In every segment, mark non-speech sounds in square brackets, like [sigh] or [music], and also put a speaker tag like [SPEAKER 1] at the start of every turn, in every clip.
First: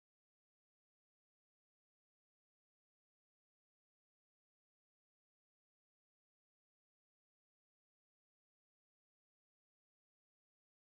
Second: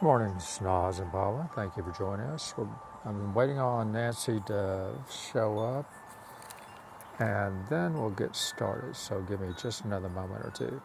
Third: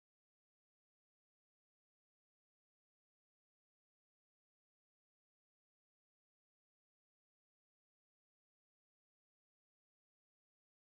[SPEAKER 1] Good Morning, Snaz and Paula. Thank you for joining us. We're, I'm waiting on Nancy to show up and then we'll get started. So give me just another moment or two.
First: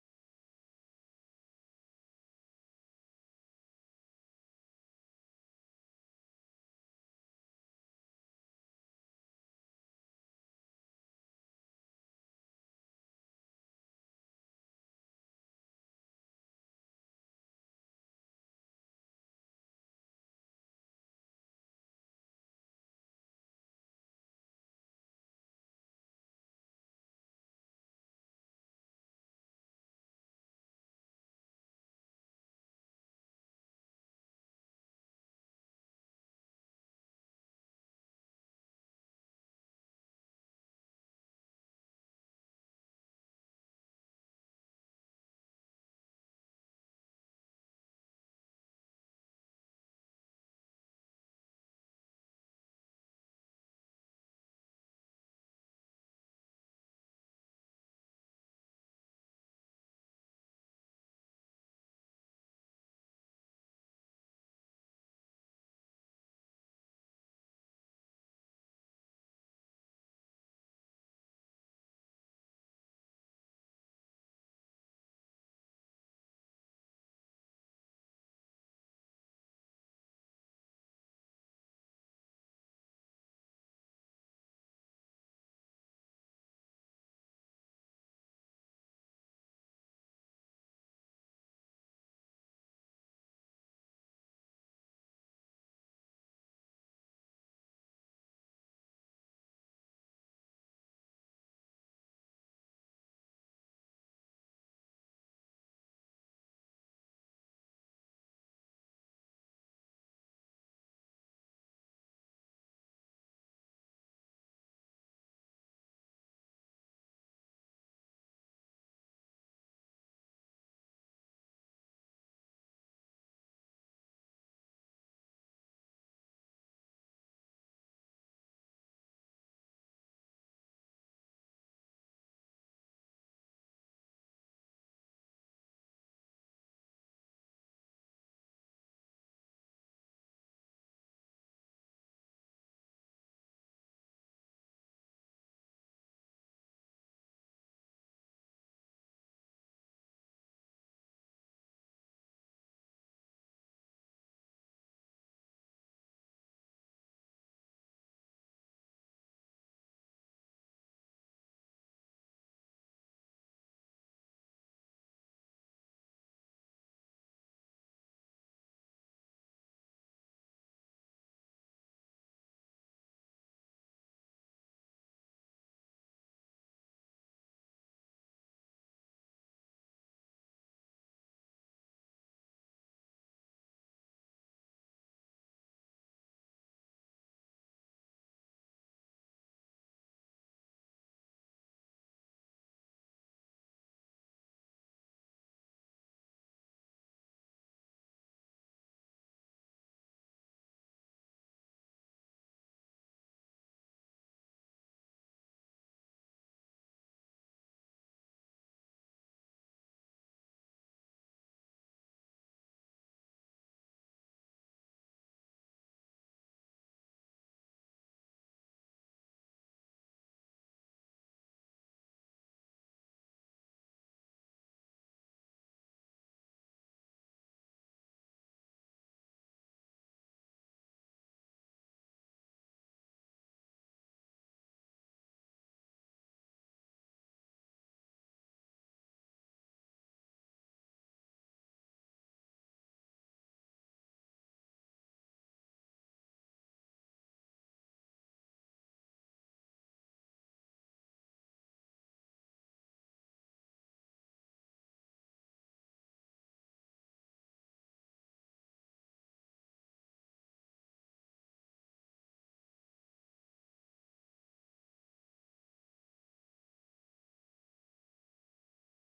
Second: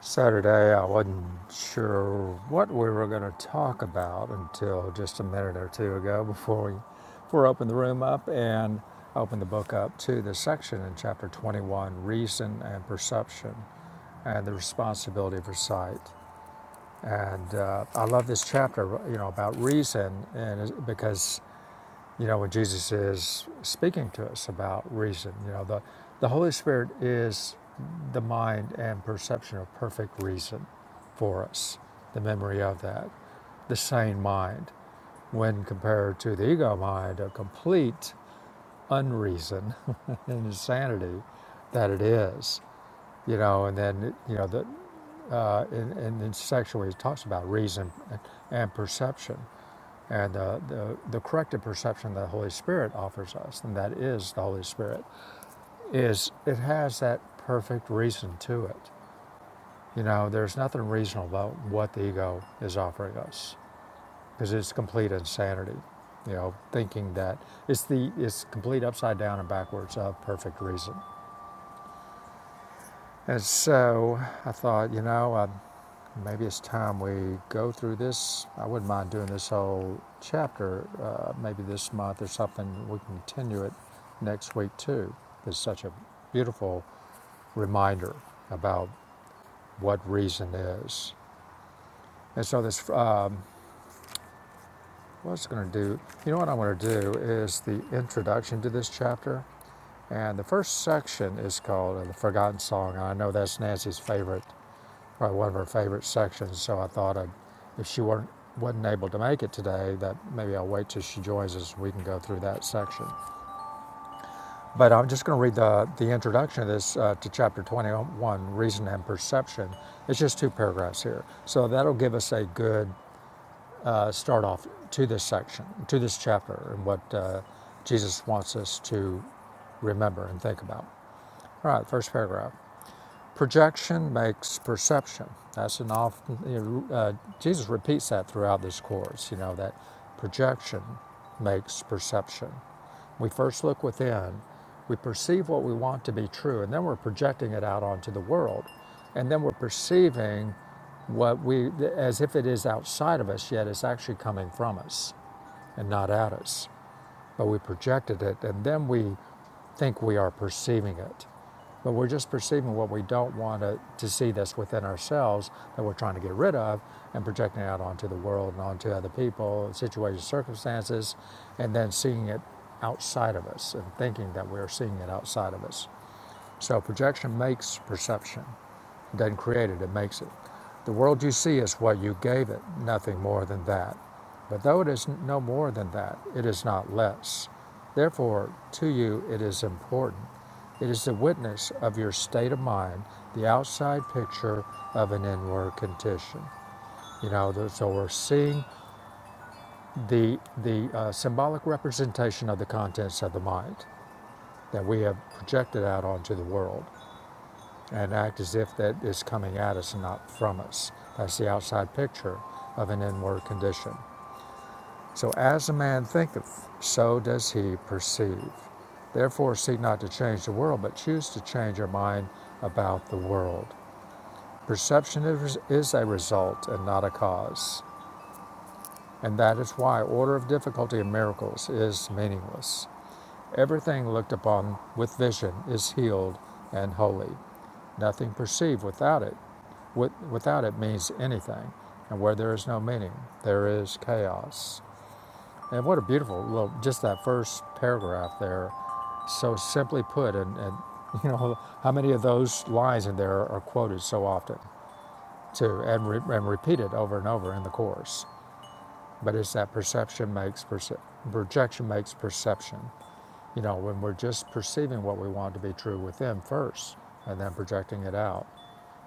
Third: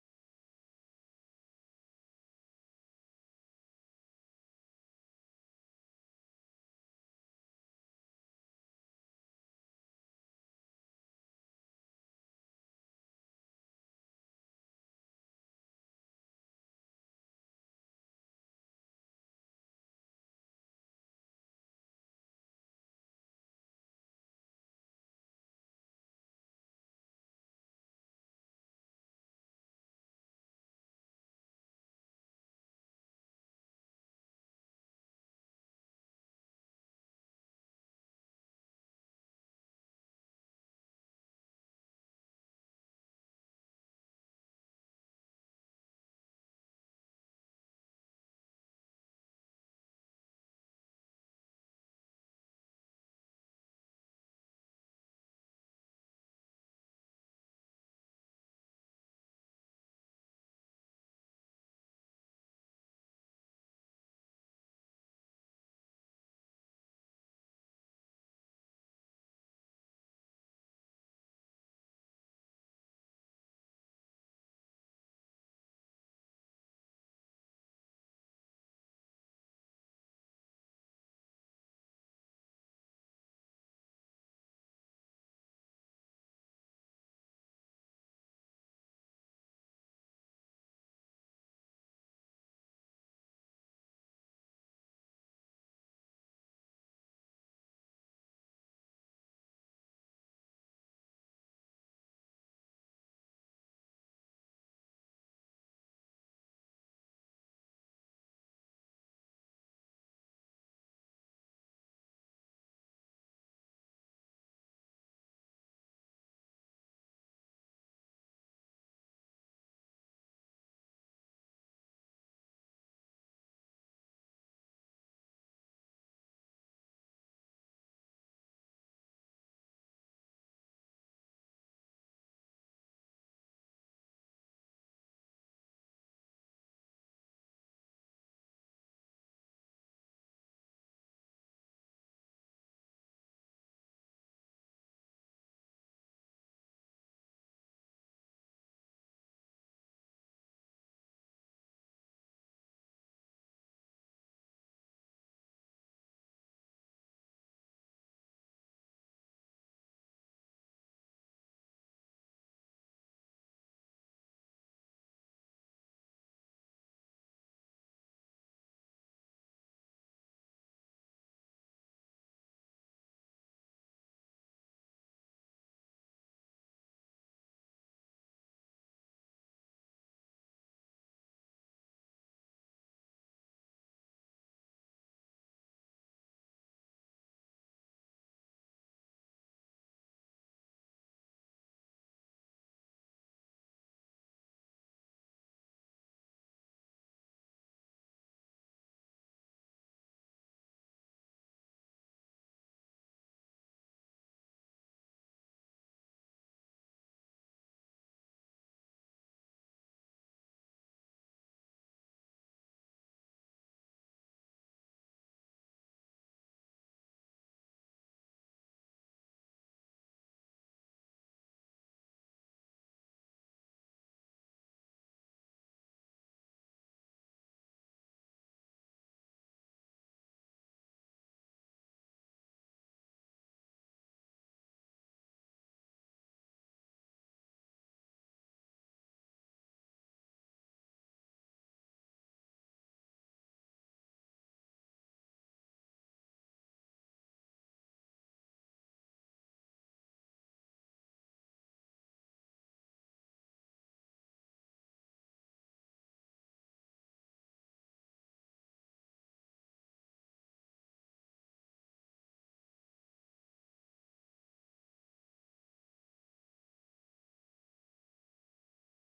[SPEAKER 1] Saturday, I wasn't sure what we were going to talk about until just a minute or two ago before we, before I opened the room up and opened the book up to the section in chapter 21 Reason and Perception and the Responsibility for Sight. And uh, I love this chapter, you know, about reason, and because you know when Jesus is speaking to us about reason, you know, the the Holy Spirit is the mind and perception of perfect reason for us, the memory of that, the sane mind, when compared to the ego mind, a complete unreason [laughs] and insanity that it is, you know, and then you know the uh, in, in, in sexually, it talks about reason and, and perception and uh, the, the corrective perception that the Holy Spirit offers us, and that is the Holy Spirit, is it has that perfect reason to it. You know, there's nothing reasonable about what the ego is offering us because it's complete insanity. You know, thinking that it's the it's complete upside down and backwards of perfect reason. And so I thought, you know, um, Maybe it's time we go through this. I wouldn't mind doing this whole chapter, uh, maybe this month or something. We can continue it next week too. It's such a beautiful reminder about what reason is. And so this, uh, what's going to do? You know what I want to do is the introduction to this chapter, and the first section is called uh, "The Forgotten Song." I know that's Nancy's favorite probably one of her favorite sections. So I thought I'd, if she weren't, wasn't able to make it today, that maybe I'll wait till she joins us. We can go through that section. But I'm just going to read the, the introduction of this uh, to chapter 21, Reason and Perception. It's just two paragraphs here. So that'll give us a good uh, start off to this section, to this chapter, and what uh, Jesus wants us to remember and think about. All right, first paragraph. Projection makes perception. That's an often, you know, uh, Jesus repeats that throughout this course, you know, that projection makes perception. We first look within, we perceive what we want to be true, and then we're projecting it out onto the world. And then we're perceiving what we, as if it is outside of us, yet it's actually coming from us and not at us but we projected it, and then we think we are perceiving it. But we're just perceiving what we don't want to, to see that's within ourselves that we're trying to get rid of and projecting out onto the world and onto other people, situations, circumstances, and then seeing it outside of us and thinking that we're seeing it outside of us. So projection makes perception. It doesn't create it, it makes it. The world you see is what you gave it, nothing more than that. But though it is no more than that, it is not less. Therefore, to you it is important. It is the witness of your state of mind, the outside picture of an inward condition. You know, so we're seeing the the uh, symbolic representation of the contents of the mind that we have projected out onto the world and act as if that is coming at us and not from us. That's the outside picture of an inward condition. So, as a man thinketh, so does he perceive. Therefore, seek not to change the world, but choose to change your mind about the world. Perception is a result and not a cause. And that is why order of difficulty in miracles is meaningless. Everything looked upon with vision is healed and holy. Nothing perceived without it With, without it means anything. And where there is no meaning, there is chaos. And what a beautiful little, just that first paragraph there, so simply put. And, and [laughs] you know, how many of those lines in there are quoted so often, too, and, re- and repeated over and over in the course. But it's that perception makes perce- projection makes perception. You know, when we're just perceiving what we want to be true within first, and then projecting it out.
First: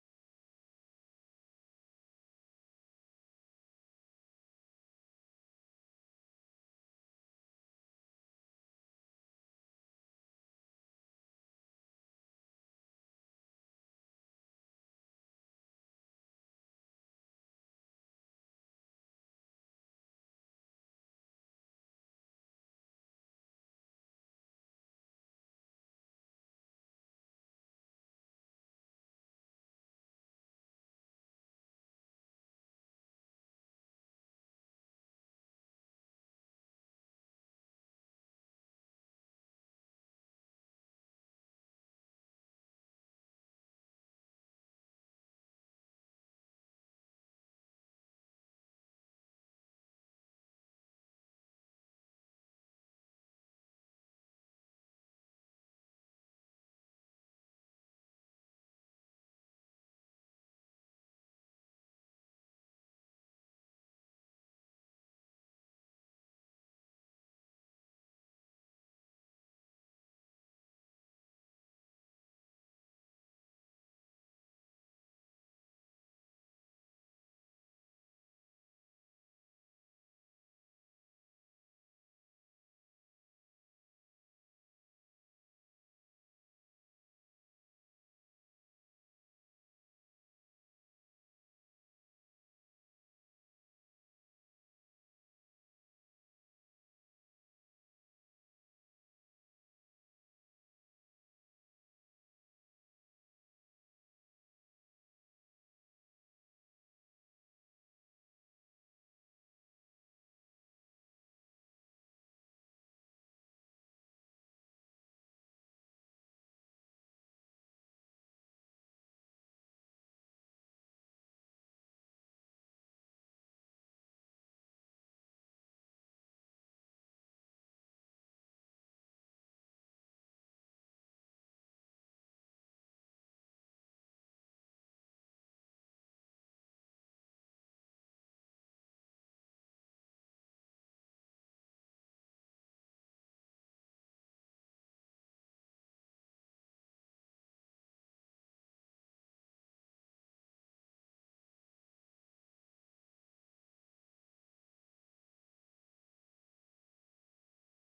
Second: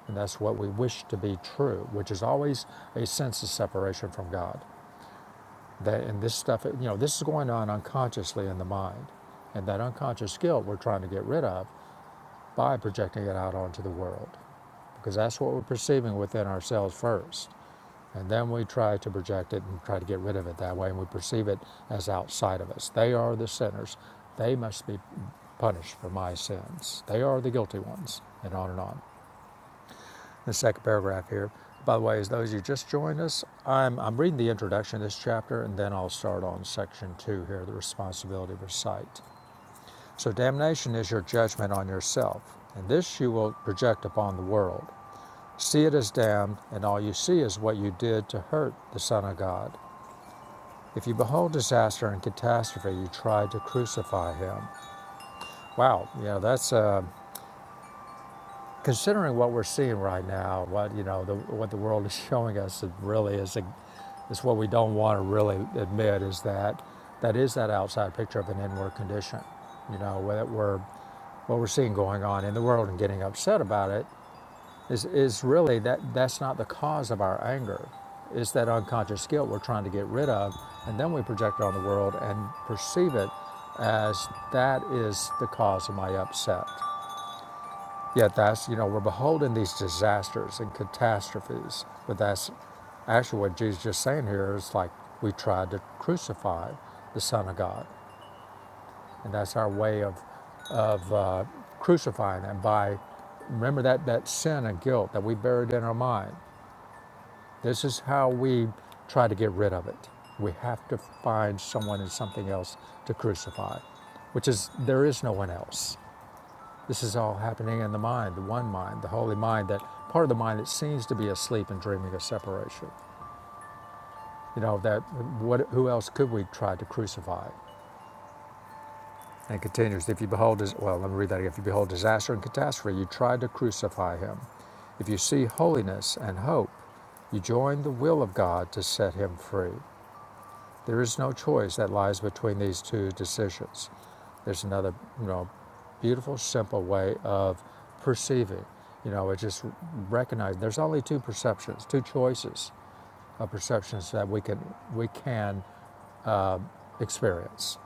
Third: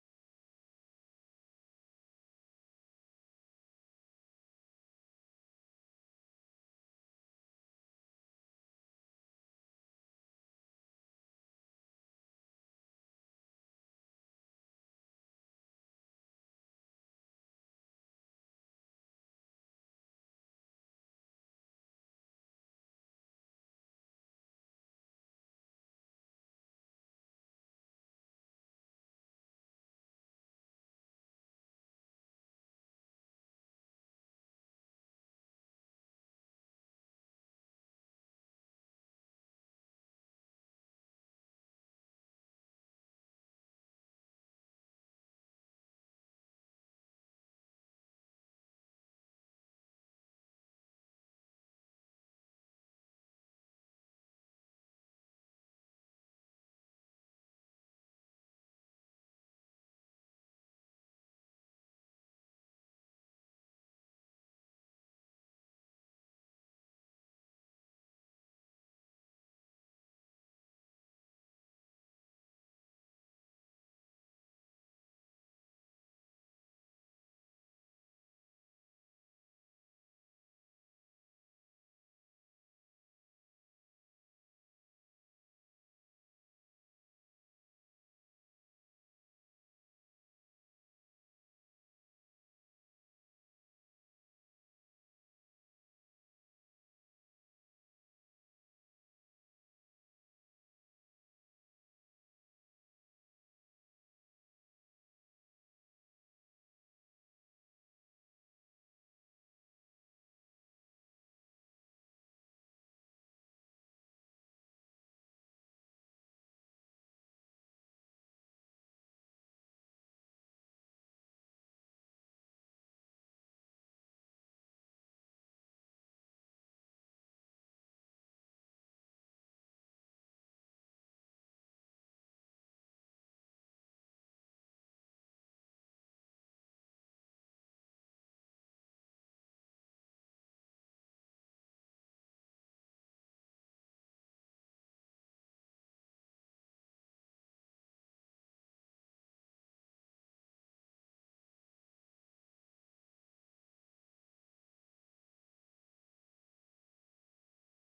[SPEAKER 1] And that's what we wish to be true, which is always a sense of separation from God. That and this stuff, you know, this is going on unconsciously in the mind. And that unconscious guilt we're trying to get rid of by projecting it out onto the world. Because that's what we're perceiving within ourselves first. And then we try to project it and try to get rid of it that way, and we perceive it as outside of us. They are the sinners. They must be punished for my sins. They are the guilty ones, and on and on the second paragraph here. By the way, as those of you just joined us, I'm, I'm reading the introduction to this chapter and then I'll start on section two here the responsibility for sight. So, damnation is your judgment on yourself, and this you will project upon the world. See it as damned, and all you see is what you did to hurt the Son of God. If you behold disaster and catastrophe, you try to crucify him. Wow, you know, that's. Uh, Considering what we're seeing right now, what you know, the, what the world is showing us, it really is a, is what we don't want to really admit is that that is that outside picture of an inward condition. You know, whether we're what we're seeing going on in the world and getting upset about it is is really that that's not the cause of our anger. It's that unconscious guilt we're trying to get rid of, and then we project it on the world and perceive it as that is the cause of my upset. Yet that's, you know, we're beholding these disasters and catastrophes. But that's actually what Jesus is just saying here is like we tried to crucify the Son of God. And that's our way of, of uh, crucifying him by, remember that, that sin and guilt that we buried in our mind. This is how we try to get rid of it. We have to find someone and something else to crucify, which is there is no one else. This is all happening in the mind, the one mind, the holy mind, that part of the mind that seems to be asleep and dreaming of separation. You know, that what, who else could we try to crucify? And it continues, if you behold, dis- well, let me read that again. If you behold disaster and catastrophe, you try to crucify him. If you see holiness and hope, you join the will of God to set him free. There is no choice that lies between these two decisions. There's another, you know, beautiful, simple way of perceiving. You know, it's just recognizing there's only two perceptions, two choices of perceptions that we can we can experience.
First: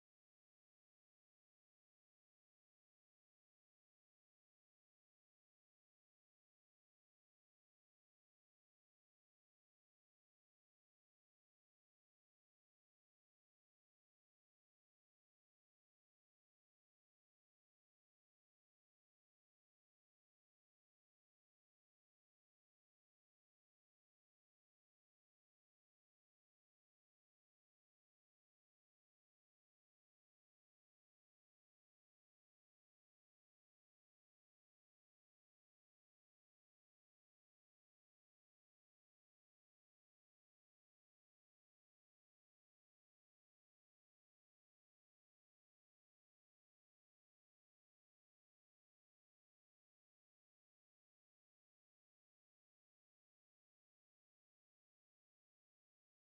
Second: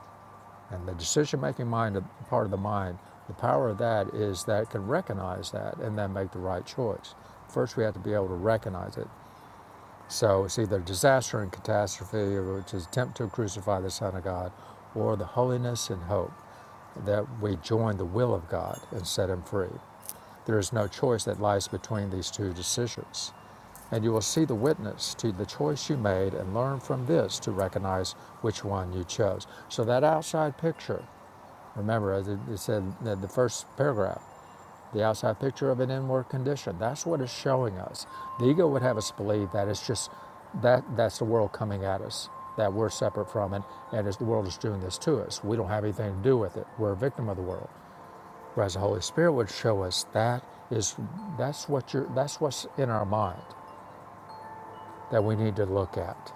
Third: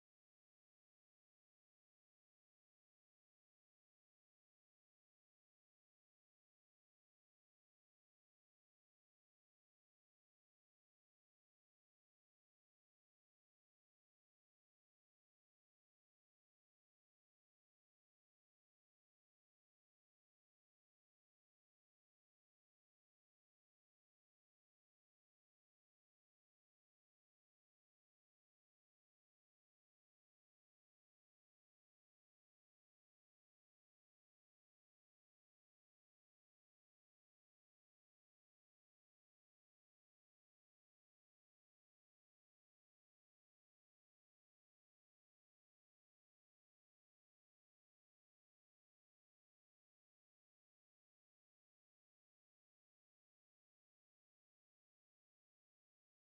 [SPEAKER 1] And the decision-making mind, part of the mind, the power of that is that it can recognize that and then make the right choice. First, we have to be able to recognize it so it's either disaster and catastrophe, which is attempt to crucify the Son of God, or the holiness and hope that we join the will of God and set him free. There is no choice that lies between these two decisions. And you will see the witness to the choice you made and learn from this to recognize which one you chose. So that outside picture, remember, as it said in the first paragraph, the outside picture of an inward condition. That's what it's showing us. The ego would have us believe that it's just that that's the world coming at us, that we're separate from it, and it's, the world is doing this to us. We don't have anything to do with it. We're a victim of the world. Whereas the Holy Spirit would show us that is that's what you're that's what's in our mind that we need to look at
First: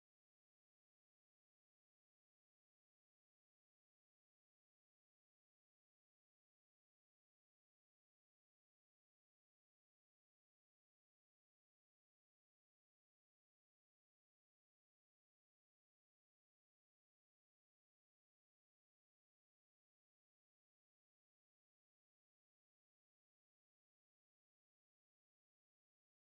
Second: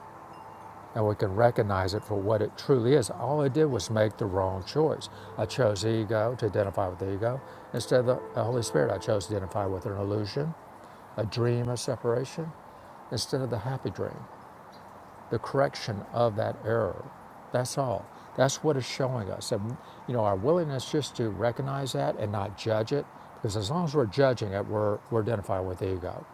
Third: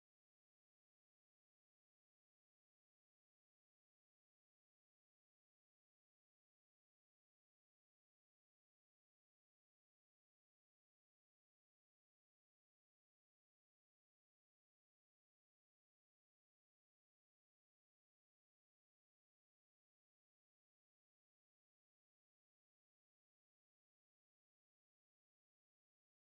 [SPEAKER 1] and we can recognize it for what it truly is. All I did was make the wrong choice. I chose ego to identify with the ego. Instead of the the Holy Spirit, I chose to identify with an illusion, a dream of separation, instead of the happy dream the correction of that error. That's all. That's what it's showing us. And, you know, our willingness just to recognize that and not judge it, because as long as we're judging it, we're, we're identifying with ego.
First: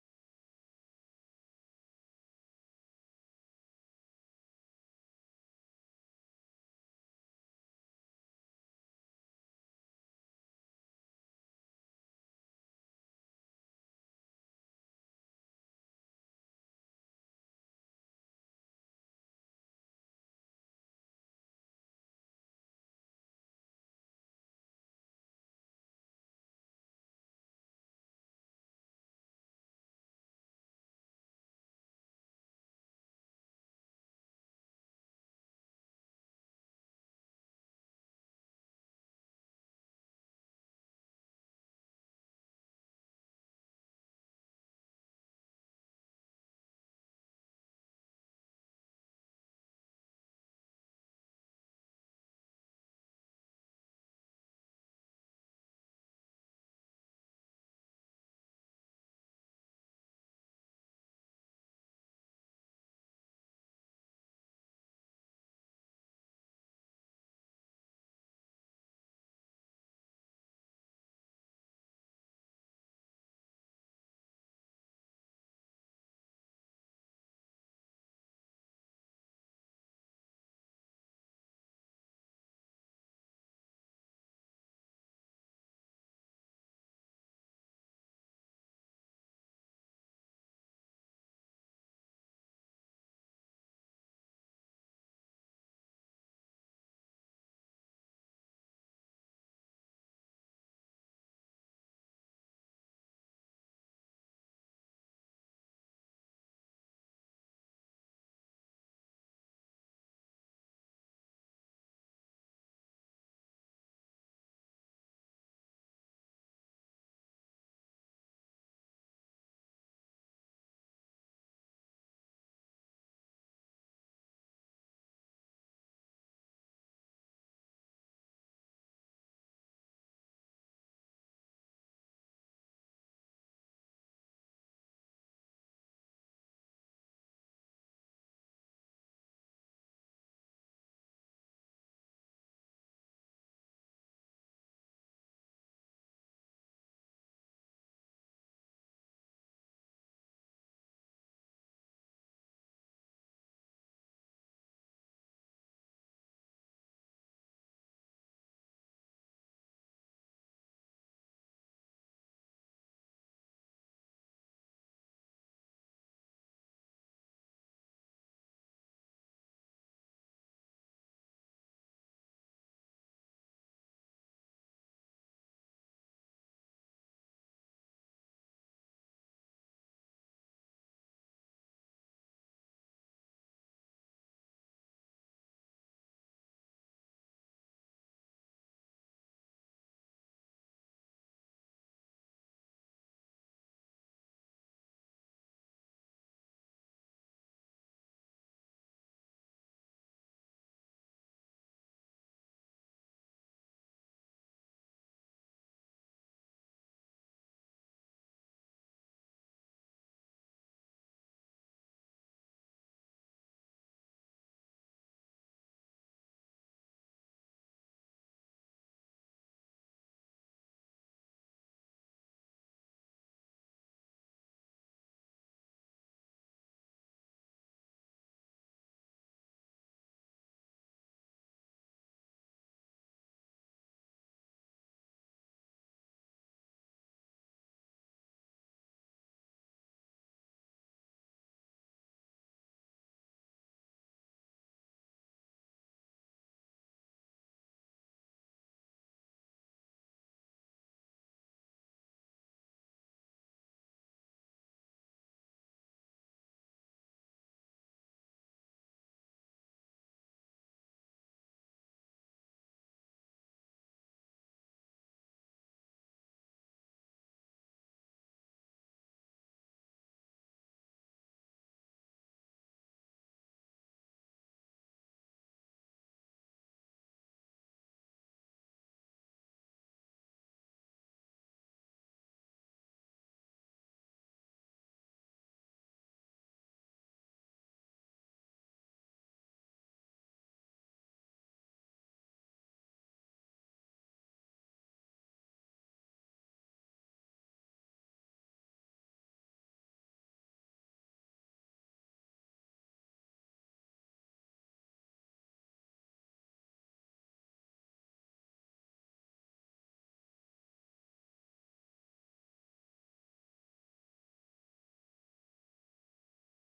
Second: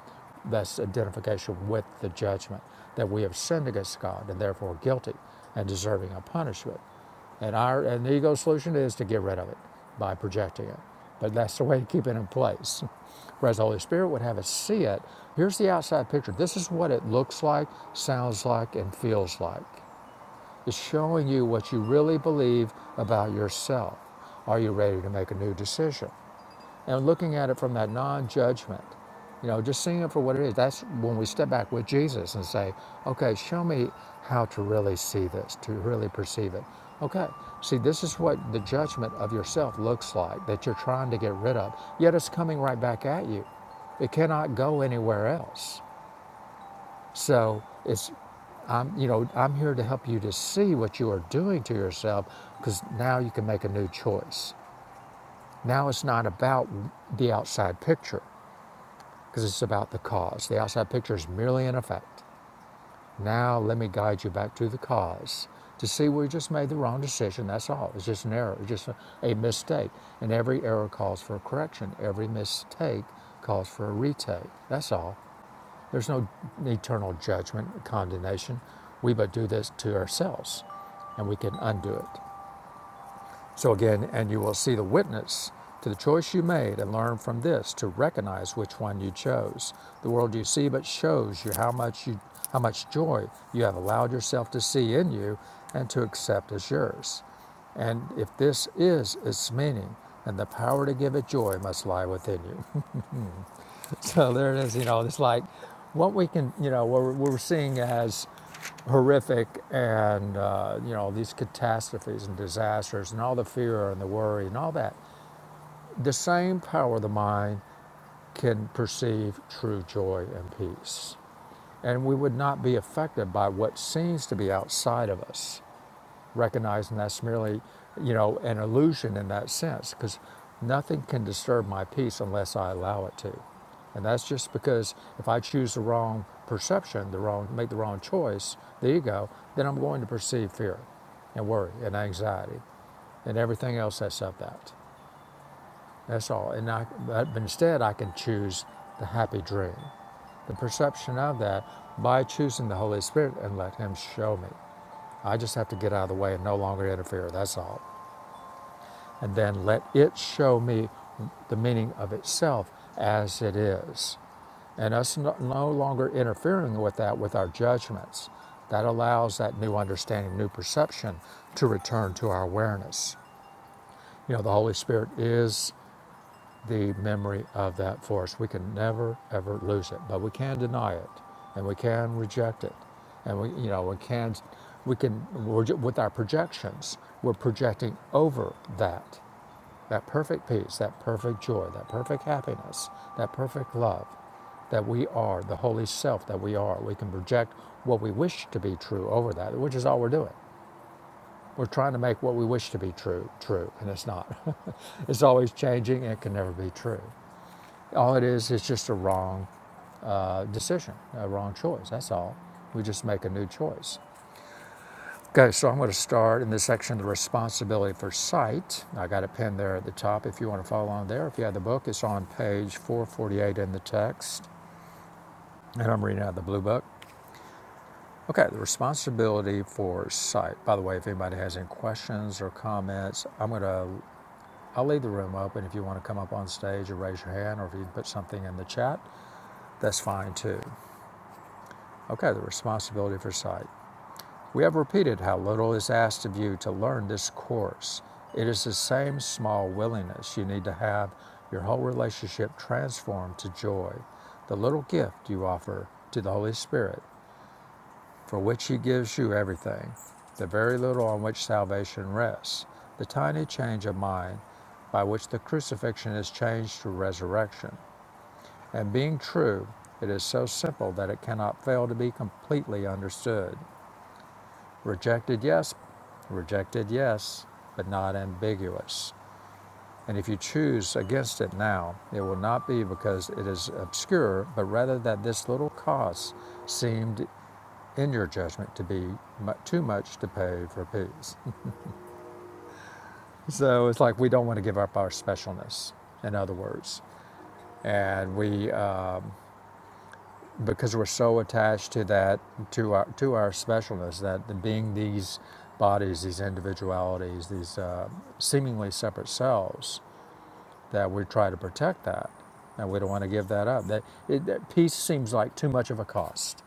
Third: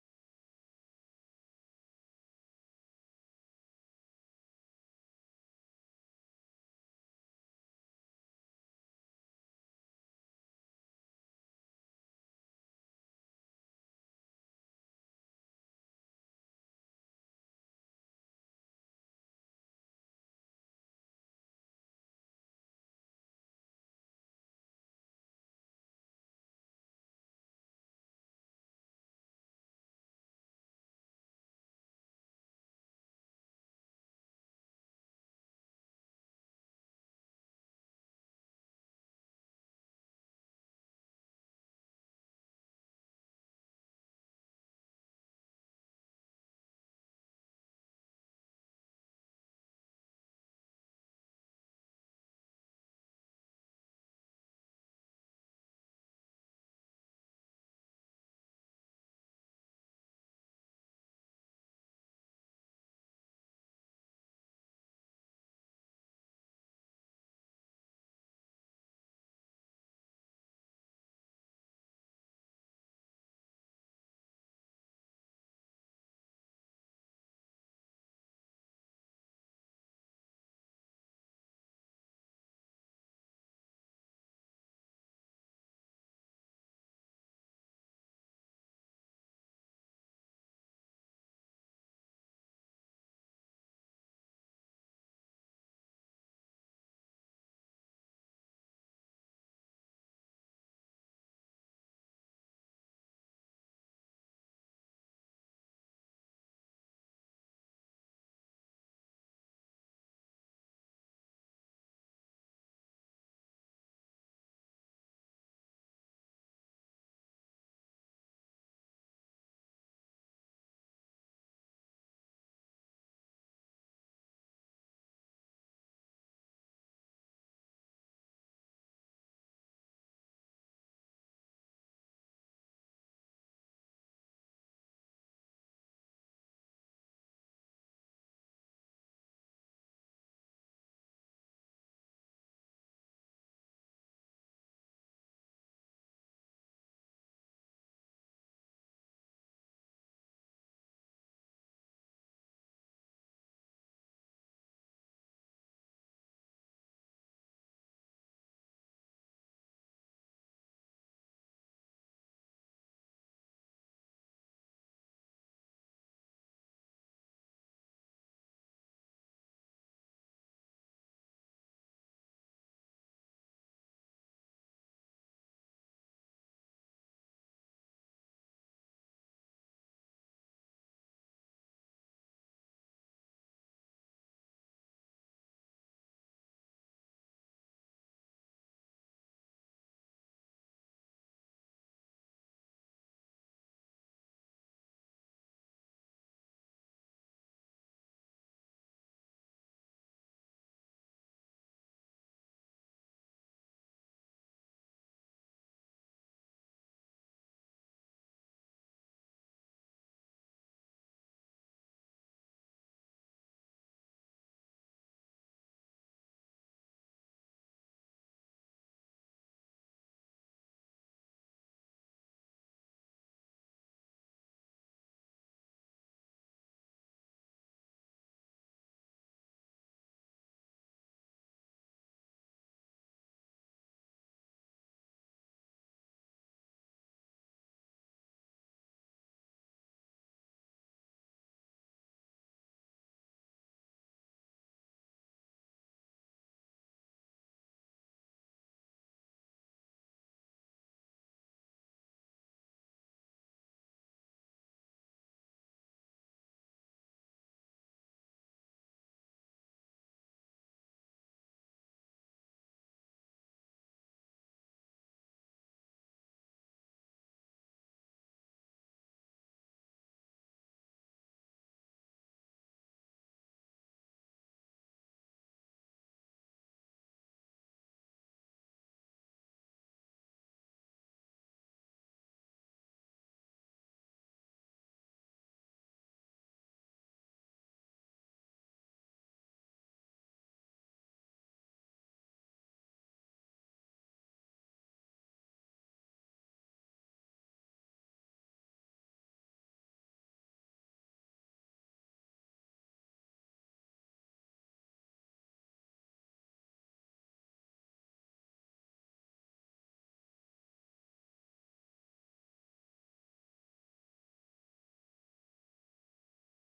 [SPEAKER 1] That's identification with the judgment that we have sinned against God and therefore guilty and deserving of punishment. And our and the ego solution is to get rid of it by projecting it. But that's the way to keep it in place. [laughs] Whereas the Holy Spirit would have us see it. Here's the outside picture. This is what it looks like, sounds like, and feels like. It's showing you what you really believe about yourself. Are you ready to make a new decision? and looking at it from that non-judgment you know just seeing it for what it is that's when we step back with jesus and say okay show me how to really see this to really perceive it okay see this is what the judgment of yourself looks like that you're trying to get rid of yet it's coming right back at you it cannot go anywhere else so it's I'm, you know, I'm here to help you to see what you are doing to yourself because now you can make a new choice. Now it's not about the outside picture because it's about the cause. The outside picture is merely an effect. Now let me guide you back to the cause to see we just made the wrong decision. That's all. It's just an error, it's just a, a mistake. And every error calls for a correction. Every mistake calls for a retake. That's all. There's no eternal judgment, condemnation. We but do this to ourselves, and we can undo it. So again, and you will see the witness to the choice you made and learn from this to recognize which one you chose. The world you see but shows you how much you how much joy you have allowed yourself to see in you and to accept as yours. And if this is its meaning, then the power to give it joy must lie within you. [laughs] So there it is, you know, it's like what we can, you know, what we're, seeing as horrific and, uh, you know, these catastrophes and disasters and all the fear and the worry and all that. The same power of the mind can perceive true joy and peace. And we would not be affected by what seems to be outside of us recognizing that's merely, you know, an illusion in that sense, because nothing can disturb my peace unless I allow it to. And that's just because if I choose the wrong perception, the wrong make the wrong choice, the ego, then I'm going to perceive fear and worry and anxiety and everything else that's of that. That's all. And I, but instead, I can choose the happy dream, the perception of that by choosing the Holy Spirit and let Him show me. I just have to get out of the way and no longer interfere, that's all. And then let it show me the meaning of itself as it is. And us no, no longer interfering with that with our judgments. That allows that new understanding, new perception to return to our awareness. You know, the Holy Spirit is the memory of that force. We can never ever lose it, but we can deny it, and we can reject it, and we you know we can we can we're, with our projections we're projecting over that that perfect peace, that perfect joy, that perfect happiness, that perfect love that we are the holy self that we are. We can project what we wish to be true over that, which is all we're doing. We're trying to make what we wish to be true true, and it's not. [laughs] it's always changing and it can never be true. All it is is just a wrong uh, decision, a wrong choice. That's all. We just make a new choice. Okay, so I'm going to start in this section the responsibility for sight. I got a pin there at the top if you want to follow along there. If you have the book, it's on page 448 in the text, and I'm reading out of the blue book. Okay, the responsibility for sight. By the way, if anybody has any questions or comments, I'm going to I'll leave the room open if you want to come up on stage or raise your hand or if you can put something in the chat, that's fine too. Okay, the responsibility for sight. We have repeated how little is asked of you to learn this course. It is the same small willingness you need to have your whole relationship transformed to joy, the little gift you offer to the Holy Spirit, for which He gives you everything, the very little on which salvation rests, the tiny change of mind by which the crucifixion is changed to resurrection. And being true, it is so simple that it cannot fail to be completely understood. Rejected, yes. Rejected, yes, but not ambiguous. And if you choose against it now, it will not be because it is obscure, but rather that this little cost seemed, in your judgment, to be too much to pay for peace. [laughs] so it's like we don't want to give up our specialness, in other words. And we, uh, because we're so attached to that to our to our specialness that being these bodies these individualities these uh, seemingly separate selves that we try to protect that and we don't want to give that up that, it, that peace seems like too much of a cost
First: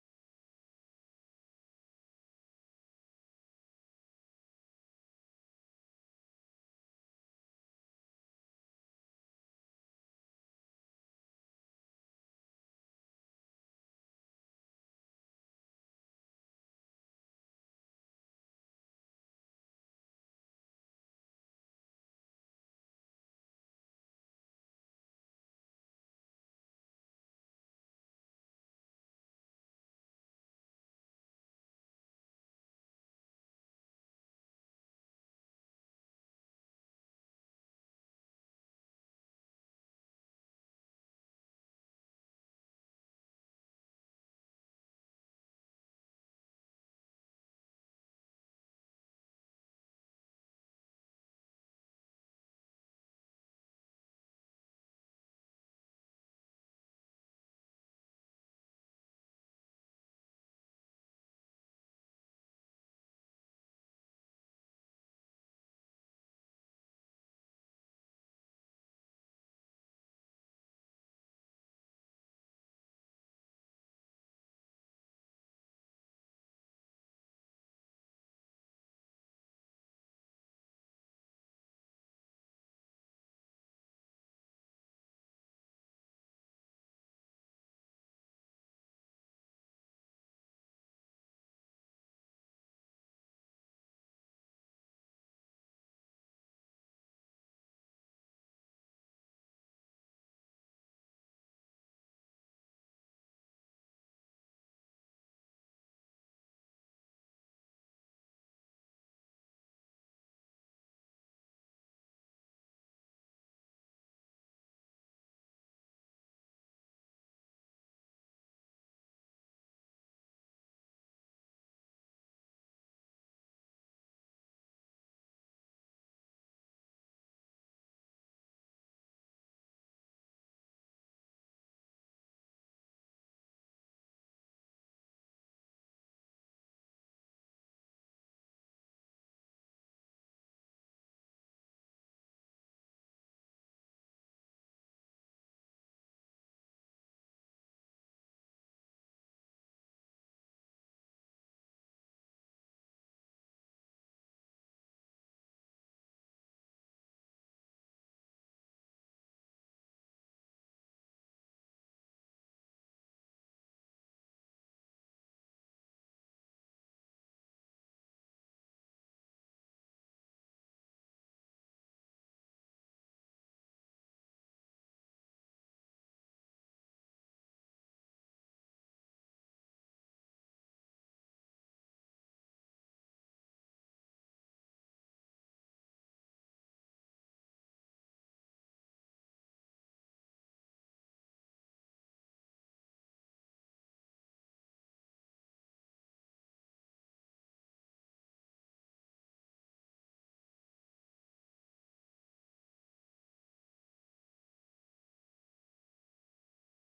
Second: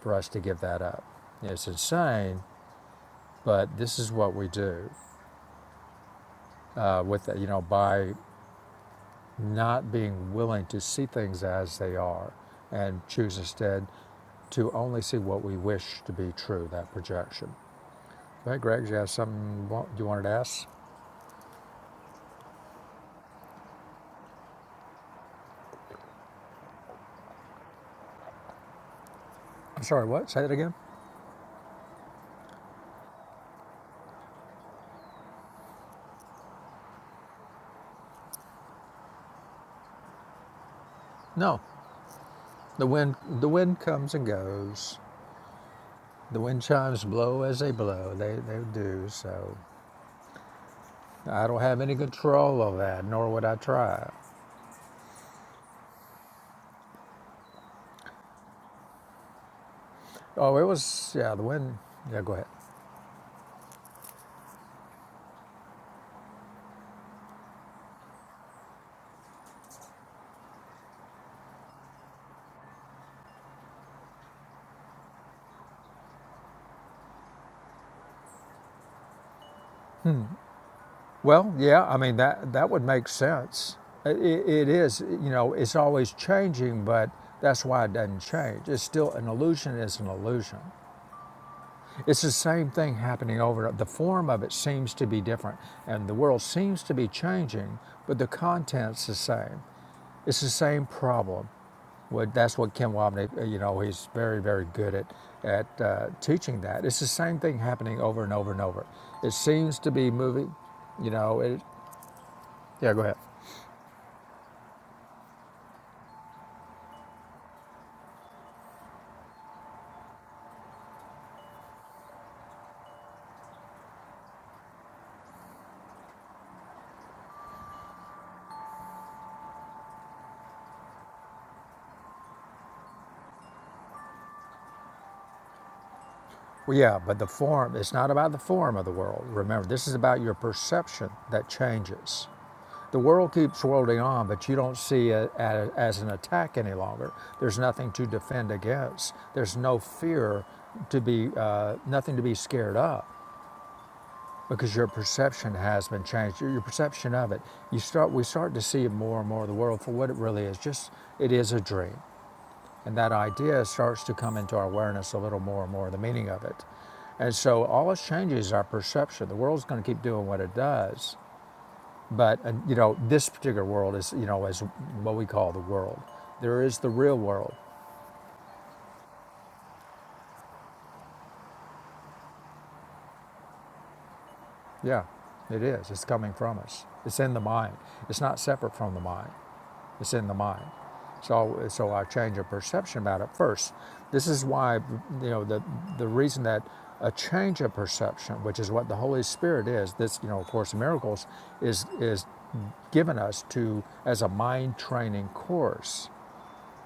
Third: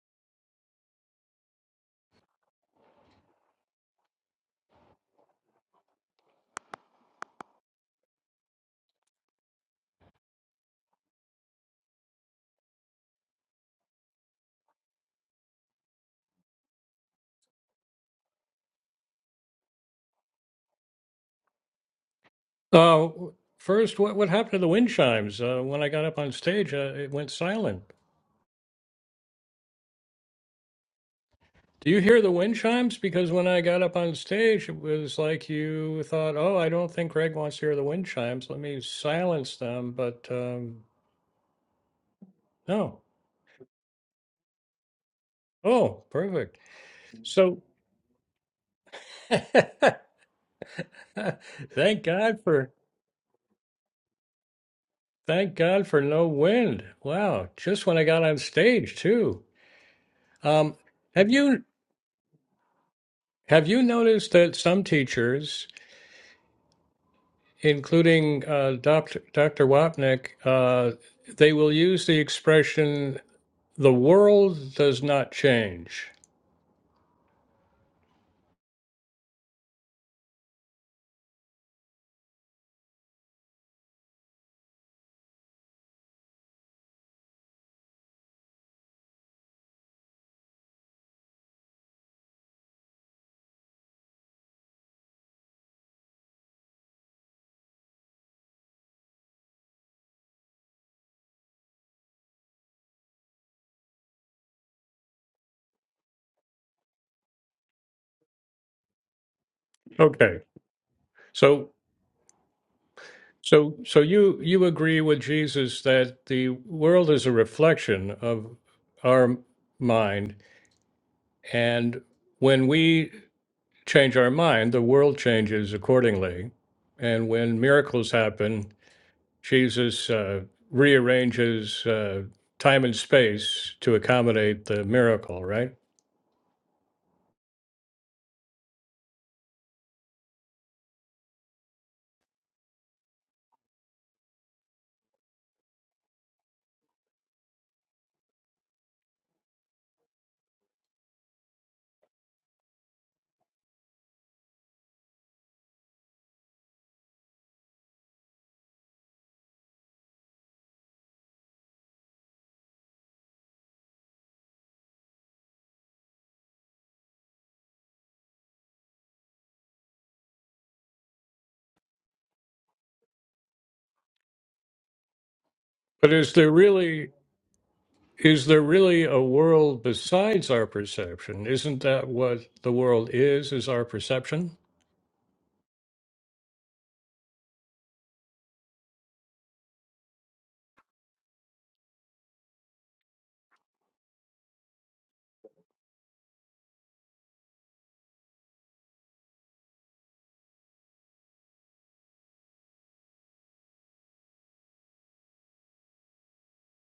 [SPEAKER 1] for us to give that up it's insane but this is what we do uh, with you know by not being willing to see things as they are and choose instead to only see what we wish to be true, that projection. Right, Greg, you have something you you wanted to ask?
[SPEAKER 2] Uh, first, what, what happened to the wind chimes? Uh, when I got up on stage, uh, it went silent.
[SPEAKER 1] I'm sorry, what? Say that again?
[SPEAKER 2] Do you hear the wind chimes? Because when I got up on stage, it was like you thought, oh, I don't think Greg wants to hear the wind chimes. Let me silence them. But um,
[SPEAKER 1] No. The
[SPEAKER 2] no.
[SPEAKER 1] wind the wind comes and goes.
[SPEAKER 2] Oh,
[SPEAKER 1] The
[SPEAKER 2] perfect.
[SPEAKER 1] wind chimes blow as
[SPEAKER 2] So
[SPEAKER 1] they blow. They they do,
[SPEAKER 2] [laughs]
[SPEAKER 1] so
[SPEAKER 2] thank
[SPEAKER 1] I don't have any
[SPEAKER 2] God
[SPEAKER 1] control
[SPEAKER 2] for.
[SPEAKER 1] of that, nor would I try.
[SPEAKER 2] Thank God for no wind. Wow, just when I got on stage too.
[SPEAKER 1] Oh, it
[SPEAKER 2] Um,
[SPEAKER 1] was
[SPEAKER 2] have
[SPEAKER 1] yeah, the
[SPEAKER 2] you
[SPEAKER 1] wind yeah, go ahead.
[SPEAKER 2] have you noticed that some teachers including uh, Dr. Dr. Wapnick, uh, they will use the expression "the world does not change."
[SPEAKER 1] Well, yeah, I mean that that would make sense. It, it is, you know, it's always changing, but that's why it doesn't change. It's still an illusion. Is an illusion. It's the same thing happening over. The form of it seems to be different, and the world seems to be changing, but the content's the same. It's the same problem. that's what Ken Wobnick, uh, you know, he's very very good at at uh, teaching that. It's the same thing happening over and over and over. It seems to be
[SPEAKER 2] Okay,
[SPEAKER 1] moving, you know. It,
[SPEAKER 2] so
[SPEAKER 1] yeah, go ahead.
[SPEAKER 2] so so you you agree with Jesus that the world is a reflection of our mind, and when we change our mind, the world changes accordingly, and when miracles happen. Jesus uh, rearranges uh, time and space to accommodate the miracle, right?
[SPEAKER 1] Well, yeah, but the form, it's not about the form of the world. Remember, this is about your perception that changes. The world keeps whirling on, but you don't see it as an attack any longer. There's nothing to defend against, there's no fear to be, uh, nothing to be scared of. Because your perception has been changed, your your perception of it. You start, we start to see more and more of the world for what it really is. Just, it is a dream. And that idea starts to come into our awareness a little more and more, the meaning of it. And so all this changes our perception. The world's going to keep doing what it does. But, uh, you know, this particular world is, you know, is what we call the world.
[SPEAKER 2] But is there
[SPEAKER 1] There is the
[SPEAKER 2] really
[SPEAKER 1] real world.
[SPEAKER 2] is there really a world besides our perception? Isn't that what the world is? Is our perception?
[SPEAKER 1] Yeah, it is. It's coming from us. It's in the mind. It's not separate from the mind. It's in the mind. So, so our change of perception about it first. This is why, you know, the, the reason that a change of perception, which is what the Holy Spirit is, this, you know, of course, miracles is, is given us to, as a mind training course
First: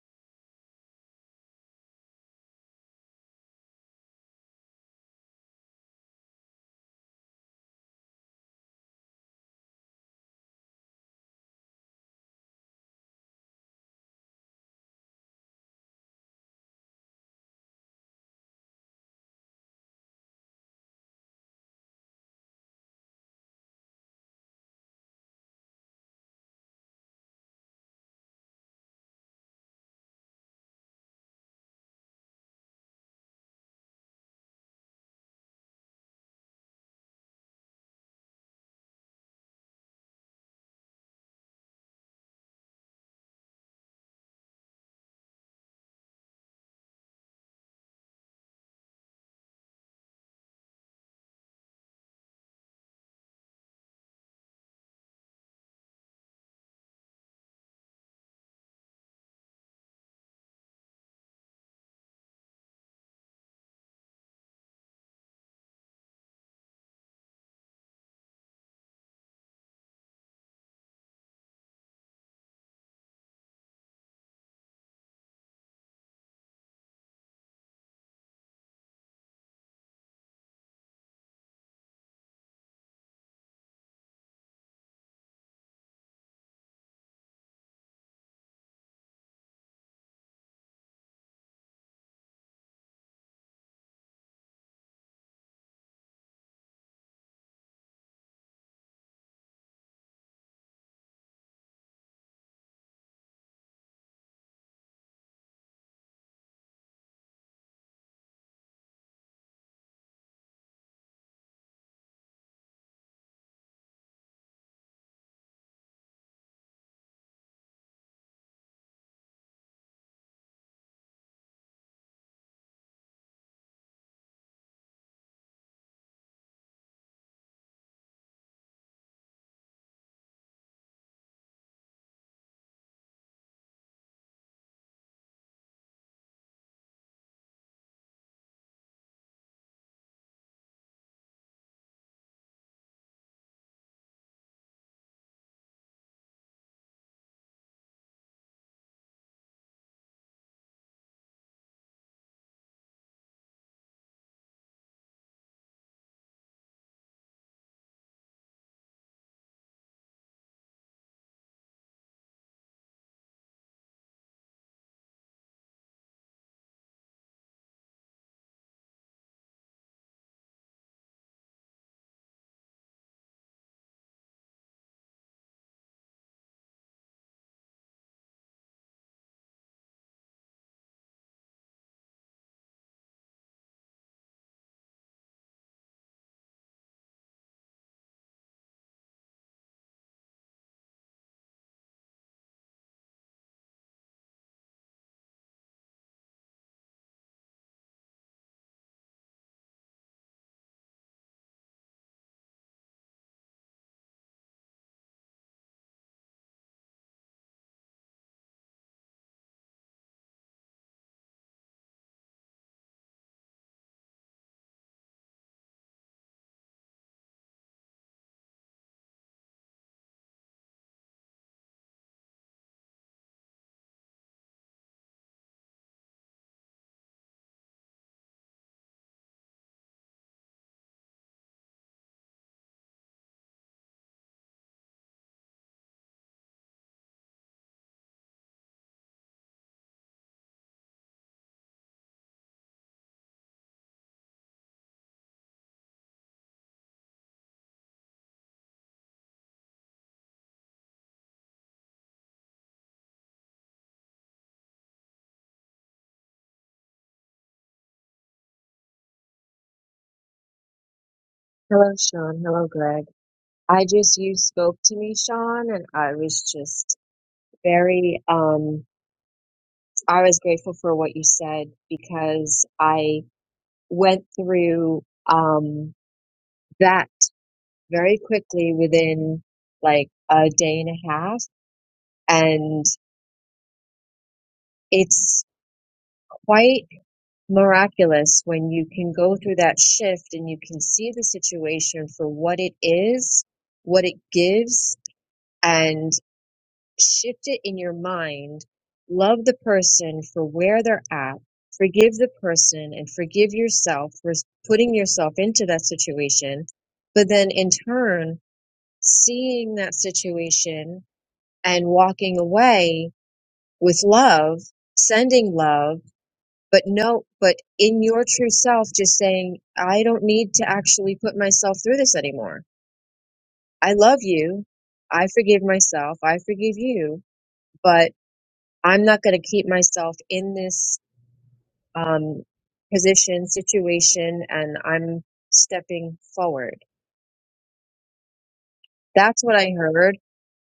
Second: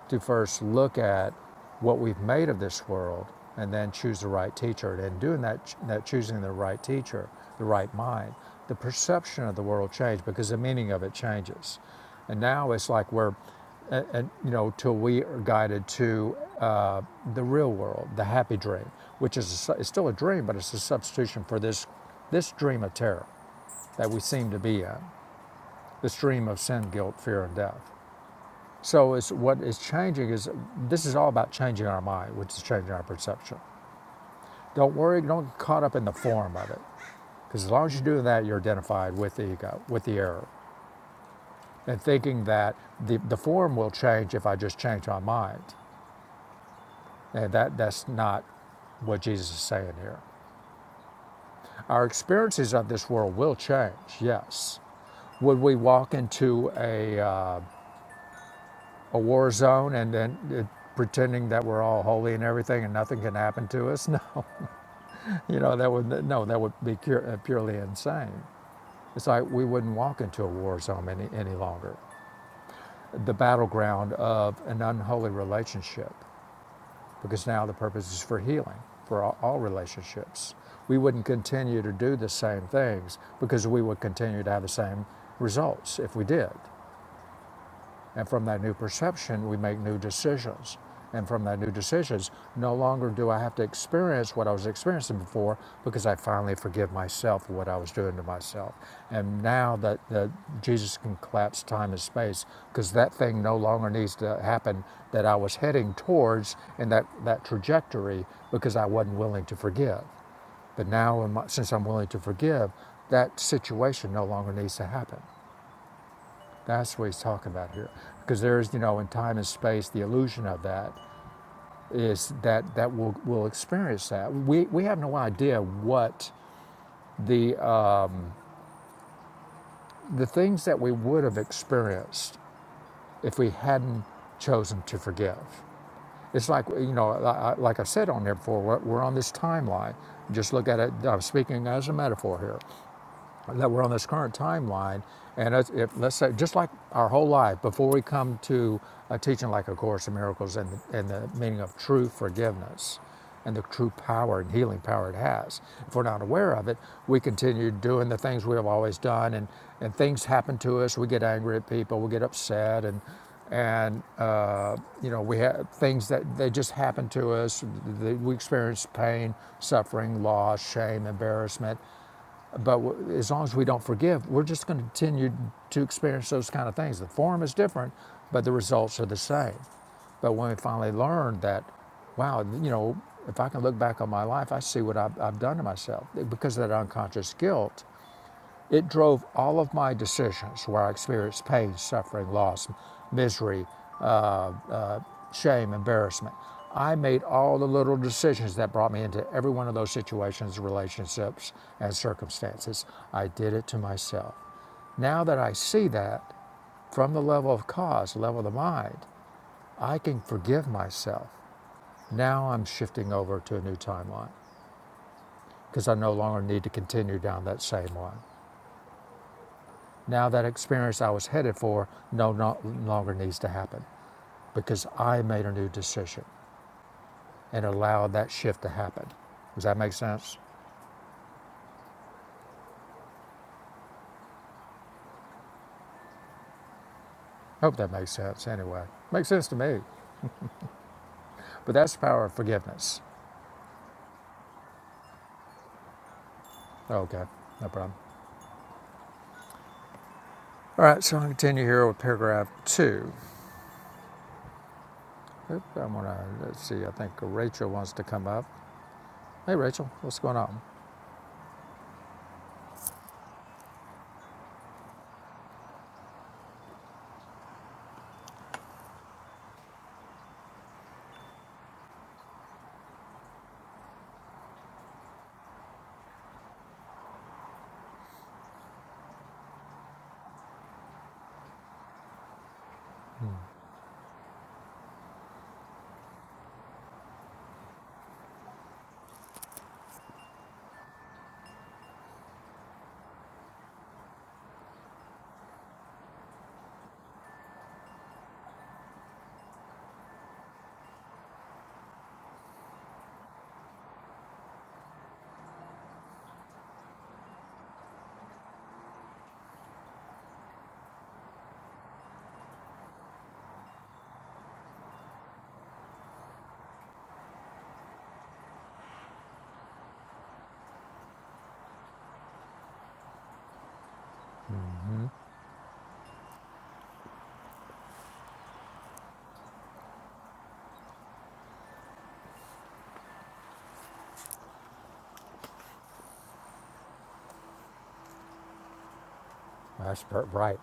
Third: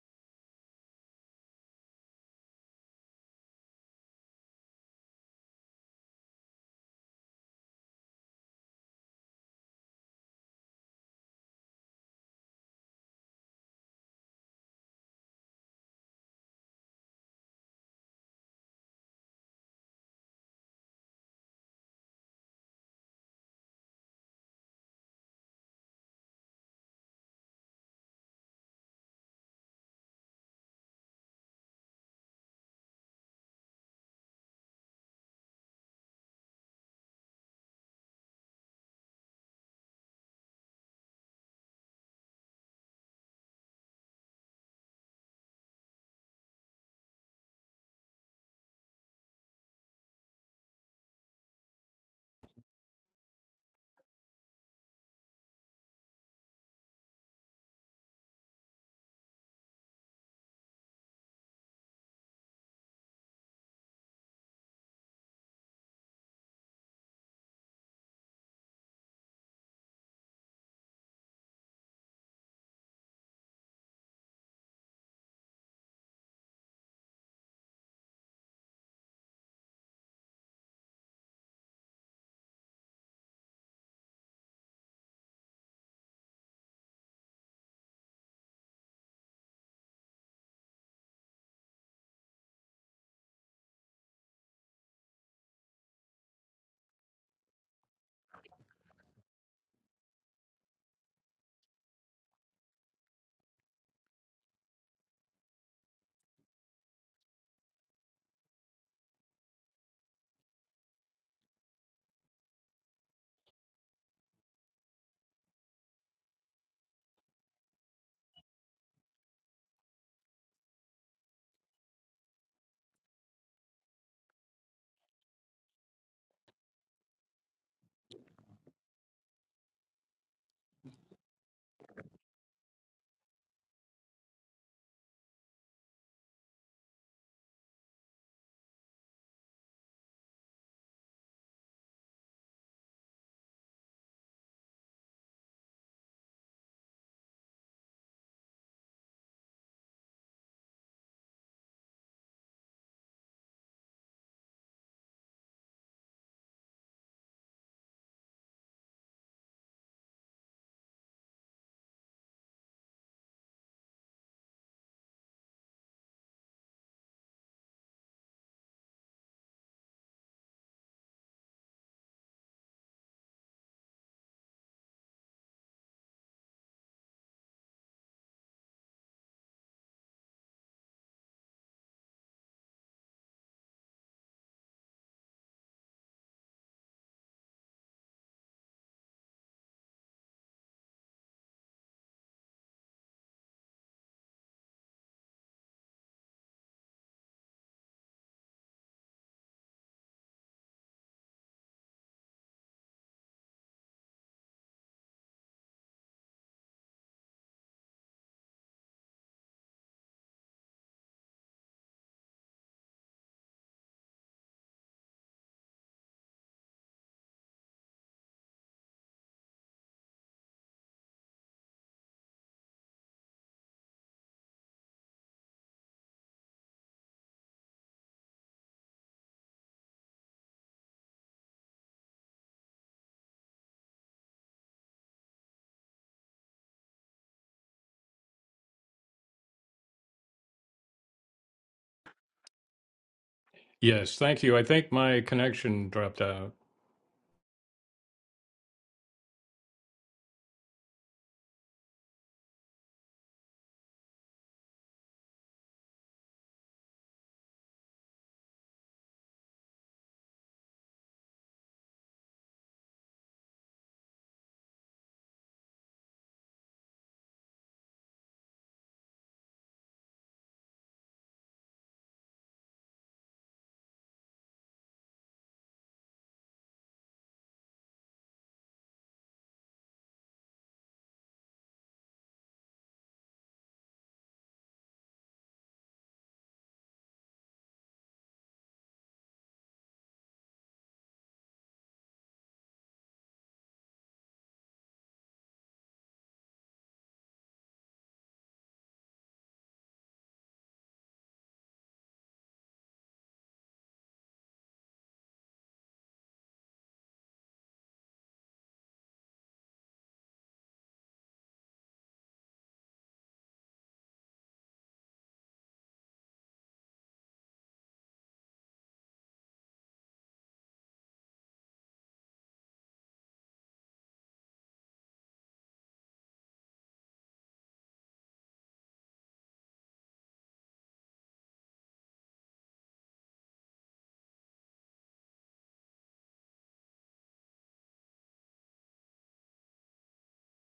[SPEAKER 1] to first look at what we've made of this world and then choose the right teacher. And in doing that, that choosing the right teacher, the right mind, the perception of the world changed because the meaning of it changes. And now it's like we're, and, and, you know, till we are guided to uh, the real world, the happy dream, which is a, it's still a dream, but it's a substitution for this, this dream of terror that we seem to be in, this dream of sin, guilt, fear, and death. So it's, what is changing is this is all about changing our mind, which is changing our perception. Don't worry, don't get caught up in the form of it. Because as long as you're doing that, you're identified with the ego, with the error, and thinking that the, the form will change if I just change my mind. And that, that's not what Jesus is saying here. Our experiences of this world will change, yes. Would we walk into a, uh, a war zone and then uh, pretending that we're all holy and everything and nothing can happen to us? [laughs] No. You know, that would no, that would be uh, purely insane. It's like we wouldn't walk into a war zone any, any longer, the battleground of an unholy relationship, because now the purpose is for healing for all, all relationships. We wouldn't continue to do the same things because we would continue to have the same results if we did. And from that new perception, we make new decisions. And from that new decisions, no longer do I have to experience what I was experiencing before because I finally forgive myself for what I was doing to myself. And now that, that Jesus can collapse time and space because that thing no longer needs to happen that I was heading towards in that, that trajectory because I wasn't willing to forgive. But now, since I'm willing to forgive, that situation no longer needs to happen. That's what he's talking about here. Because there's, you know, in time and space, the illusion of that is that that we'll, we'll experience that. We, we have no idea what the, uh, the things that we would have experienced if we hadn't chosen to forgive. It's like, you know, like i said on there before, we're on this timeline. Just look at it, I'm speaking as a metaphor here. that we're on this current timeline, and it's- if, let's say, just like our whole life, before we come to a teaching like A Course in Miracles and, and the meaning of true forgiveness and the true power and healing power it has, if we're not aware of it, we continue doing the things we have always done, and, and things happen to us. We get angry at people, we get upset, and and uh, you know we have things that they just happen to us. We experience pain, suffering, loss, shame, embarrassment, but as long as we don't forgive, we're just going to continue to experience those kind of things. The form is different, but the results are the same. But when we finally learn that, wow, you know, if I can look back on my life, I see what I've, I've done to myself eh, because of that unconscious guilt. It drove all of my decisions where I experienced pain, suffering, loss, misery, uh, uh, shame, embarrassment. I made all the little decisions that brought me into every one of those situations, relationships, and circumstances. I did it to myself. Now that I see that from the level of cause, level of the mind, I can forgive myself. Now I'm shifting over to a new timeline because I no longer need to continue down that same one. Now that experience I was headed for no, no longer needs to happen because I made a new decision and allowed that shift to happen. Does that make sense? I Hope that makes sense anyway. Makes sense to me. But that's the power of forgiveness.
[SPEAKER 2] Yes, thank you. I think my connection dropped out.
[SPEAKER 1] Okay, no problem. All right, so I'll continue here with paragraph two. Oop, I'm gonna, let's see, I think Rachel wants to come up. Hey, Rachel, what's going on?
[SPEAKER 3] Hello, Sean. Hello, Greg. I just, you spoke to me, Sean, and I was just very, um, I was grateful for what you said because I went through, um, that very quickly within like a day and a half. And it's quite miraculous when you can go through that shift and you can see the situation for what it is, what it gives, and. shift it in your mind. Love the person for where they're at. Forgive the person and forgive yourself for putting yourself into that situation. But then in turn, seeing that situation and walking away with love, sending love, but no, but in your true self, just saying, I don't need to actually put myself through this anymore. I love you. I forgive myself. I forgive you. But I'm not going to keep myself in this um, position, situation, and I'm stepping forward. That's what I
[SPEAKER 1] That's
[SPEAKER 3] heard.
[SPEAKER 1] per- right.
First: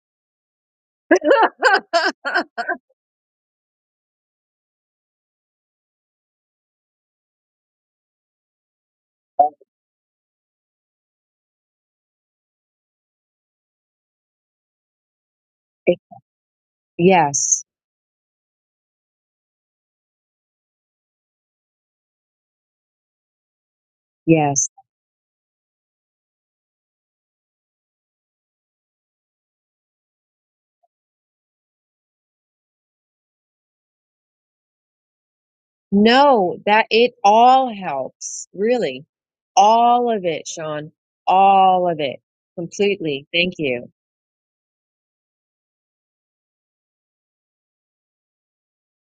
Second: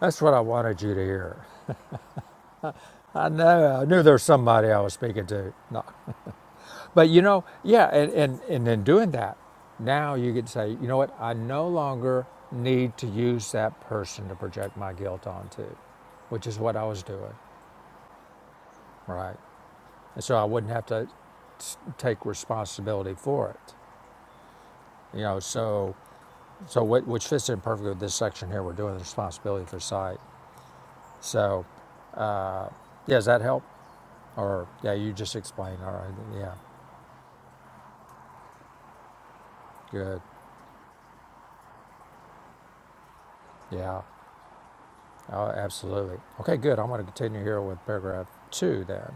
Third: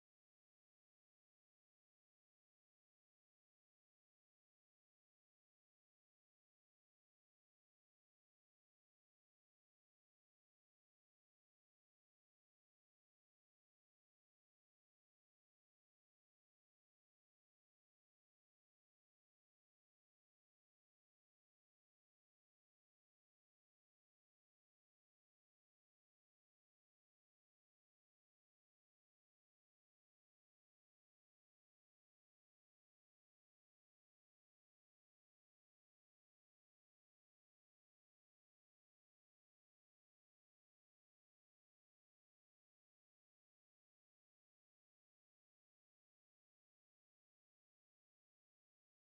[SPEAKER 1] That's what I wanted you to hear.
[SPEAKER 3] [laughs]
[SPEAKER 1] I know, I knew there was somebody I was speaking to. No. But you know, yeah, and, and, and then doing that, now you can say, you know what, I no longer need to use that person to project my guilt onto,
[SPEAKER 3] It-
[SPEAKER 1] which is what I was doing,
[SPEAKER 3] yes,
[SPEAKER 1] right? And so I wouldn't have to s- take responsibility for it,
[SPEAKER 3] yes.
[SPEAKER 1] you know. So, so what, which fits in perfectly with this section here, we're doing the responsibility for sight. So, yeah, does that help? Or yeah, you just explained. All right, yeah,
[SPEAKER 3] No, that it all helps, really. All
[SPEAKER 1] good,
[SPEAKER 3] of it, Sean. All of it. Completely. Thank you.
[SPEAKER 1] yeah. Oh, absolutely. Okay, good. I'm going to continue here with paragraph two then.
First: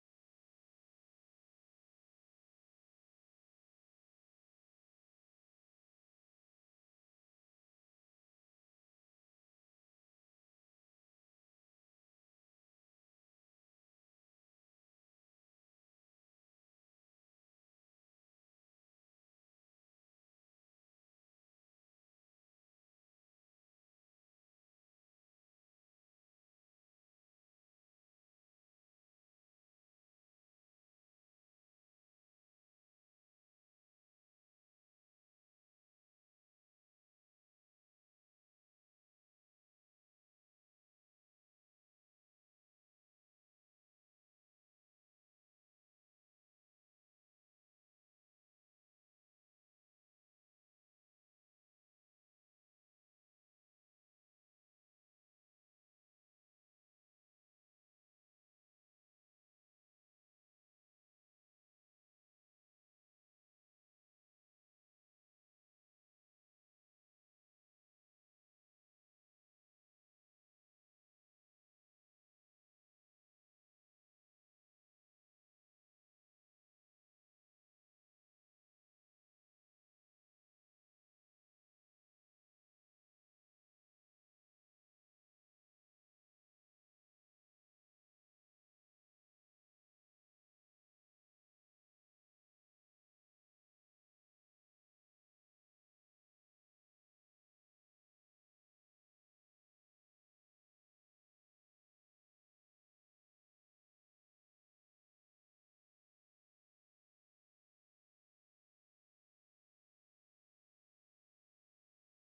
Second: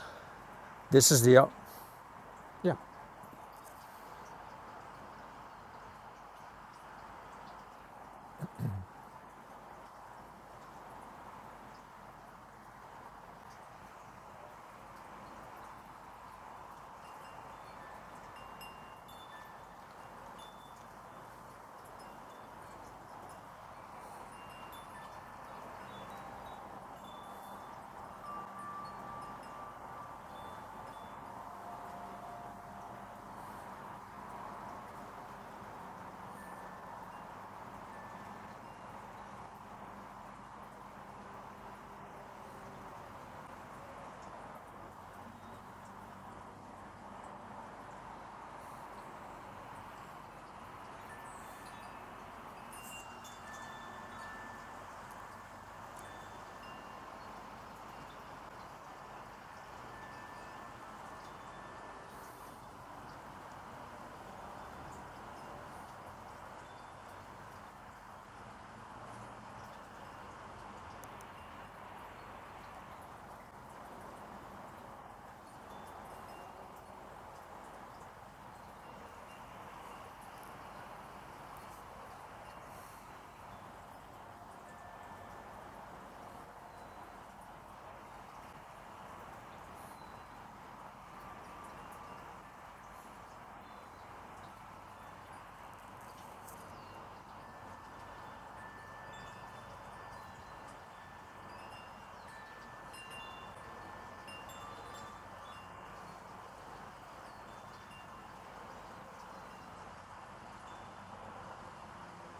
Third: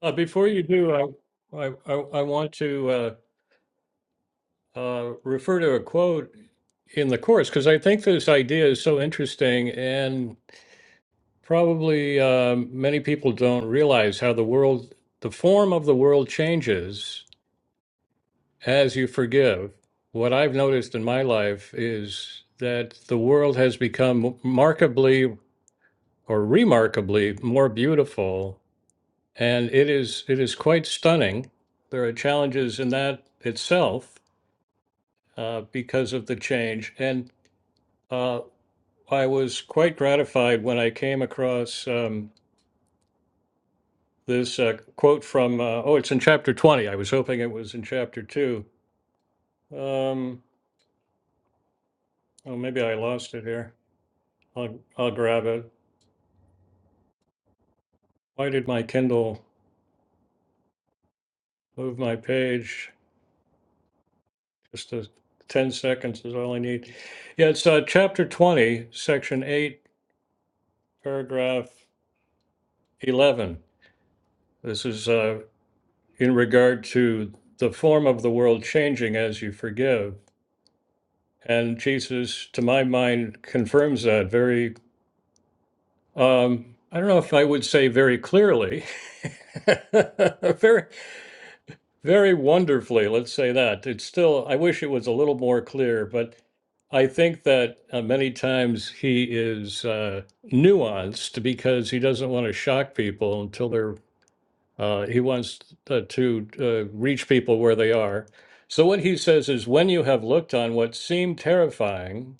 [SPEAKER 2] Uh, before you
[SPEAKER 1] This
[SPEAKER 2] do,
[SPEAKER 1] is the,
[SPEAKER 2] I, I, I I want
[SPEAKER 1] yeah,
[SPEAKER 2] to uh, uh, refer to a quote in the course because I think this idea is so interesting. And Probably um, many people don't realize how the world, the form of the world changes as you forgive. What I've noticed in my life is that the world has become markably or remarkably more beautiful, and it is it is quite stunning. There are challenges in that itself uh, because of the change, and uh, I was quite gratified when I came across. Um, this uh, quote from, uh, oh, it's in chapter 20. I was hoping it was in chapter two. Um, oh, maybe I lost it here. I'll, I'll grab it. Why did my Kindle move my page? Just a, 10 seconds is all I need. Yeah, it's uh, chapter 20, section 8, paragraph 11. This is uh, in regard to the form of the world changing as you forgive. And Jesus, to my mind, confirms that very Um, I don't know if I would say very clearly, [laughs] very, very wonderfully, let's say that. It's still, I wish it was a little more clear, but I think that uh, many times he is uh, nuanced because he doesn't want to shock people until they're, uh, he wants uh, to uh, reach people where they are. So what he says is when you have looked on what seemed terrifying,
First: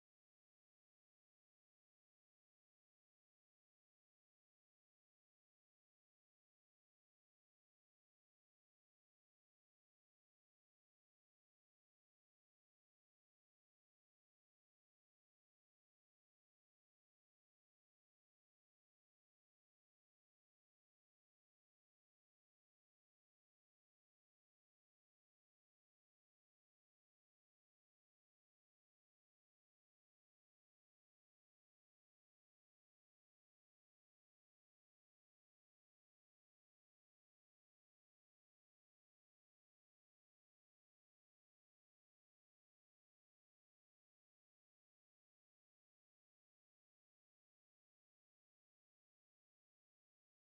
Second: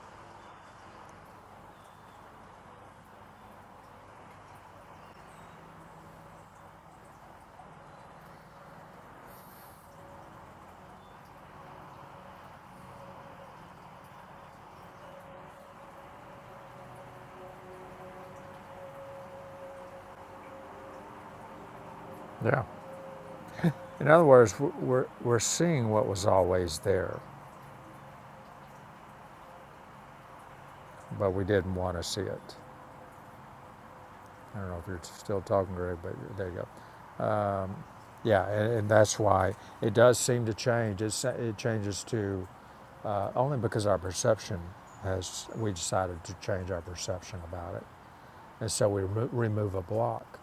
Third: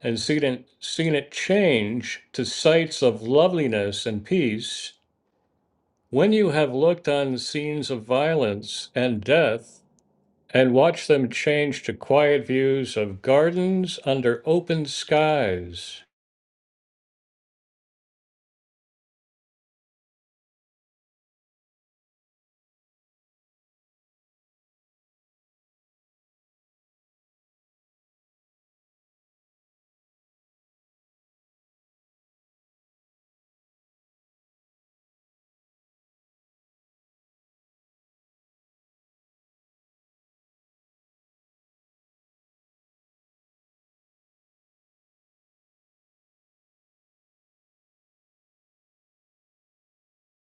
[SPEAKER 2] and seen it, seen it change to sights of loveliness and peace, when you have looked on scenes of violence and death, and watched them change to quiet views of gardens under open skies.
[SPEAKER 1] yeah. In other words, we're, we're seeing what was always there, but we didn't want to see it. I don't know if you're still talking, Greg, but there you go. Yeah, and, and that's why it does seem to change. It's, it changes to uh, only because our perception has, we decided to change our perception about it. And so we remo- remove a block.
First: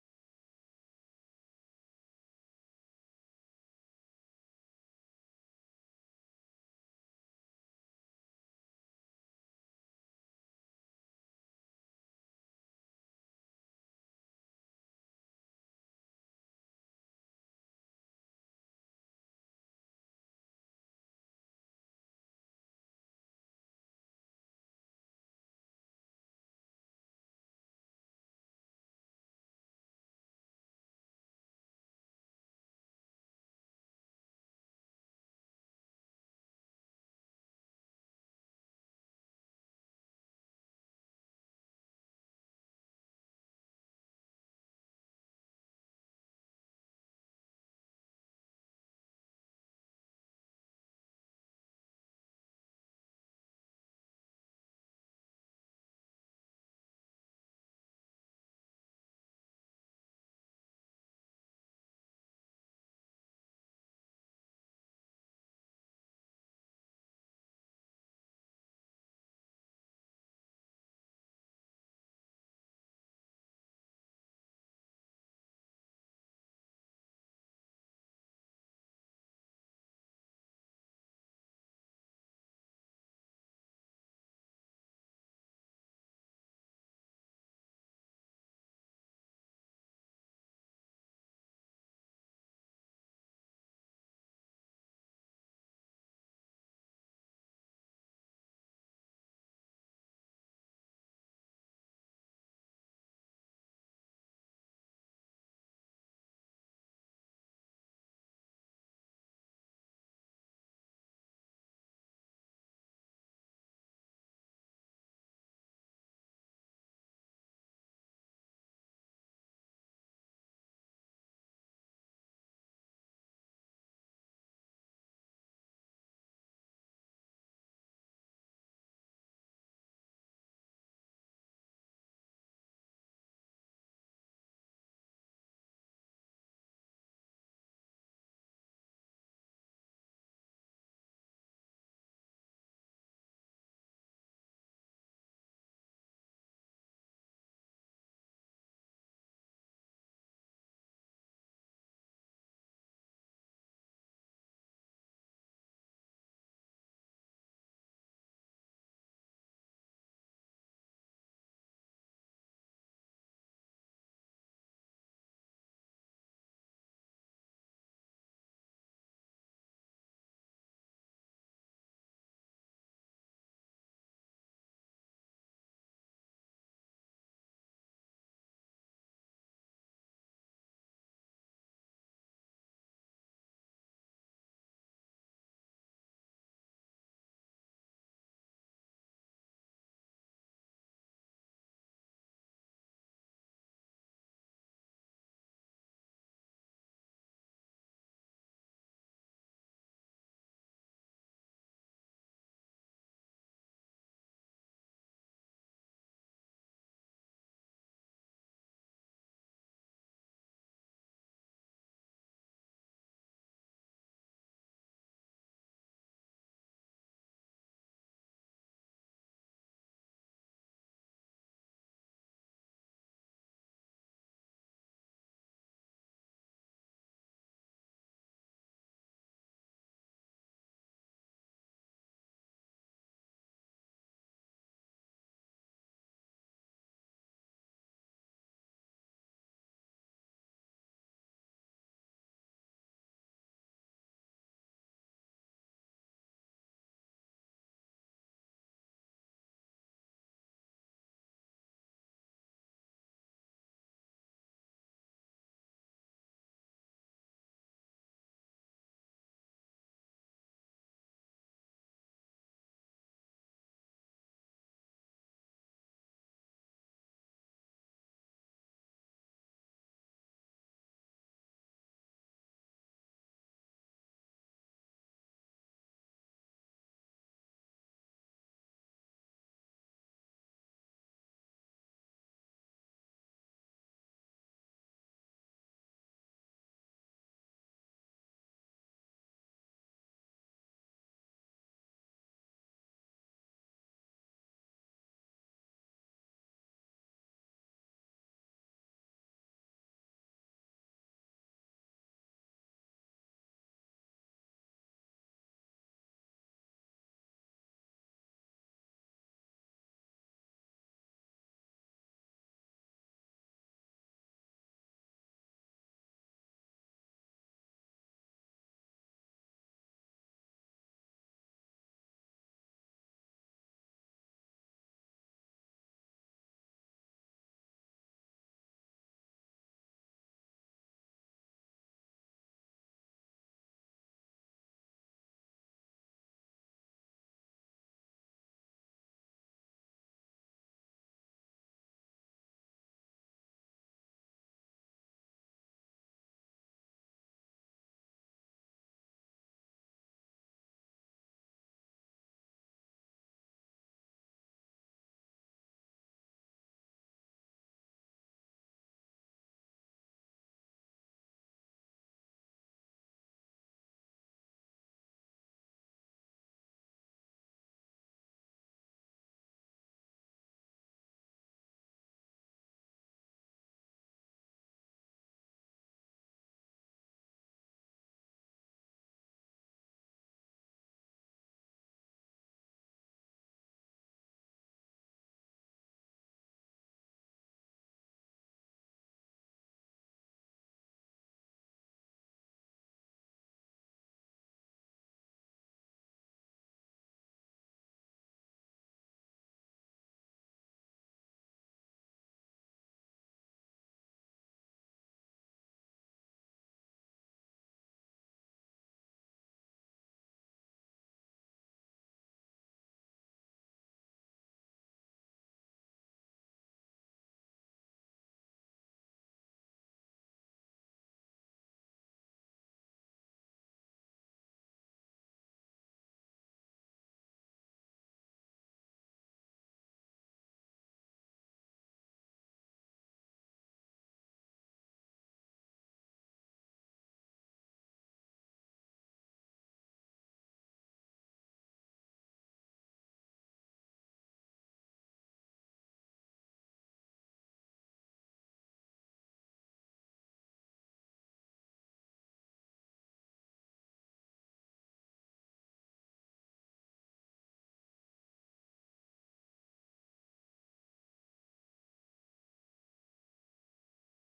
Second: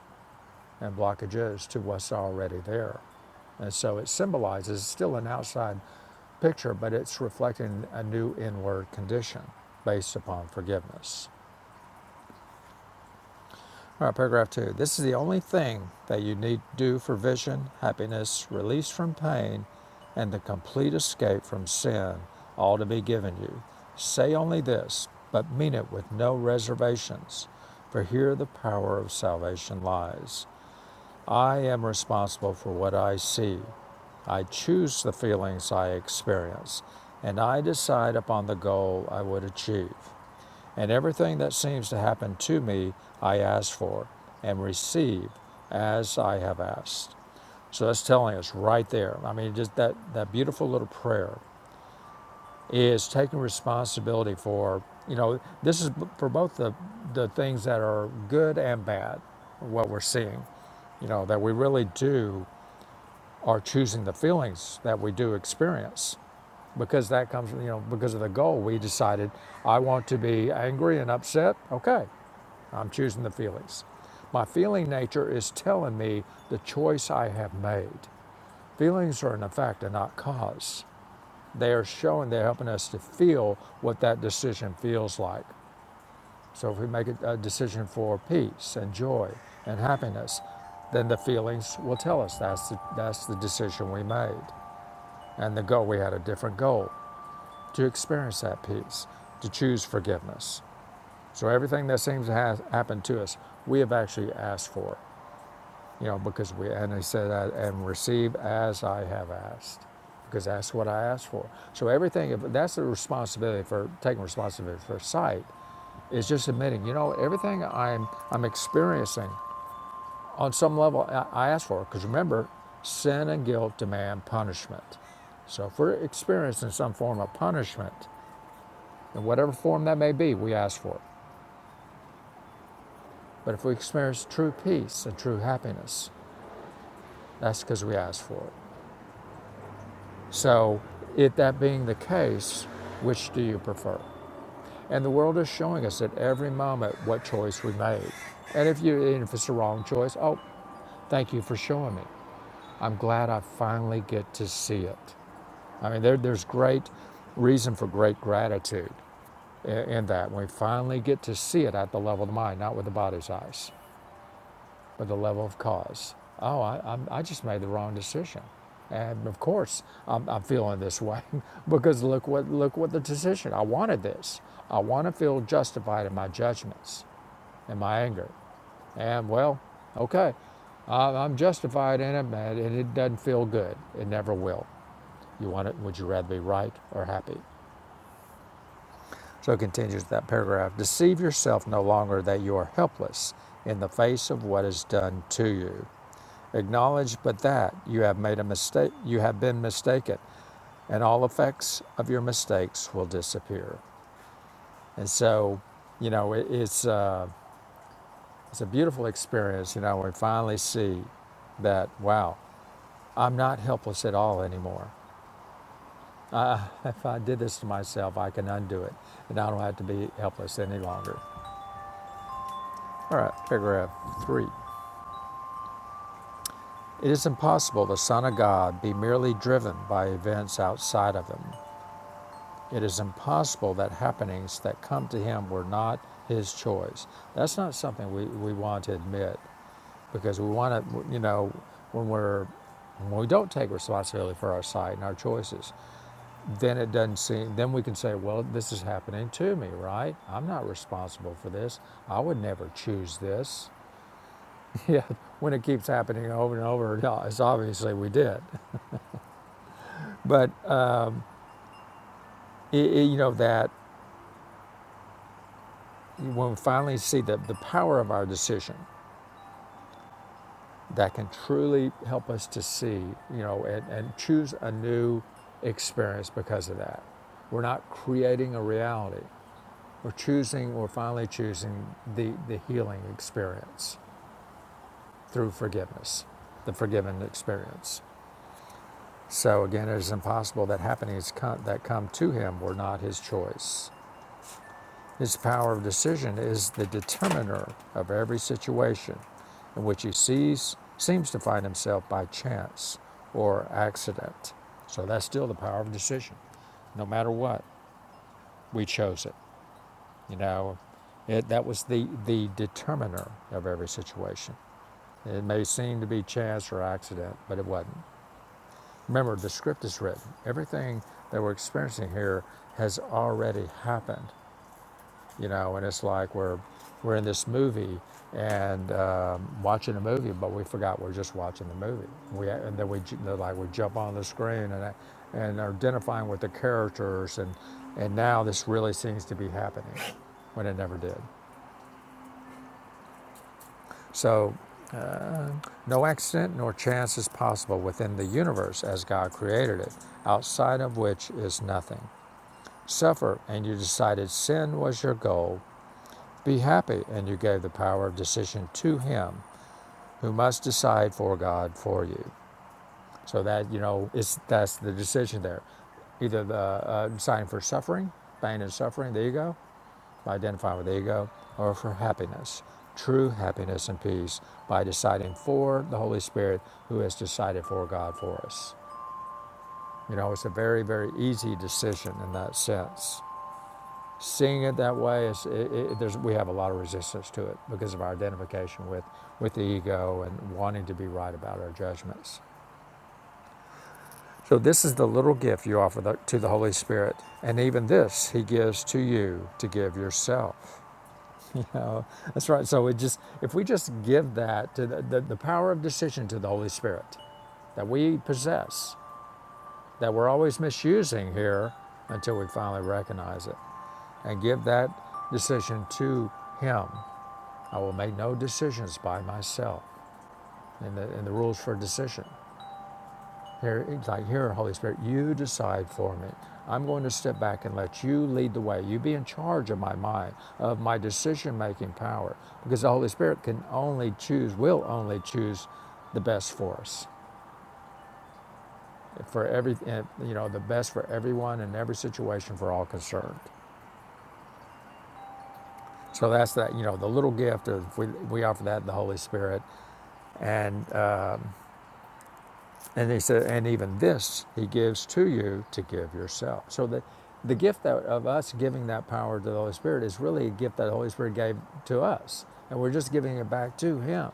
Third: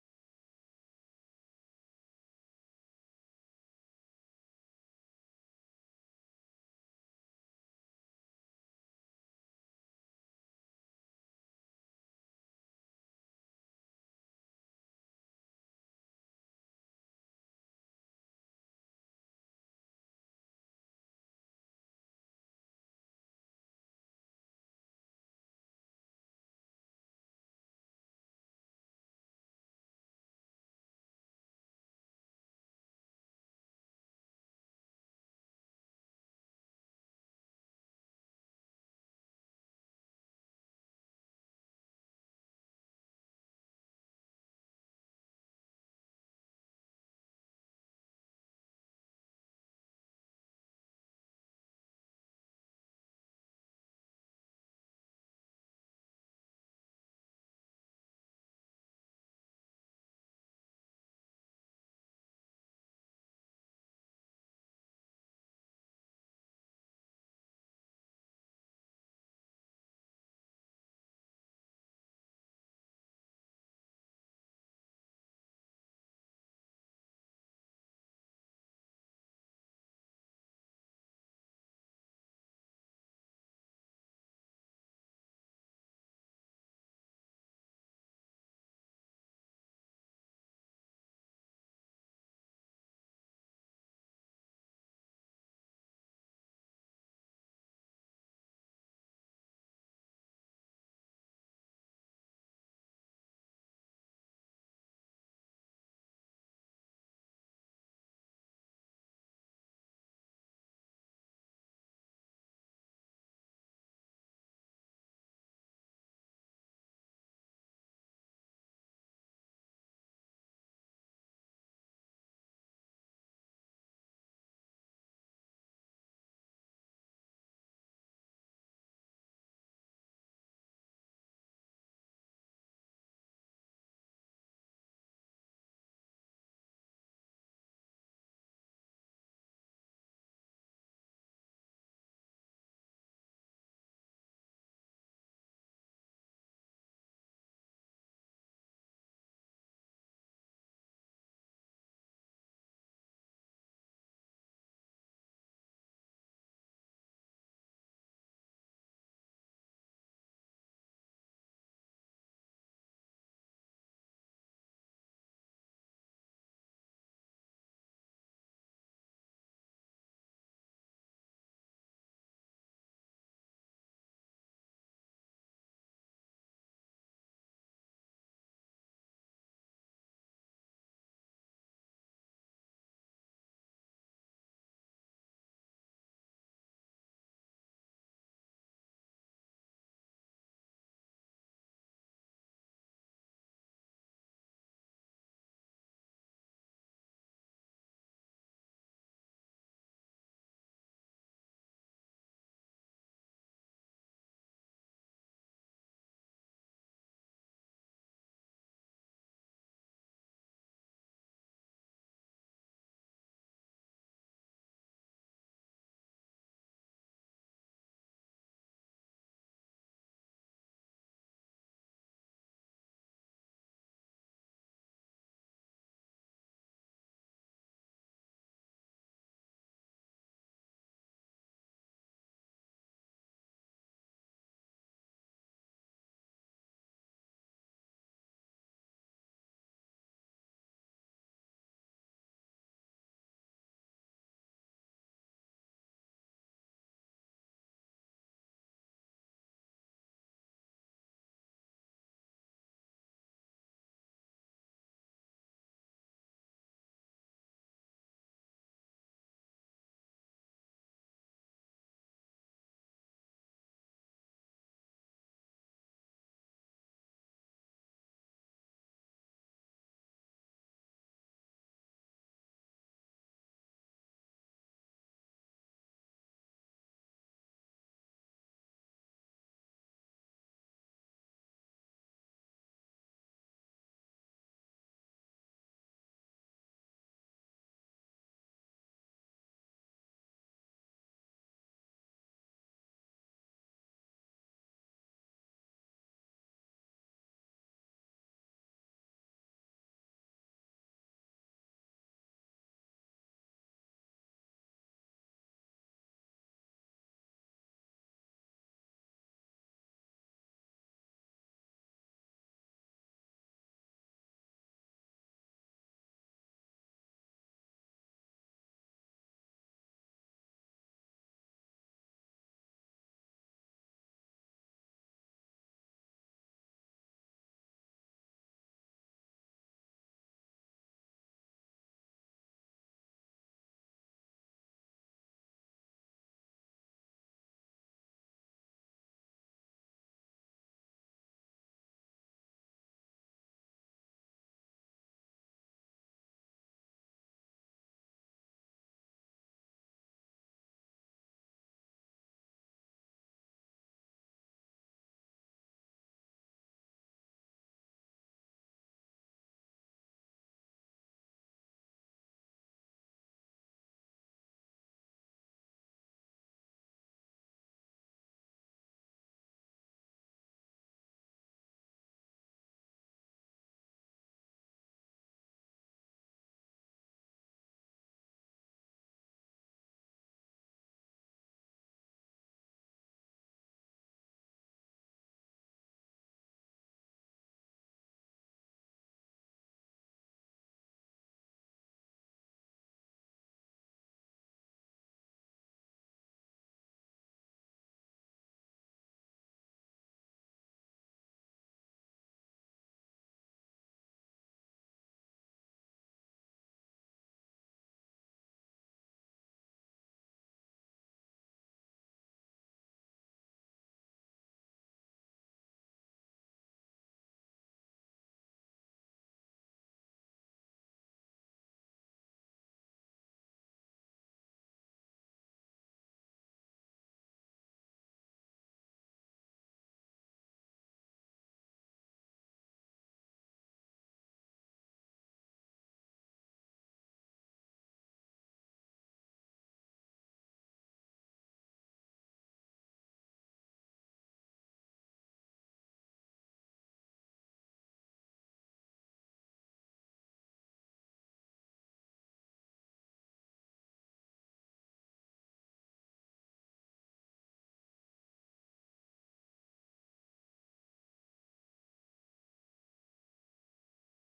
[SPEAKER 1] and blockage is to what's already there. And so it symbolizes still an outside picture, but it's reflecting a new inward condition based upon forgiveness. All right, paragraph two. This is the only thing that you need do for vision, happiness, release from pain, and the complete escape from sin, all to be given you. Say only this, but mean it with no reservations, for here the power of salvation lies. I am responsible for what I see. I choose the feelings I experience, and I decide upon the goal I would achieve. And everything that seems to happen to me, I ask for and receive as I have asked. So that's telling us right there. I mean, just that, that beautiful little prayer is taking responsibility for you know this is b- for both the the things that are good and bad what we're seeing you know that we really do are choosing the feelings that we do experience because that comes you know because of the goal we decided i want to be angry and upset okay i'm choosing the feelings my feeling nature is telling me the choice i have made feelings are an effect and not cause they are showing, they're helping us to feel what that decision feels like. So if we make a, a decision for peace and joy and happiness, then the feelings will tell us that's the, that's the decision we made. And the goal, we had a different goal to experience that peace, to choose forgiveness. So everything that seems to have happened to us, we have actually asked for. you know, because we, and he said, "Uh, and receive as I have asked, because that's what I asked for. So everything, that's the responsibility for taking responsibility for sight, is just admitting, you know, everything I'm, I'm experiencing on some level I, I asked for. Because remember, sin and guilt demand punishment. So if we're experiencing some form of punishment, in whatever form that may be, we ask for it. But if we experience true peace and true happiness, that's because we asked for it. So, it that being the case, which do you prefer? And the world is showing us at every moment what choice we made. And if you and if it's the wrong choice, oh, thank you for showing me. I'm glad I finally get to see it. I mean, there, there's great reason for great gratitude in, in that. When we finally get to see it at the level of the mind, not with the body's eyes. but the level of cause. Oh, I, i just made the wrong decision, and of course I'm, I'm feeling this way [laughs] because look what look what the decision. I wanted this. I want to feel justified in my judgments and my anger, and well, okay, I- am justified in it, man, and it doesn't feel good. It never will. You want it? Would you rather be right or happy? So it continues that paragraph. Deceive yourself no longer that you are helpless in the face of what is done to you. Acknowledge but that you have made a mistake, you have been mistaken, and all effects of your mistakes will disappear. And so, you know, it, it's uh, it's a beautiful experience. You know, we finally see that wow, I'm not helpless at all anymore. Uh, [laughs] if I did this to myself, I can undo it, and I don't have to be helpless any longer. All right, paragraph three. It is impossible the Son of God be merely driven by events outside of him. It is impossible that happenings that come to him were not his choice. That's not something we, we want to admit because we want to, you know, when we're when we don't take responsibility for our sight and our choices, then it doesn't seem, then we can say, well, this is happening to me, right? I'm not responsible for this. I would never choose this. [laughs] yeah, when it keeps happening over and over, [laughs] yeah, it's obviously we did. But, uh, it, it- you know, that when we finally see the, the power of our decision, that can truly help us to see, you know, and, and choose a new experience because of that. We're not creating a reality. We're choosing, we're finally choosing the, the healing experience through forgiveness, the forgiven experience. So again, it is impossible that happenings come, that come to him were not his choice. His power of decision is the determiner of every situation in which he sees, seems to find himself by chance or accident. So that's still the power of decision. No matter what, we chose it. You know, it, that was the, the determiner of every situation. It may seem to be chance or accident, but it wasn't. Remember, the script is written. Everything that we're experiencing here has already happened you know and it's like we're we're in this movie and um, watching a movie but we forgot we're just watching the movie we and then we ju- they're like we jump on the screen and and are identifying with the characters and and now this really seems to be happening when it never did so no accident nor chance is possible within the universe as god created it outside of which is nothing suffer and you decided sin was your goal be happy and you gave the power of decision to him who must decide for God for you. So that you know, it's that's the decision there. Either the uh, deciding for suffering, pain and suffering, the ego, by identifying with the ego, or for happiness, true happiness and peace, by deciding for the Holy Spirit, who has decided for God for us. You know, it's a very very easy decision in that sense. Seeing it that way is it, it, there's, we have a lot of resistance to it because of our identification with with the ego and wanting to be right about our judgments. So, this is the little gift you offer the, to the Holy Spirit. And even this He gives to you to give yourself. [laughs] You know, that's right. So, it just if we just give that to the, the, the power of decision to the Holy Spirit that we possess, that we're always misusing here until we finally recognize it, and give that decision to Him. I will make no decisions by myself in the, and the rules for decision. Here, it's like, here, Holy Spirit, you decide for me. I'm going to step back and let you lead the way. You be in charge of my mind, of my decision making power, because the Holy Spirit can only choose, will only choose the best for us, for every, eh, you know, the best for everyone in every situation for all concerned. So that's that, you know, the little gift of we, we offer that to the Holy Spirit. And uh, And he said, and even this he gives to you to give yourself. So the, the gift that, of us giving that power to the Holy Spirit is really a gift that the Holy Spirit gave to us. And we're just giving it back to him.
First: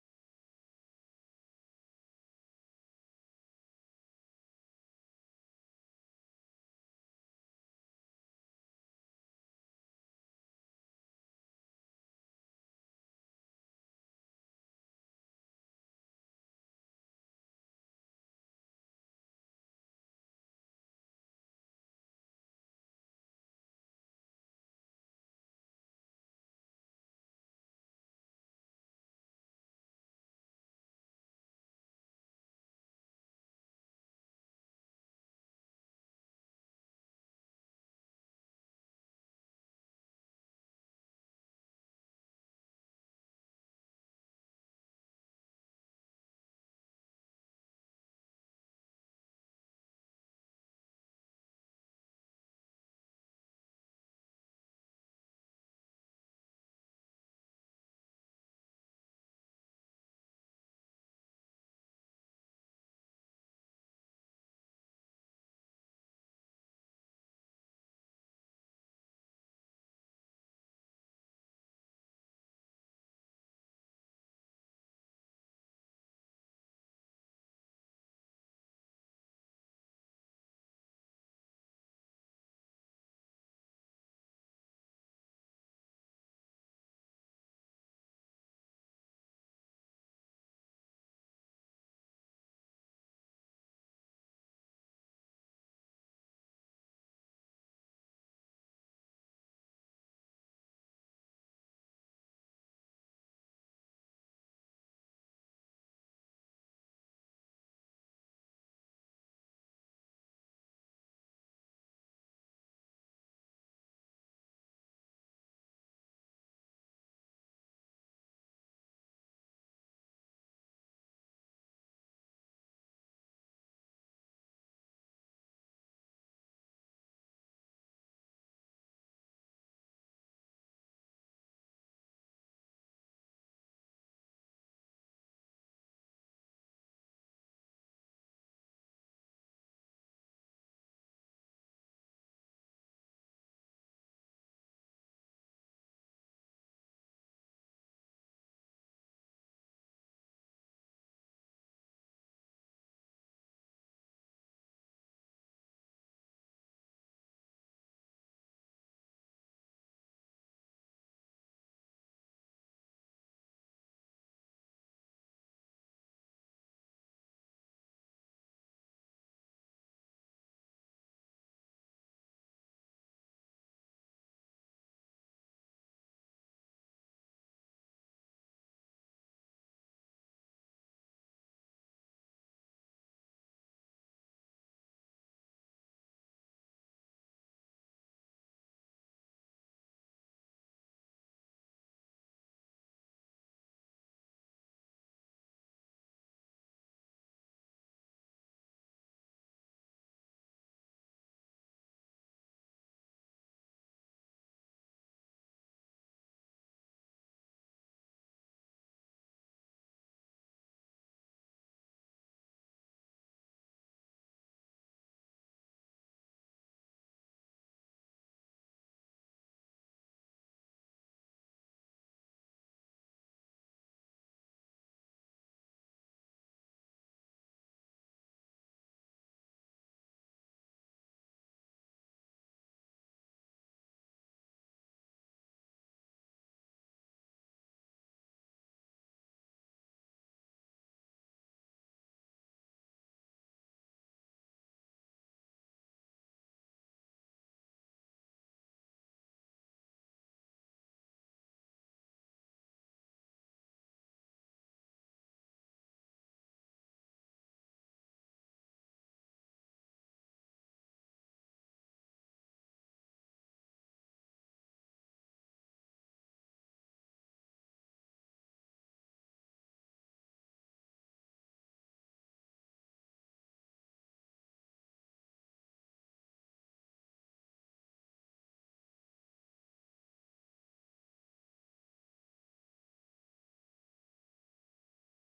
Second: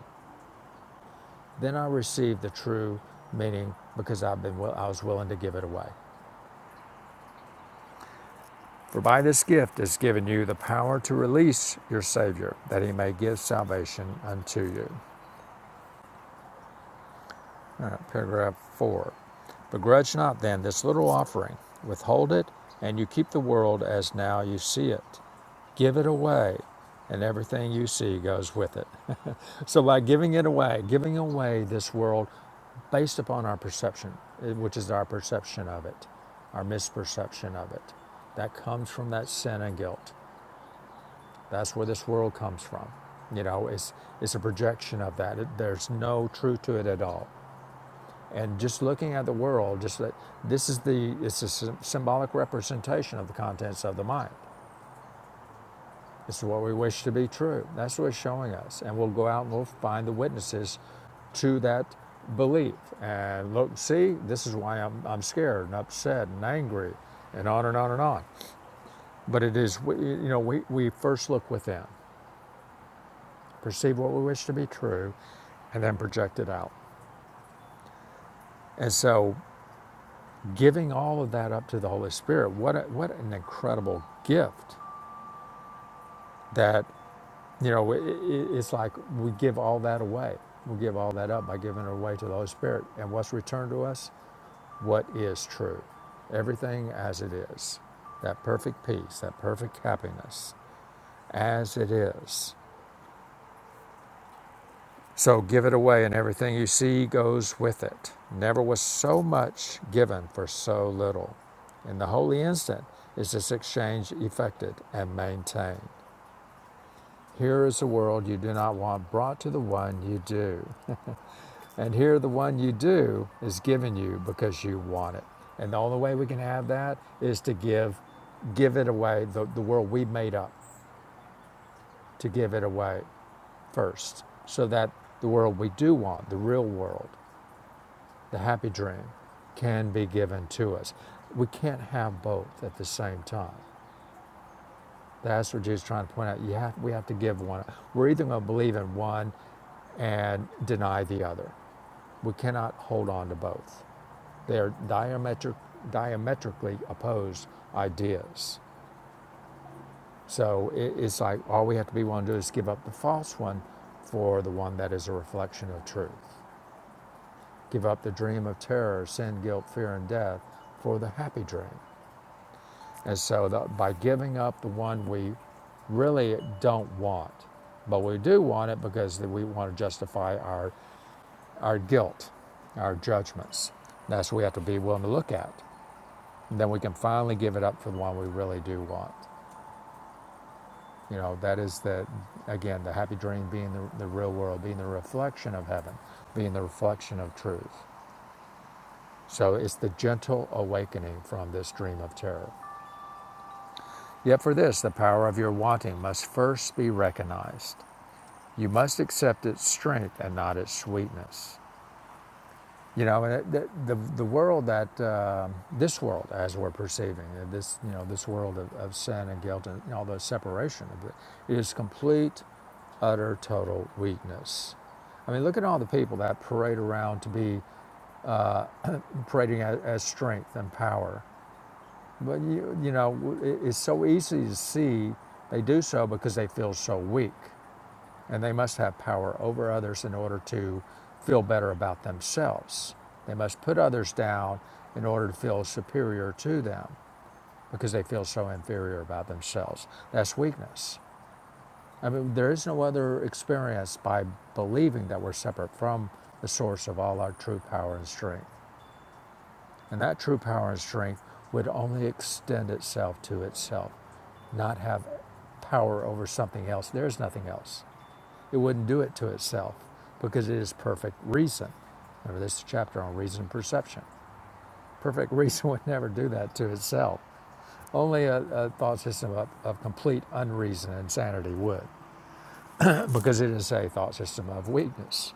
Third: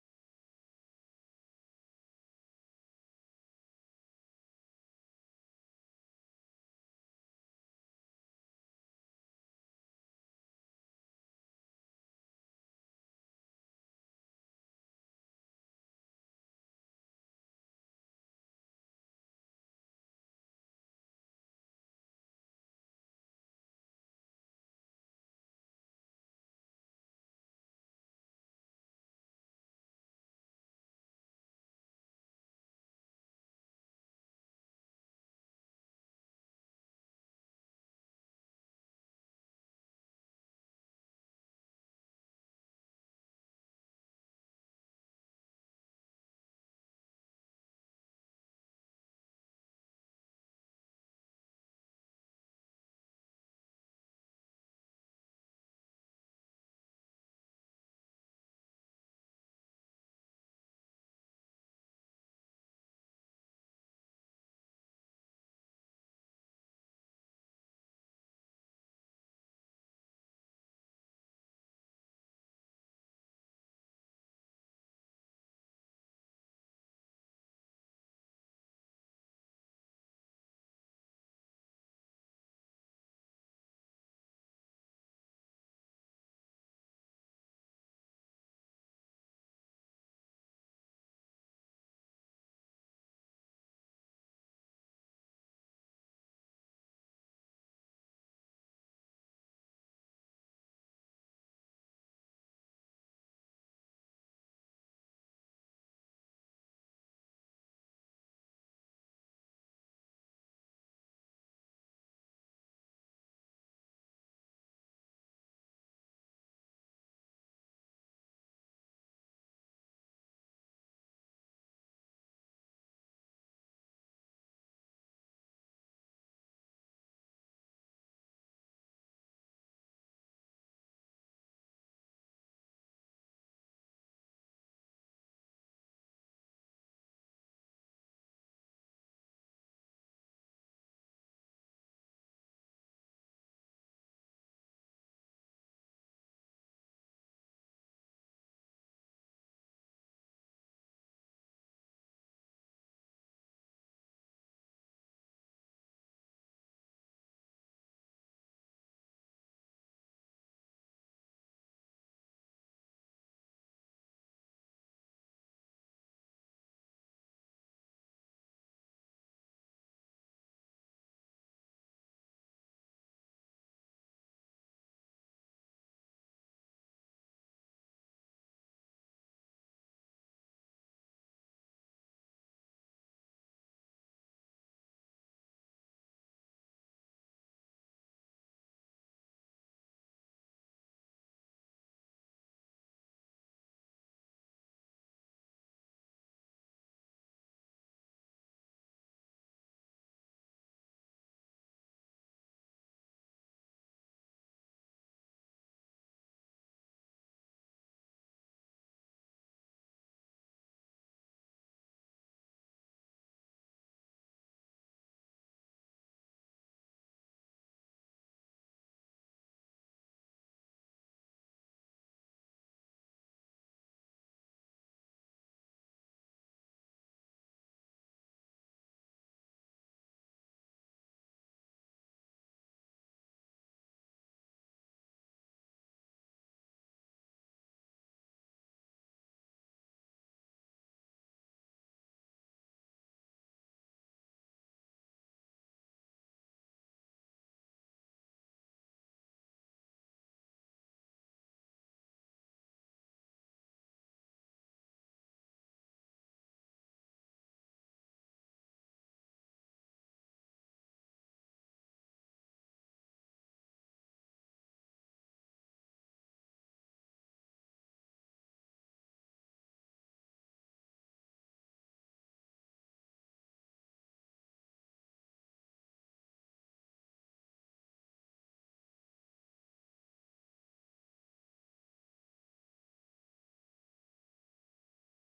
[SPEAKER 1] Then I received the true meaning because I've been I was willing to give it away. For by this gift is given you the power to release your Savior, that he may give salvation unto you. Paragraph 4. Begrudge not then this little offering. Withhold it, and you keep the world as now you see it. Give it away, and everything you see goes with it. [laughs] so, by giving it away, giving away this world based upon our perception, eh, which is our perception of it, our misperception of it, that comes from that sin and guilt. That's where this world comes from. You know, it's, it's a projection of that. It, there's no truth to it at all. And just looking at the world, just that this is the it's a symbolic representation of the contents of the mind. This is what we wish to be true. That's what it's showing us. And we'll go out and we'll find the witnesses to that belief. And look, see, this is why I'm, I'm scared and upset and angry and on and on and on. But it is, you know, we, we first look within, perceive what we wish to be true, and then project it out. And so giving all of that up to the Holy Spirit, what, a, what an incredible gift that, you know, i i it's like we give all that away. We give all that up by giving it away to the Holy Spirit. And what's returned to us? What is true. Everything as it is. That perfect peace, that perfect happiness as it is. So give it away, and everything you see goes with it. Never was so much given for so little. In the holy instant is this exchange effected and maintained. Here is a world you do not want brought to the one you do. And here the one you do is given you because you want it. And the only way we can have that is to give give it away, the, the world we made up, to give it away first. So that the world we do want, the real world, the happy dream can be given to us. We can't have both at the same time. That's what Jesus is trying to point out. You have, we have to give one. We're either going to believe in one and deny the other. We cannot hold on to both. They are diametric, diametrically opposed ideas. So it, it's like all we have to be willing to do is give up the false one for the one that is a reflection of truth. Give up the dream of terror, sin, guilt, fear, and death for the happy dream And so the, by giving up the one we really don't want, but we do want it because we want to justify our, our guilt, our judgments. That's what we have to be willing to look at. And then we can finally give it up for the one we really do want. You know, that is the, again, the happy dream being the, the real world, being the reflection of heaven, being the reflection of truth. So it's the gentle awakening from this dream of terror. Yet for this, the power of your wanting must first be recognized. You must accept its strength and not its sweetness. You know, and the, the, the world that, um this world as we're perceiving, uh, this, you know, this world of, of sin and guilt and all the separation of it, is complete, utter, total weakness. I mean, look at all the people that parade around to be parading as, as strength and power. But, you, you know, it's so easy to see they do so because they feel so weak and they must have power over others in order to feel better about themselves. They must put others down in order to feel superior to them because they feel so inferior about themselves. That's weakness. I mean, there is no other experience by believing that we're separate from the source of all our true power and strength. And that true power and strength would only extend itself to itself, not have power over something else. There's nothing else. It wouldn't do it to itself because it is perfect reason. Remember, this is a chapter on reason and perception. Perfect [laughs] reason would never do that to itself. Only a, a thought system of, of complete unreason and insanity would, [clears throat] because it is a thought system of weakness.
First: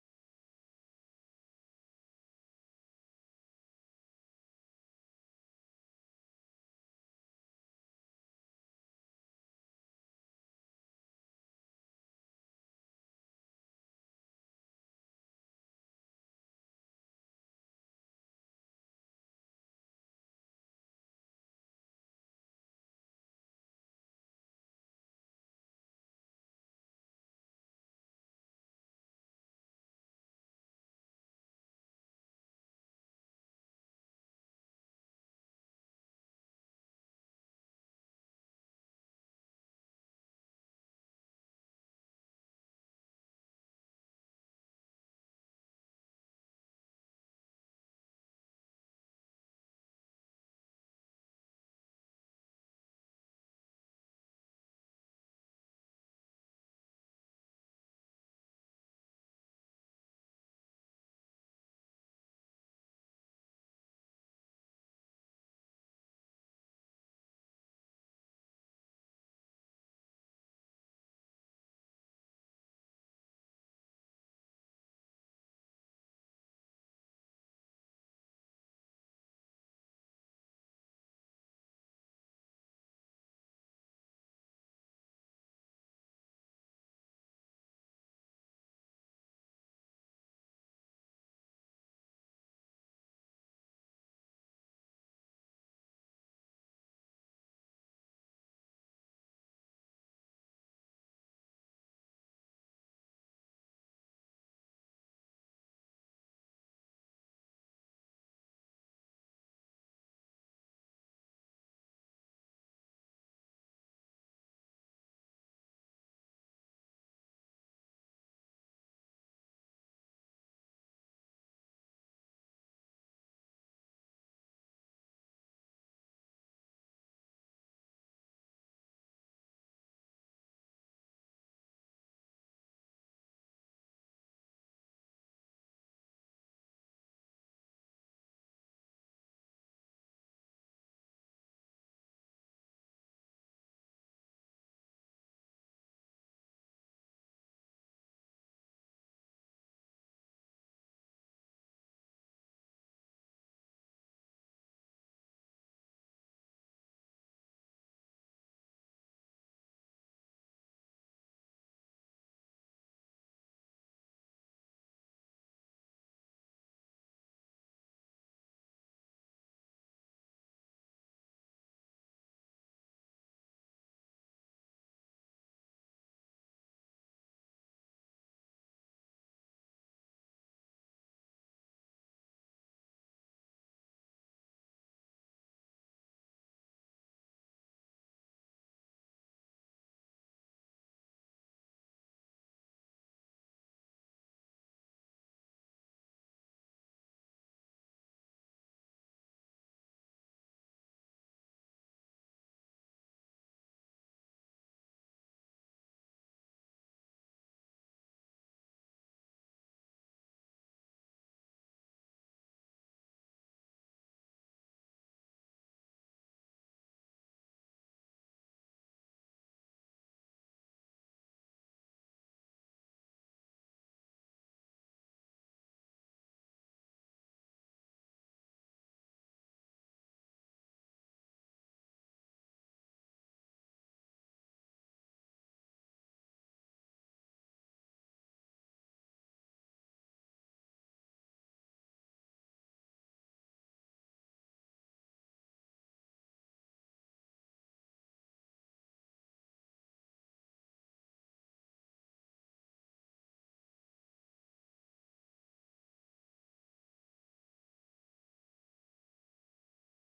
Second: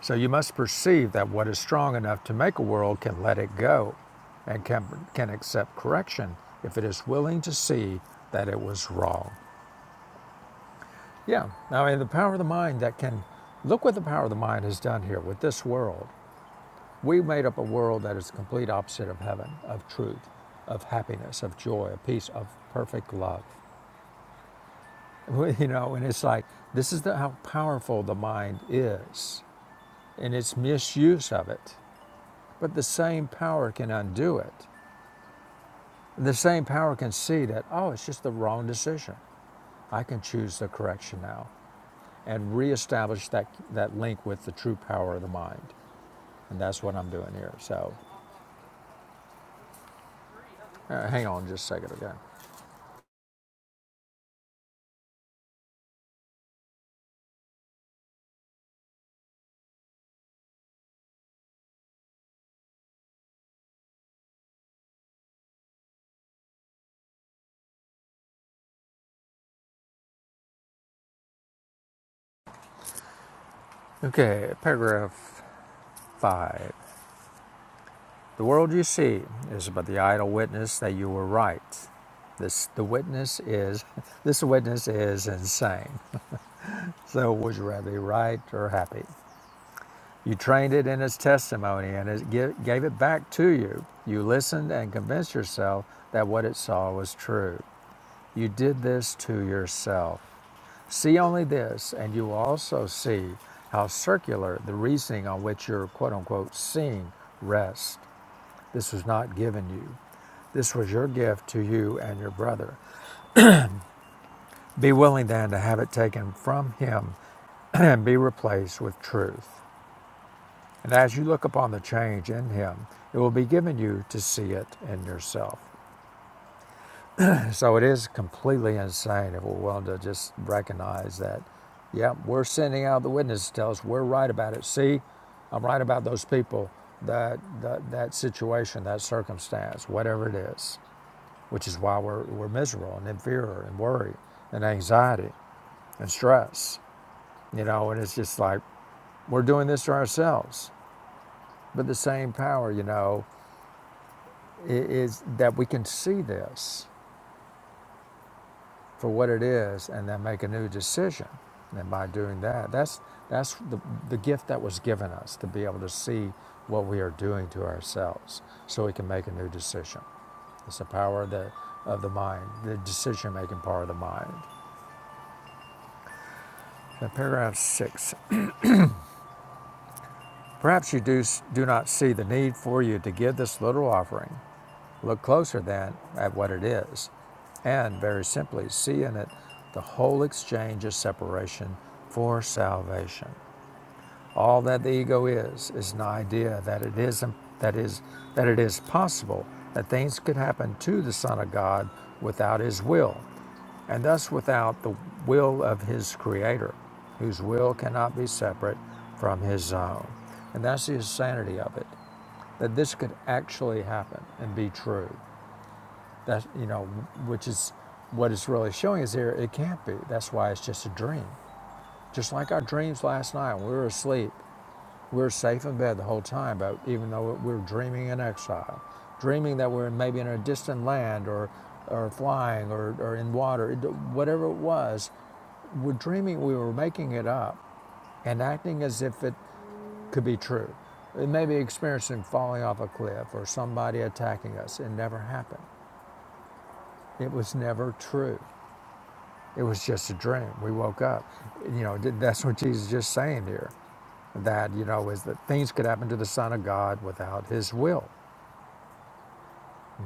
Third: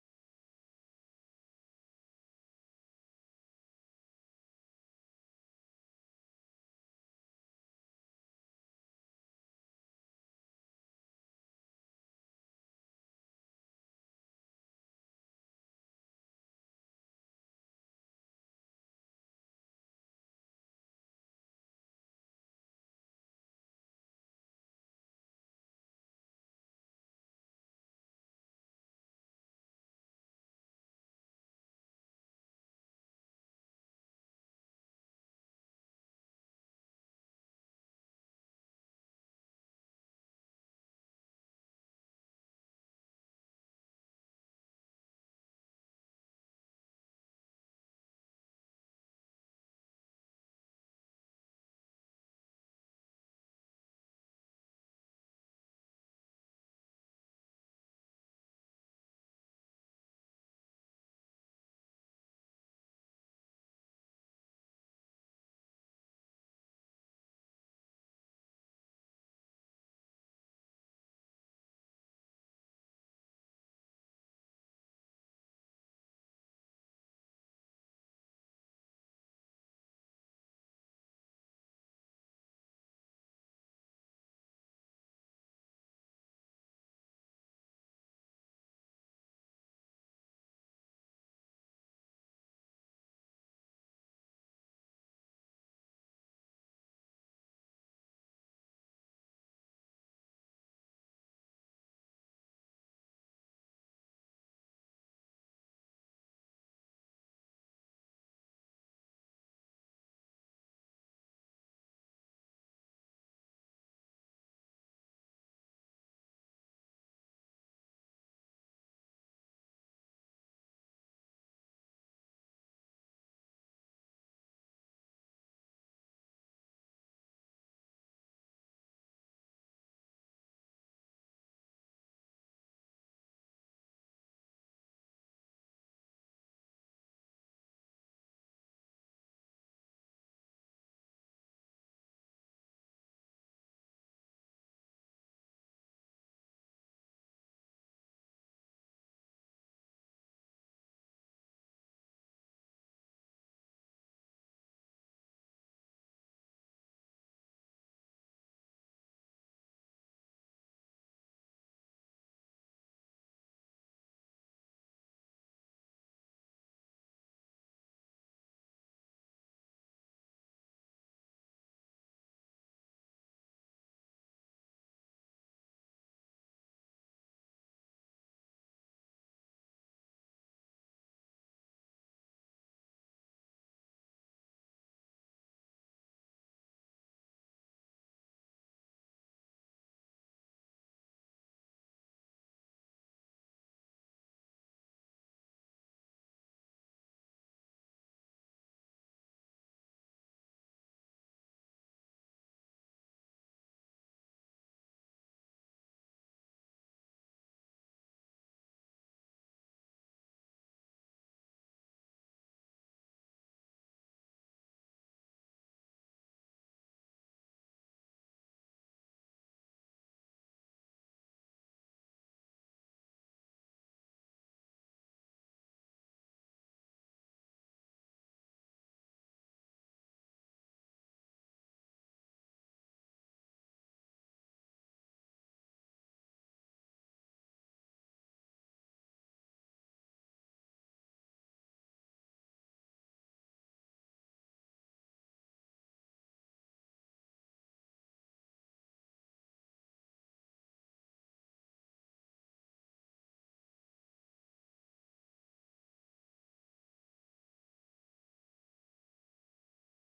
[SPEAKER 1] So you must perceive that what is strong enough to make a world can let it go and can, can accept correction if it is willing to see that it was wrong. Yeah, I mean, the power of the mind that can look what the power of the mind has done here with this world. We made up a world that is the complete opposite of heaven, of truth, of happiness, of joy, of peace, of perfect love. [laughs] You know, and it's like this is the, how powerful the mind is and its misuse of it. But the same power can undo it. The same power can see that, oh, it's just the wrong decision. I can choose the correction now and reestablish that, that link with the true power of the mind. And that's what I'm doing here. So uh, hang on just a second again. Okay, paragraph five. The world you see is but the idle witness that you were right. This the witness is [laughs] this witness is insane. So would you rather be right or happy? You trained it in its testimony and it gi- gave it back to you. You listened and convinced yourself that what it saw was true. You did this to yourself. See only this, and you will also see how circular the reasoning on which your quote unquote seeing rests. This was not given you. This was your gift to you and your brother. Be willing then to have it taken from him [clears throat] and be replaced with truth. And as you look upon the change in him, it will be given you to see it in yourself. So it is completely insane if we're willing to just recognize that, yeah, we're sending out the witness to tell us we're right about it. See, I'm right about those people, that that, that situation, that circumstance, whatever it is, which is why we're, we're miserable and in fear and worry and anxiety and stress, you know, and it's just like we're doing this to ourselves. But the same power, you know, is that we can see this for what it is and then make a new decision. And by doing that, that's, that's the, the gift that was given us to be able to see what we are doing to ourselves so we can make a new decision. It's the power of the, of the mind, the decision making power of the mind. Now, paragraph six. Perhaps you do, do not see the need for you to give this little offering. Look closer then at what it is, and very simply see in it the whole exchange of separation for salvation. All that the ego is is an idea that it is um, that is that it is possible that things could happen to the Son of God without his will, and thus without the will of his creator, whose will cannot be separate from his own. And that's the insanity of it. That this could actually happen and be true. That you know, which is what it's really showing is here, it can't be. That's why it's just a dream. Just like our dreams last night when we were asleep. We're safe in bed the whole time, but even though we're dreaming in exile, dreaming that we're maybe in a distant land or, or flying or, or in water, whatever it was, we're dreaming we were making it up and acting as if it could be true. It may be experiencing falling off a cliff or somebody attacking us. It never happened. It was never true. It was just a dream. We woke up. You know, th- that's what Jesus is just saying here. That, you know, is that things could happen to the Son of God without his will.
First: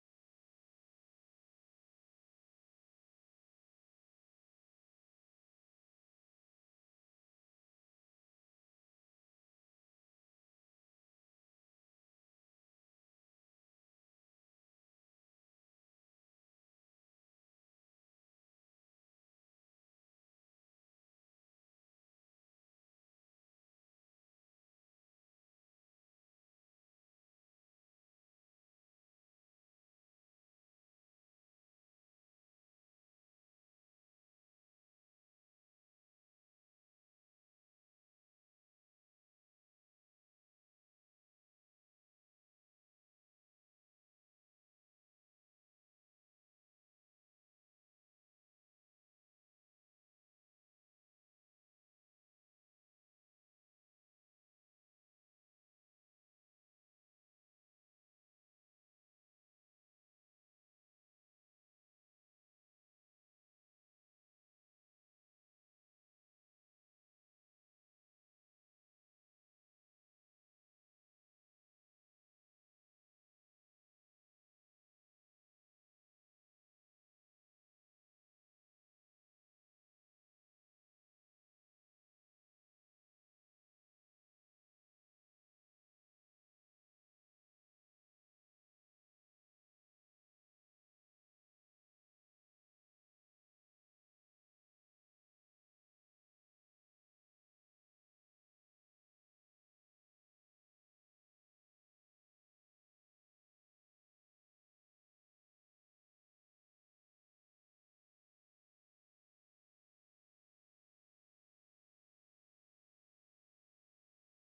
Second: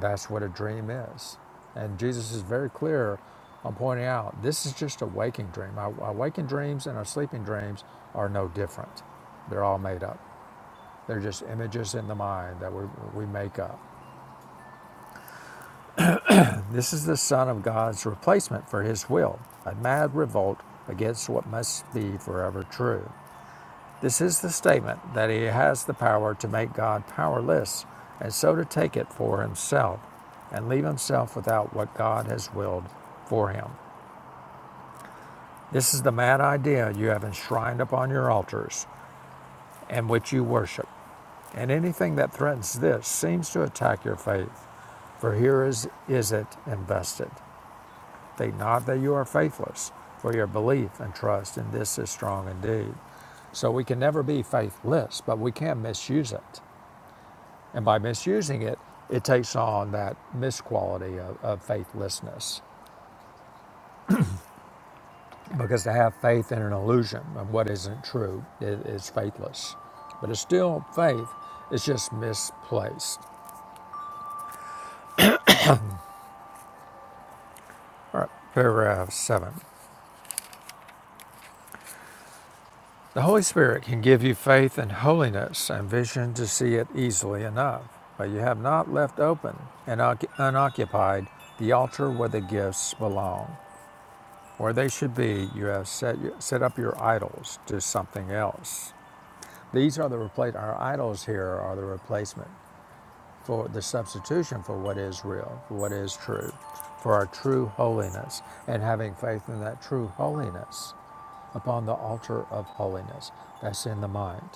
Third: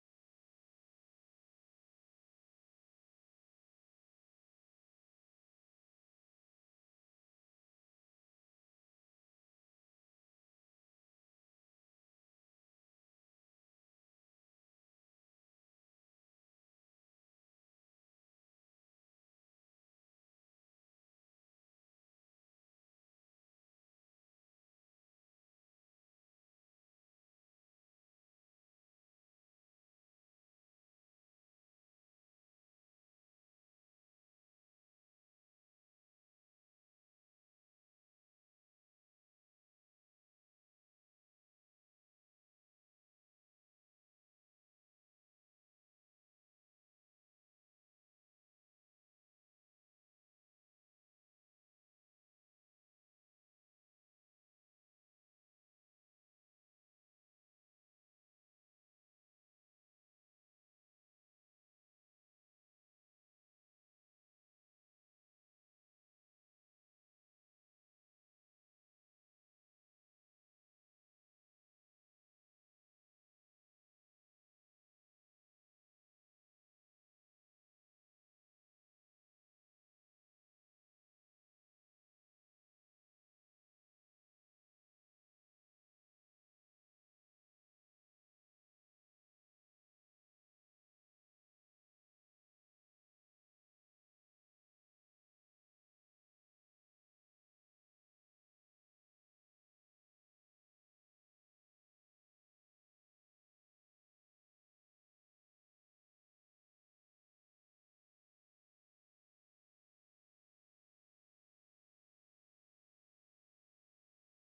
[SPEAKER 1] That's what a dream is. And Jesus is very clear on pointing out this is just a waking dream. Our, our waking dreams and our sleeping dreams are no different. They're all made up. They're just images in the mind that we, we make up. This is the Son of God's replacement for his will, a mad revolt against what must be forever true. This is the statement that he has the power to make God powerless and so to take it for himself and leave himself without what God has willed for him. This is the mad idea you have enshrined upon your altars and which you worship. And anything that threatens this seems to attack your faith, for here is, is it invested. Think not that you are faithless, for your belief and trust in this is strong indeed. So we can never be faithless, but we can misuse it. And by misusing it, it takes on that misquality of, of faithlessness. Because to have faith in an illusion of what isn't true i- is faithless. But it's still faith, it's just misplaced. All right, paragraph seven. The Holy Spirit can give you faith and holiness and vision to see it easily enough, but you have not left open and unoccupied the altar where the gifts belong. or they should be. You have set set up your idols to something else. These are the replace. Our idols here are the replacement for the substitution for what is real, for what is true, for our true holiness, and having faith in that true holiness upon the altar of holiness that's in the mind.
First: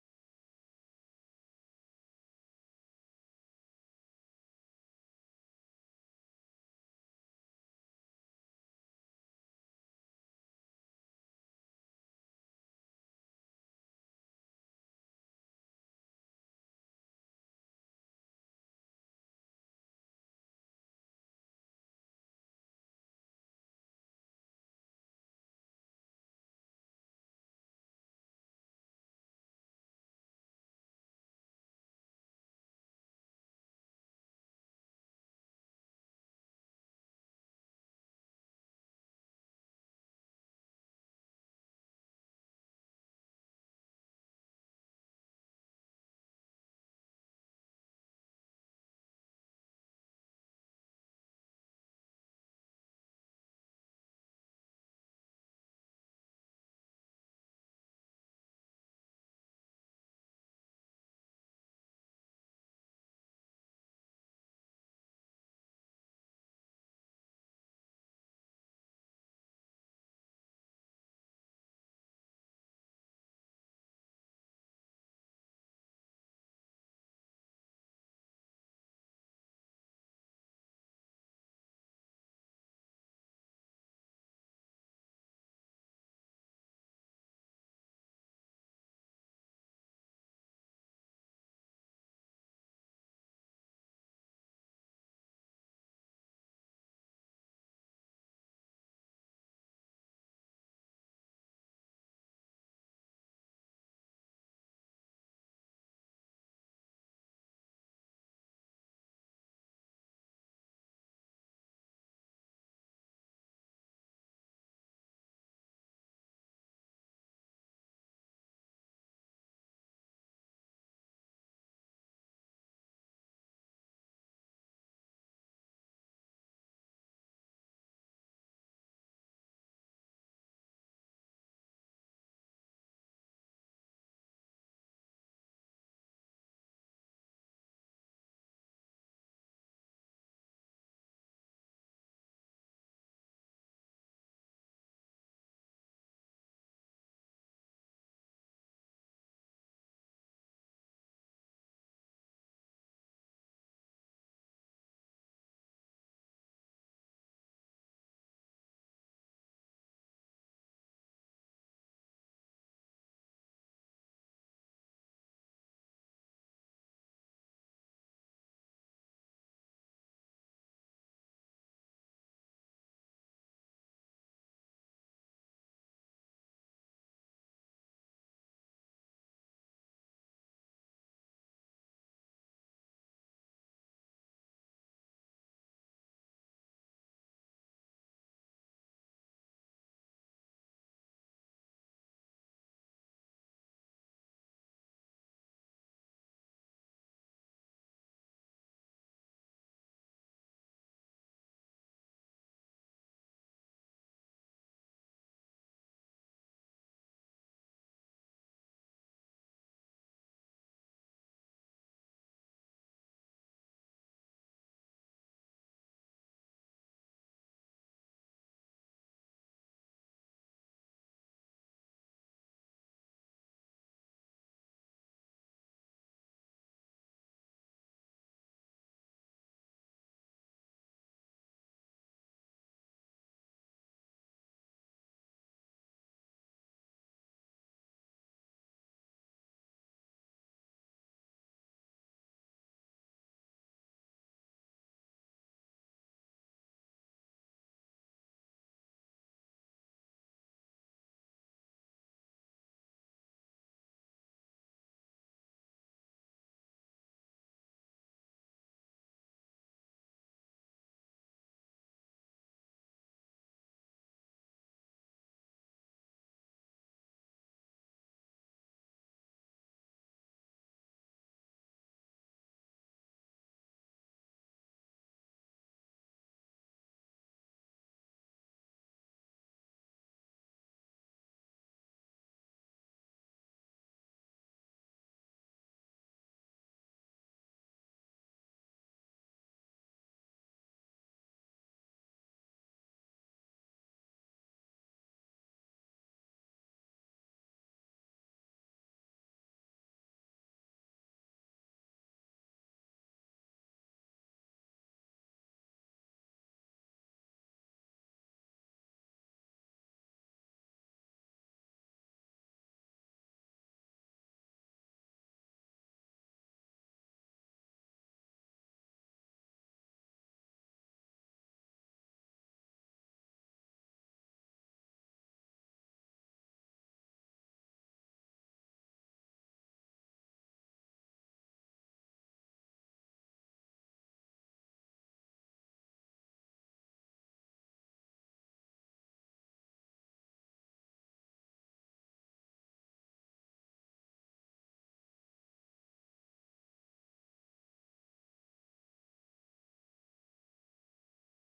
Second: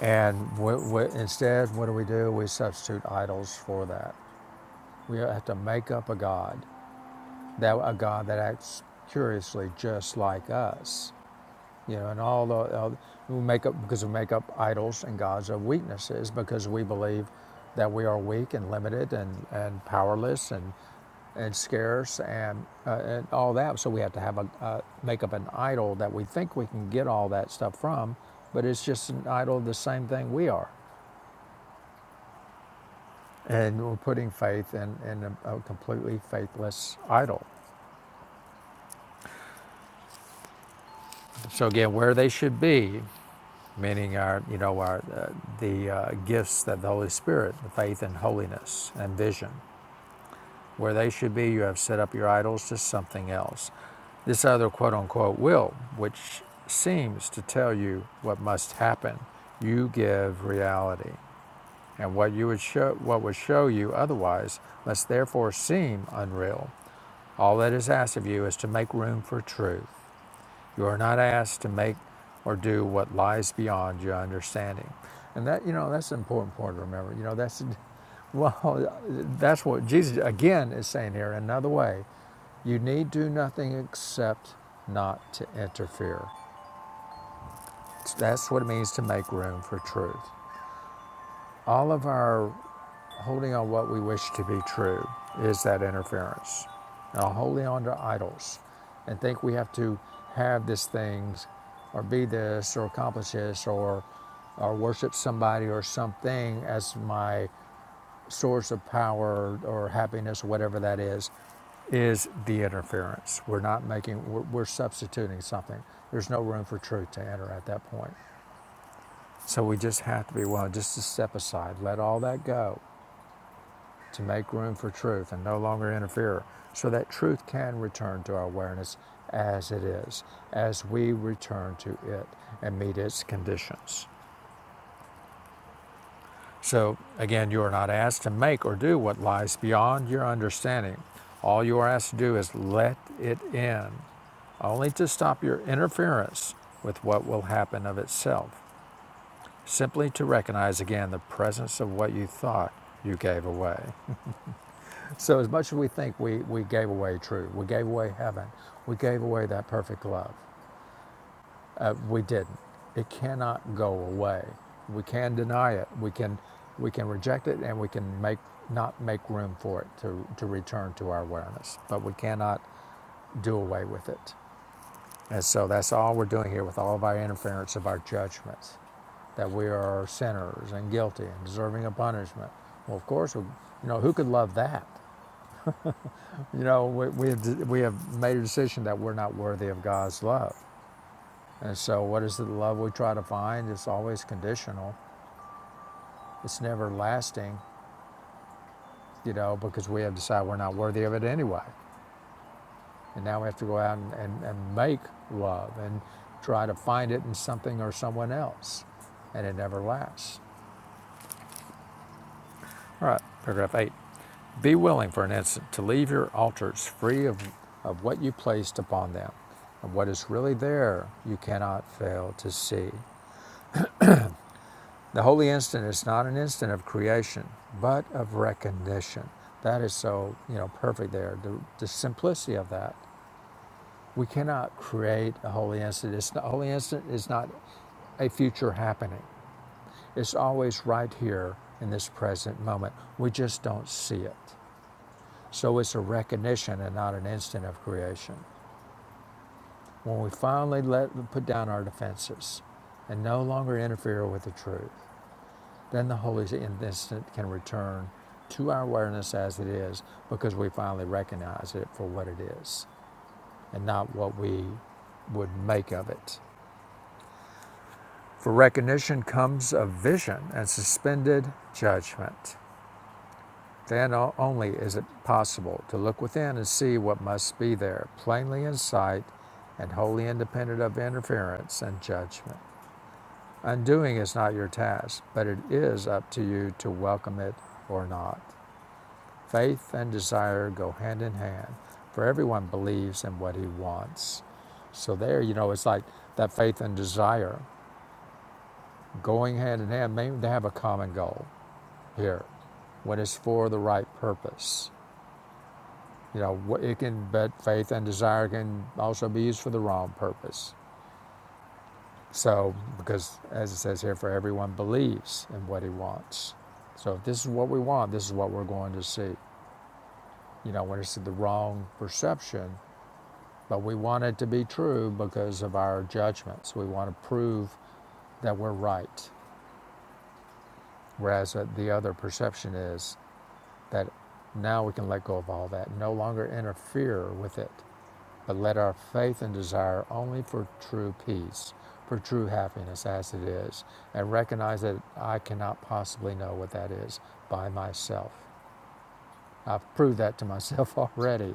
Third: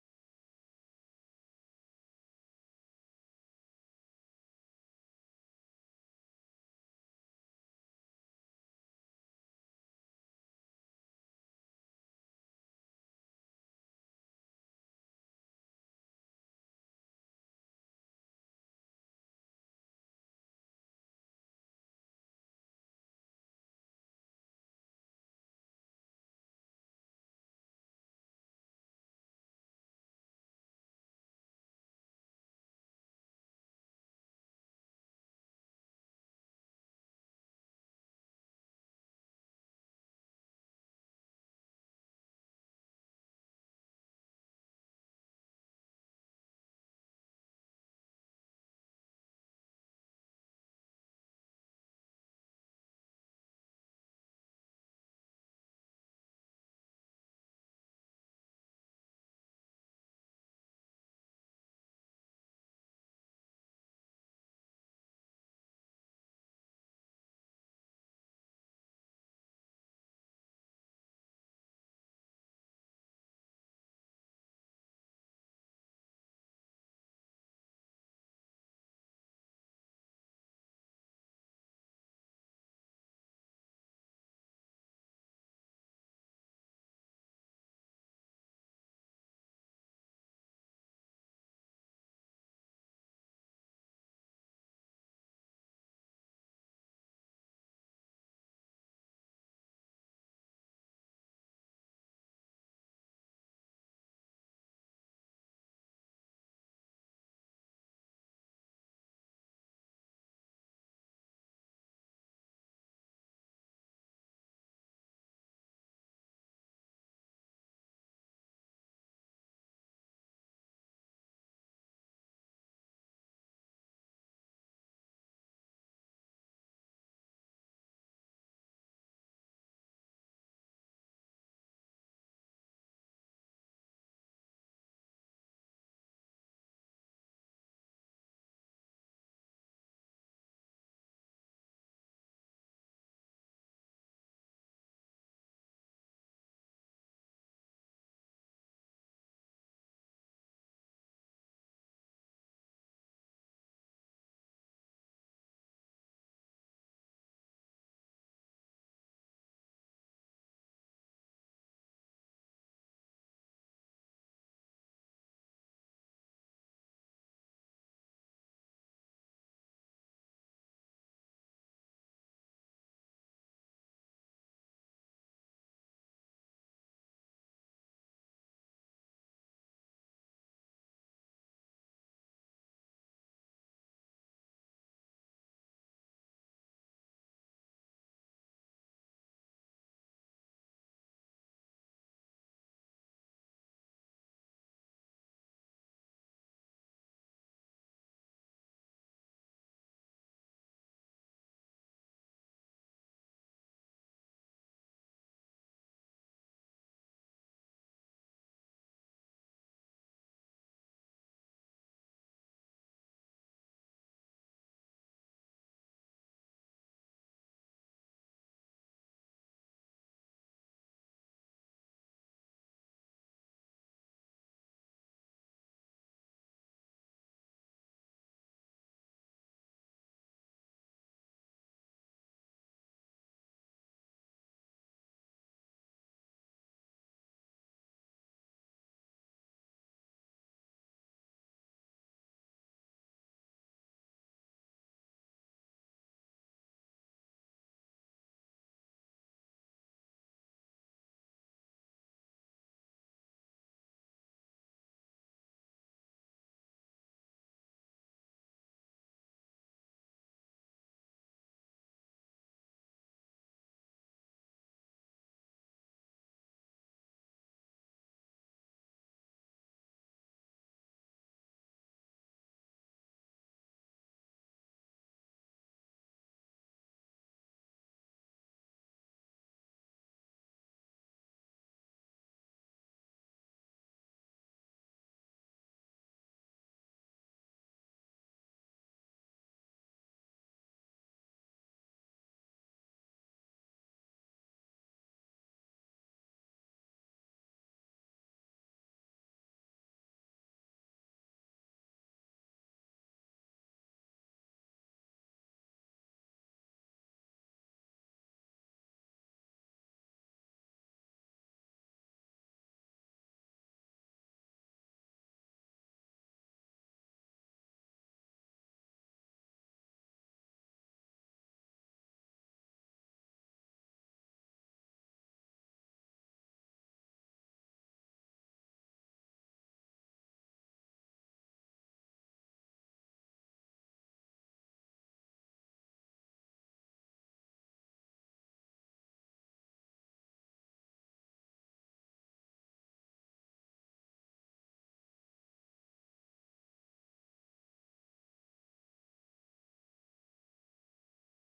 [SPEAKER 1] And wh- wh- instead, what do we do? We substitute idols for that. We have to make up a god, that a god that acts curiously just like us You know, and all the uh, we make up because we make up idols and gods of weaknesses because we believe that we are weak and limited and, and powerless and and scarce and uh, and all that. So we have to have a uh, make up an idol that we think we can get all that stuff from, but it's just an idol of the same thing we are, and we're putting faith in in a, a completely faithless idol. So again, where they should be meaning our, you know, our uh, the uh, gifts that the Holy Spirit, the faith and holiness and vision, where they should be, you have set up your idols to something else. This other quote unquote will, which seems to tell you what must happen, you give reality, and what you would show, what would show you otherwise, must therefore seem unreal. All that is asked of you is to make room for truth. You are not asked to make or do what lies beyond your understanding. And that, you know, that's an important point to remember. You know, that's, [laughs] well, that's what Jesus, again, is saying here in another way. You need do nothing except not to interfere. That's what it means to make room for truth. All of our Holding on what we wish to be true is that interference. Now, holding on to idols and think we have to have these things, or be this or accomplish this or, or worship somebody or something as my source of power or happiness, whatever that is, is the interference. We're not making, we're, we're substituting something. There's no room for truth to enter at that point. So we just have to be willing just to step aside, let all that go to make room for truth and no longer interfere so that truth can return to our awareness as it is, as we return to it and meet its conditions. So, again, you are not asked to make or do what lies beyond your understanding. All you are asked to do is let it in, only to stop your interference with what will happen of itself, simply to recognize again the presence of what you thought you gave away. So as much as we think we, we gave away truth, we gave away heaven, we gave away that perfect love, uh, we didn't. It cannot go away. We can deny it. We can we can reject it, and we can make not make room for it to to return to our awareness. But we cannot do away with it. And so that's all we're doing here with all of our interference of our judgments, that we are sinners and guilty and deserving of punishment. Well, of course, we, you know who could love that? You know, we, we, have, we have made a decision that we're not worthy of God's love. And so, what is the love we try to find? It's always conditional, it's never lasting, you know, because we have decided we're not worthy of it anyway. And now we have to go out and, and, and make love and try to find it in something or someone else, and it never lasts. All right, paragraph eight. Be willing for an instant to leave your altars free of, of what you placed upon them. And what is really there, you cannot fail to see. The holy instant is not an instant of creation, but of recognition. That is so, you know, perfect there. The, the simplicity of that. We cannot create a holy instant. It's not, a holy instant is not a future happening. It's always right here in this present moment. We just don't see it. So it's a recognition and not an instant of creation. When we finally let put down our defenses and no longer interfere with the truth, then the Holy Instant can return to our awareness as it is because we finally recognize it for what it is and not what we would make of it. For recognition comes a vision and suspended judgment. Then only is it possible to look within and see what must be there, plainly in sight and wholly independent of interference and judgment. Undoing is not your task, but it is up to you to welcome it or not. Faith and desire go hand in hand, for everyone believes in what he wants. So, there, you know, it's like that faith and desire going hand in hand. Maybe they have a common goal here when it's for the right purpose You know, it can, but faith and desire can also be used for the wrong purpose. So, because as it says here, for everyone believes in what he wants. So, if this is what we want, this is what we're going to see. You know, when it's the wrong perception, but we want it to be true because of our judgments. We want to prove that we're right. Whereas uh, the other perception is that now we can let go of all that, no longer interfere with it. But let our faith and desire only for true peace, for true happiness as it is, and recognize that I cannot possibly know what that is by myself. I've proved that to myself [laughs] already.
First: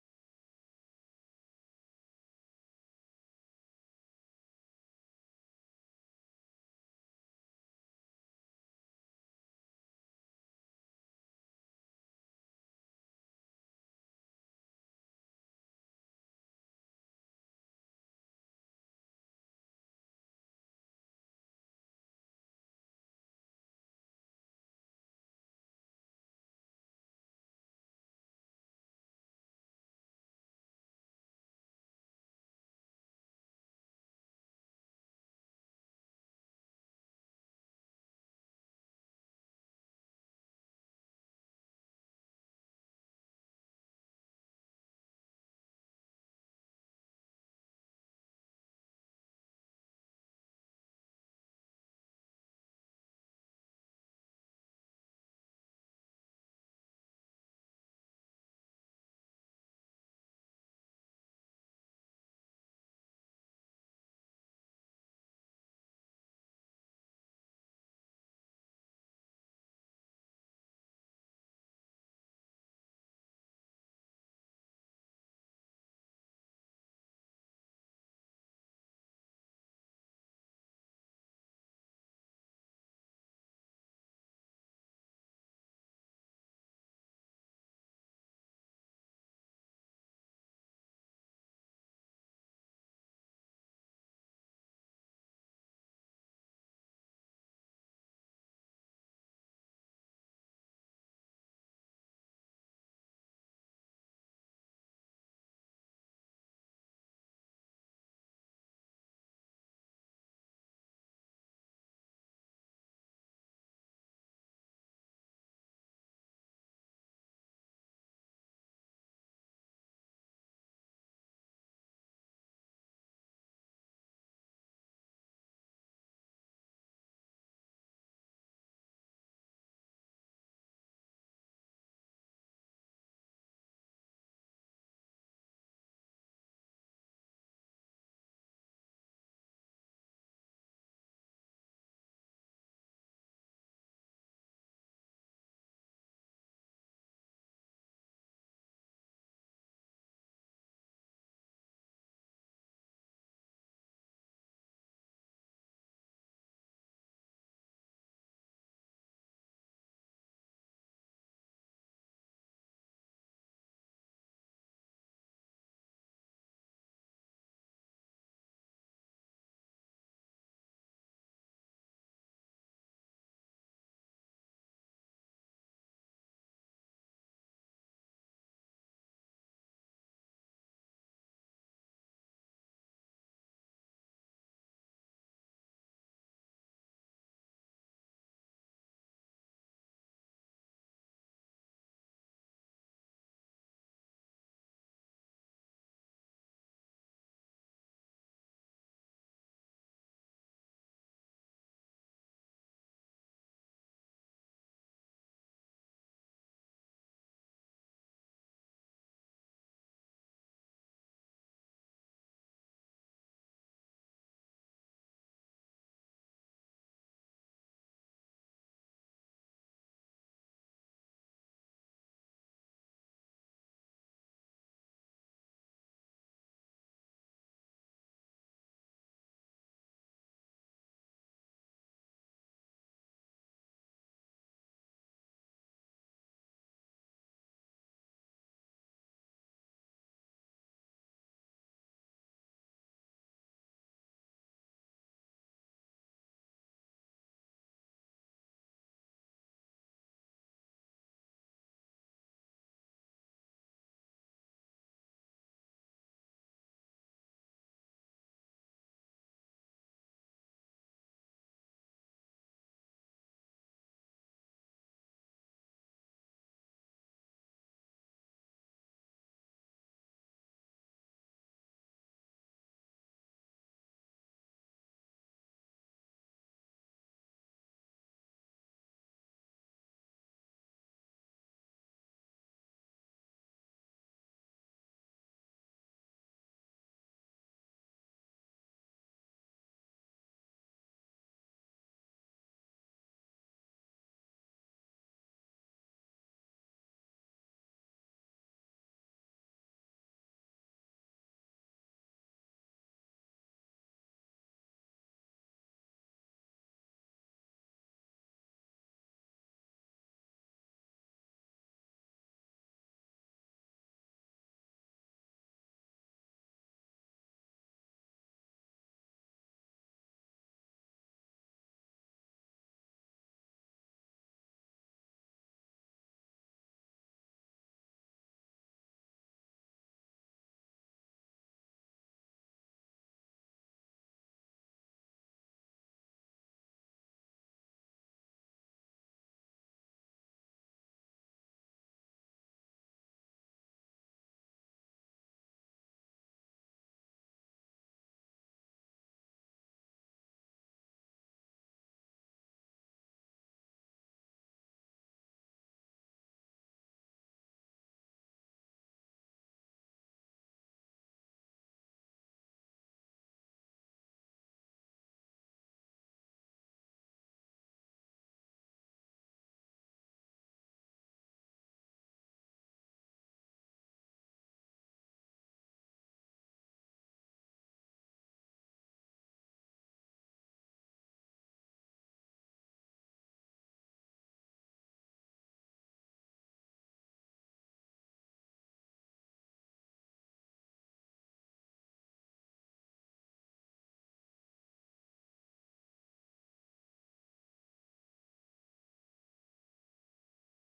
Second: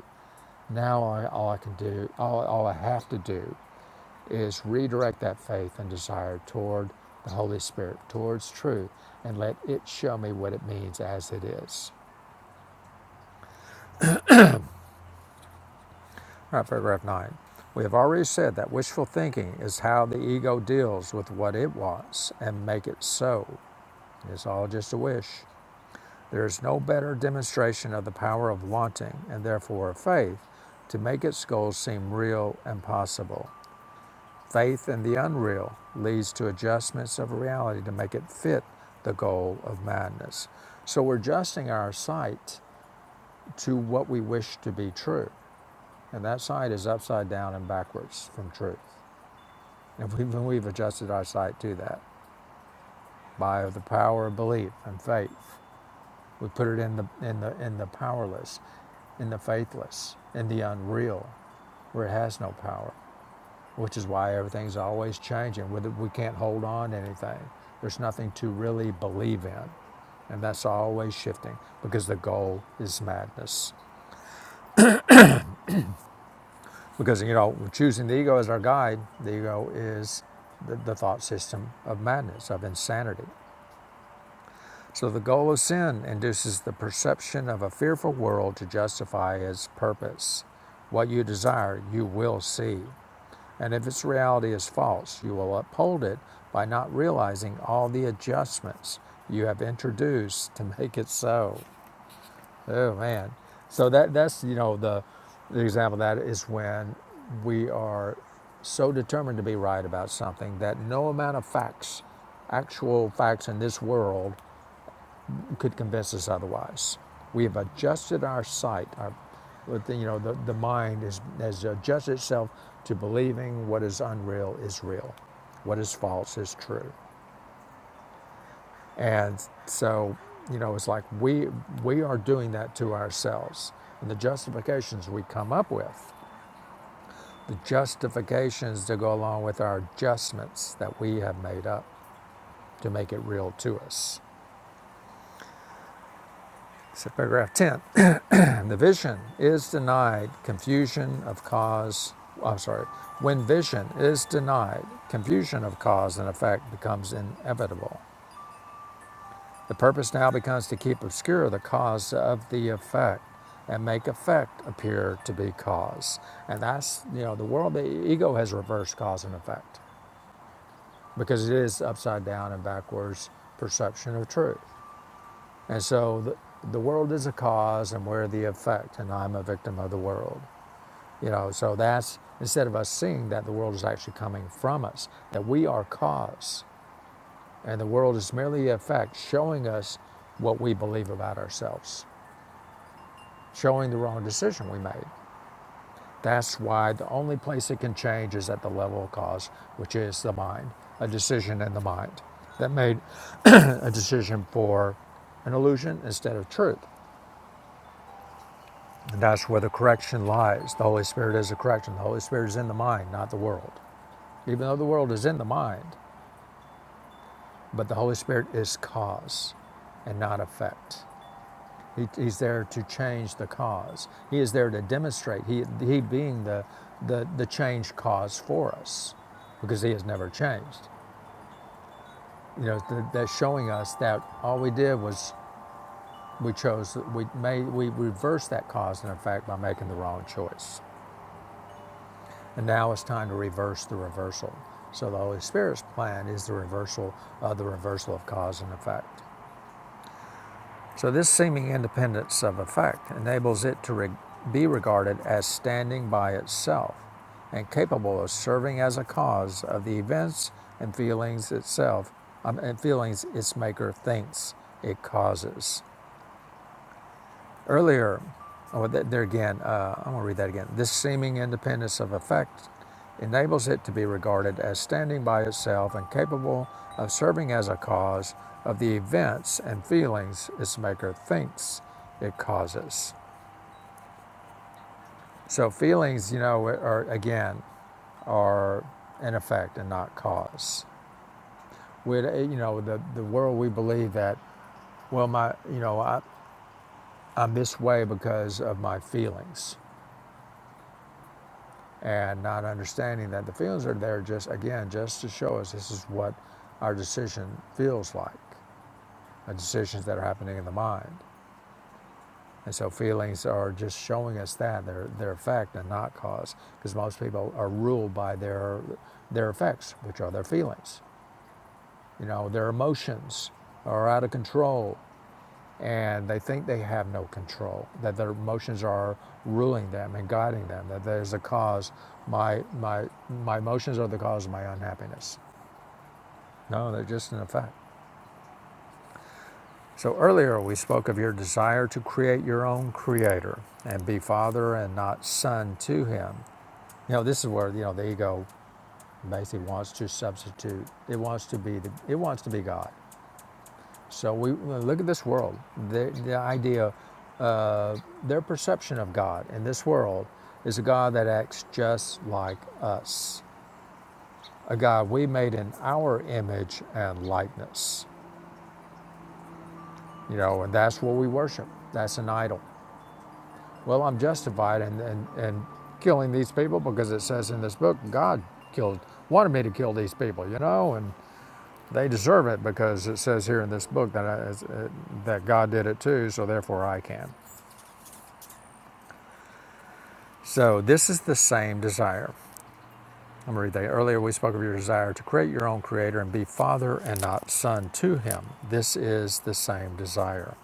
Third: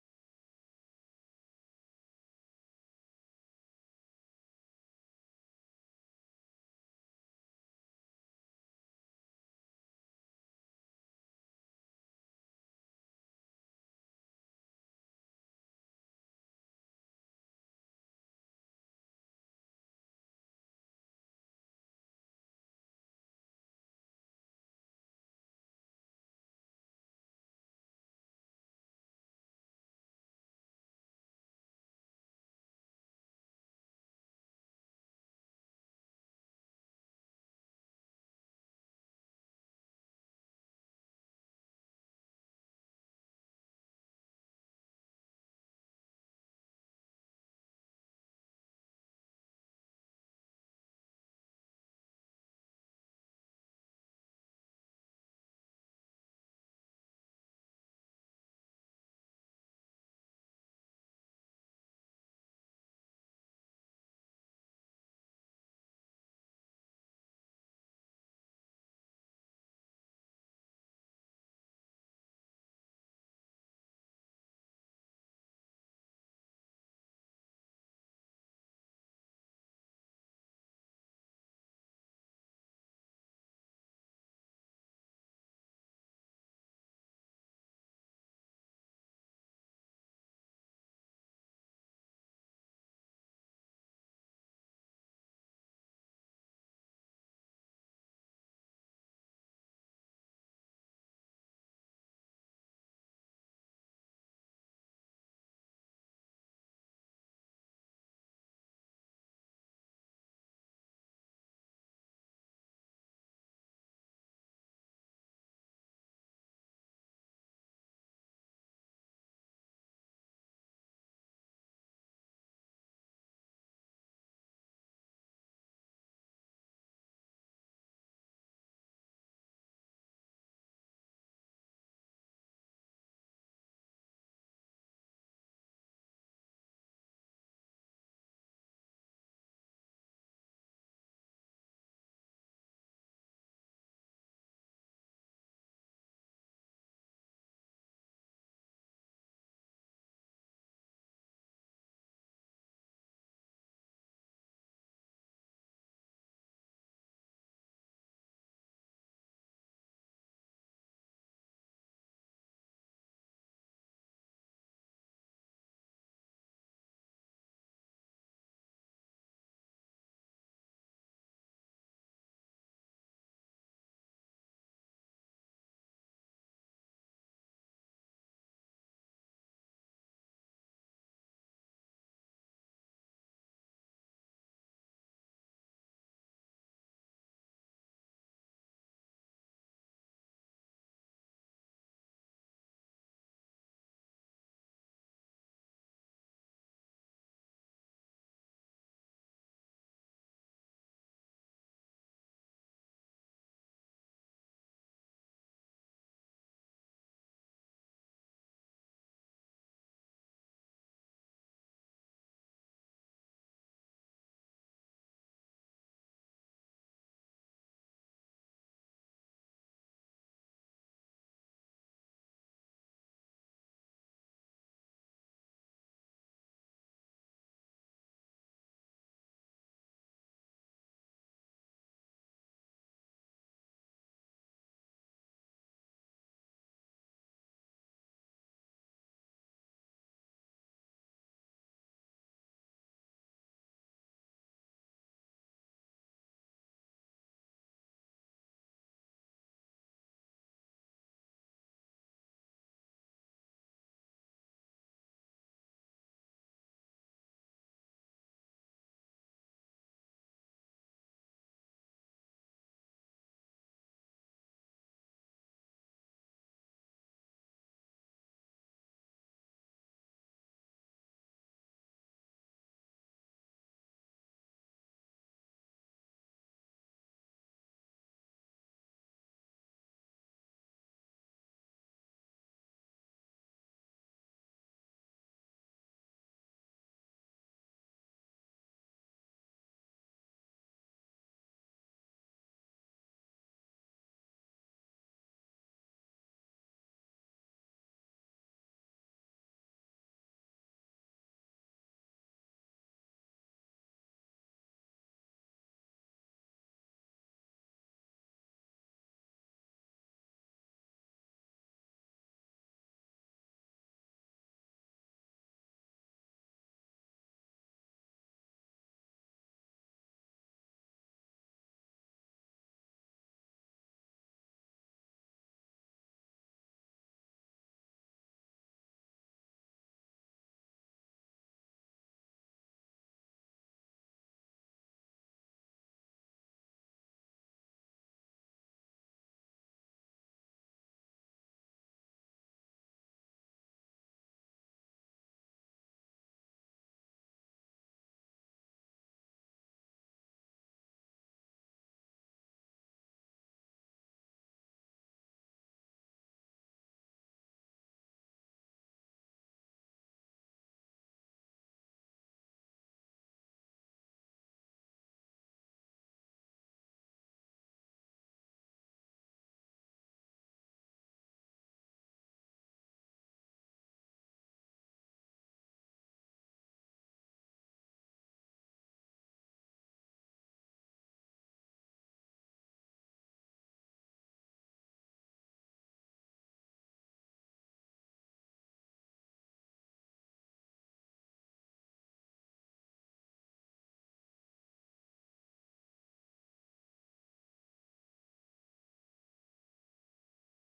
[SPEAKER 1] Now I, all I can do, all, all I have to do is redirect that faith and desire toward the Holy Spirit, towards truth, and let it show me what it means as it is All right, paragraph nine. We have already said that wishful thinking is how the ego deals with what it wants and make it so. It's all just a wish. There is no better demonstration of the power of wanting and therefore of faith to make its goals seem real and possible. Faith in the unreal leads to adjustments of reality to make it fit the goal of madness. So we're adjusting our sight to what we wish to be true. And that sight is upside down and backwards from truth. And we've, we've adjusted our sight to that by the power of belief and faith. We put it in the, in the, in the powerless, in the faithless, in the unreal, where it has no power, which is why everything's always changing. With We can't hold on to anything. There's nothing to really believe in. And that's always shifting because the goal is madness. Because, you know, choosing the ego as our guide, the ego is the, the thought system of madness, of insanity. So the goal of sin induces the perception of a fearful world to justify its purpose. What you desire, you will see. And if its reality is false, you will uphold it by not realizing all the adjustments you have introduced to make it so. Oh man. So that that's you know the the example of that is when we are so determined to be right about something that no amount of facts, actual facts in this world could convince us otherwise. We have adjusted our sight. Our, you know, the, the mind is, has adjusted itself to believing what is unreal is real, what is false is true. And so, you know, it's like we, we are doing that to ourselves. And the justifications we come up with, the justifications to go along with our adjustments that we have made up to make it real to us. So, paragraph 10. And the vision is denied, confusion of cause, I'm sorry, when vision is denied, confusion of cause and effect becomes inevitable. The purpose now becomes to keep obscure the cause of the effect and make effect appear to be cause. And that's, you know, the world, the ego has reversed cause and effect because it is upside down and backwards perception of truth. And so the, the world is a cause and we're the effect, and I'm a victim of the world. You know, so that's instead of us seeing that the world is actually coming from us, that we are cause, and the world is merely a fact showing us what we believe about ourselves, showing the wrong decision we made. That's why the only place it can change is at the level of cause, which is the mind, a decision in the mind that made [clears throat] a decision for an illusion instead of truth. And that's where the correction lies. The Holy Spirit is a correction. The Holy Spirit is in the mind, not the world. Even though the world is in the mind, but the Holy Spirit is cause and not effect. He, he's there to change the cause. He is there to demonstrate, he, he being the, the, the change cause for us, because he has never changed. You know, th- that's showing us that all we did was we chose, we made, we reversed that cause and effect by making the wrong choice. And now it's time to reverse the reversal. So the Holy Spirit's plan is the reversal of the reversal of cause and effect. So, this seeming independence of effect enables it to re- be regarded as standing by itself and capable of serving as a cause of the events and feelings itself um, and feelings its maker thinks it causes. Earlier, oh, there again, uh, I'm going to read that again. This seeming independence of effect enables it to be regarded as standing by itself and capable of serving as a cause of the events and feelings its maker thinks it causes. So feelings, you know, are again are an effect and not cause. We, you know, the the world we believe that, well, my, you know, I, I'm this way because of my feelings. and not understanding that the feelings are there just again just to show us this is what our decision feels like the decisions that are happening in the mind and so feelings are just showing us that their their effect and not cause because most people are ruled by their their effects which are their feelings you know their emotions are out of control and they think they have no control, that their emotions are ruling them and guiding them, that there's a cause. My, my, my emotions are the cause of my unhappiness. No, they're just an effect. So earlier we spoke of your desire to create your own creator and be father and not son to him. You know, this is where, you know, the ego basically wants to substitute. It wants to be the, it wants to be God. So we we look at this world. The, the idea Their perception of God in this world is a God that acts just like us, a God we made in our image and likeness, you know, and that's what we worship. That's an idol. Well, I'm justified in, in, in killing these people because it says in this book, God killed, wanted me to kill these people, you know, and they deserve it because it says here in this book that, I, that God did it too, so therefore I can. So this is the same desire. I'm going to read that. Earlier, we spoke of your desire to create your own creator and be father and not son to him. This is the same desire.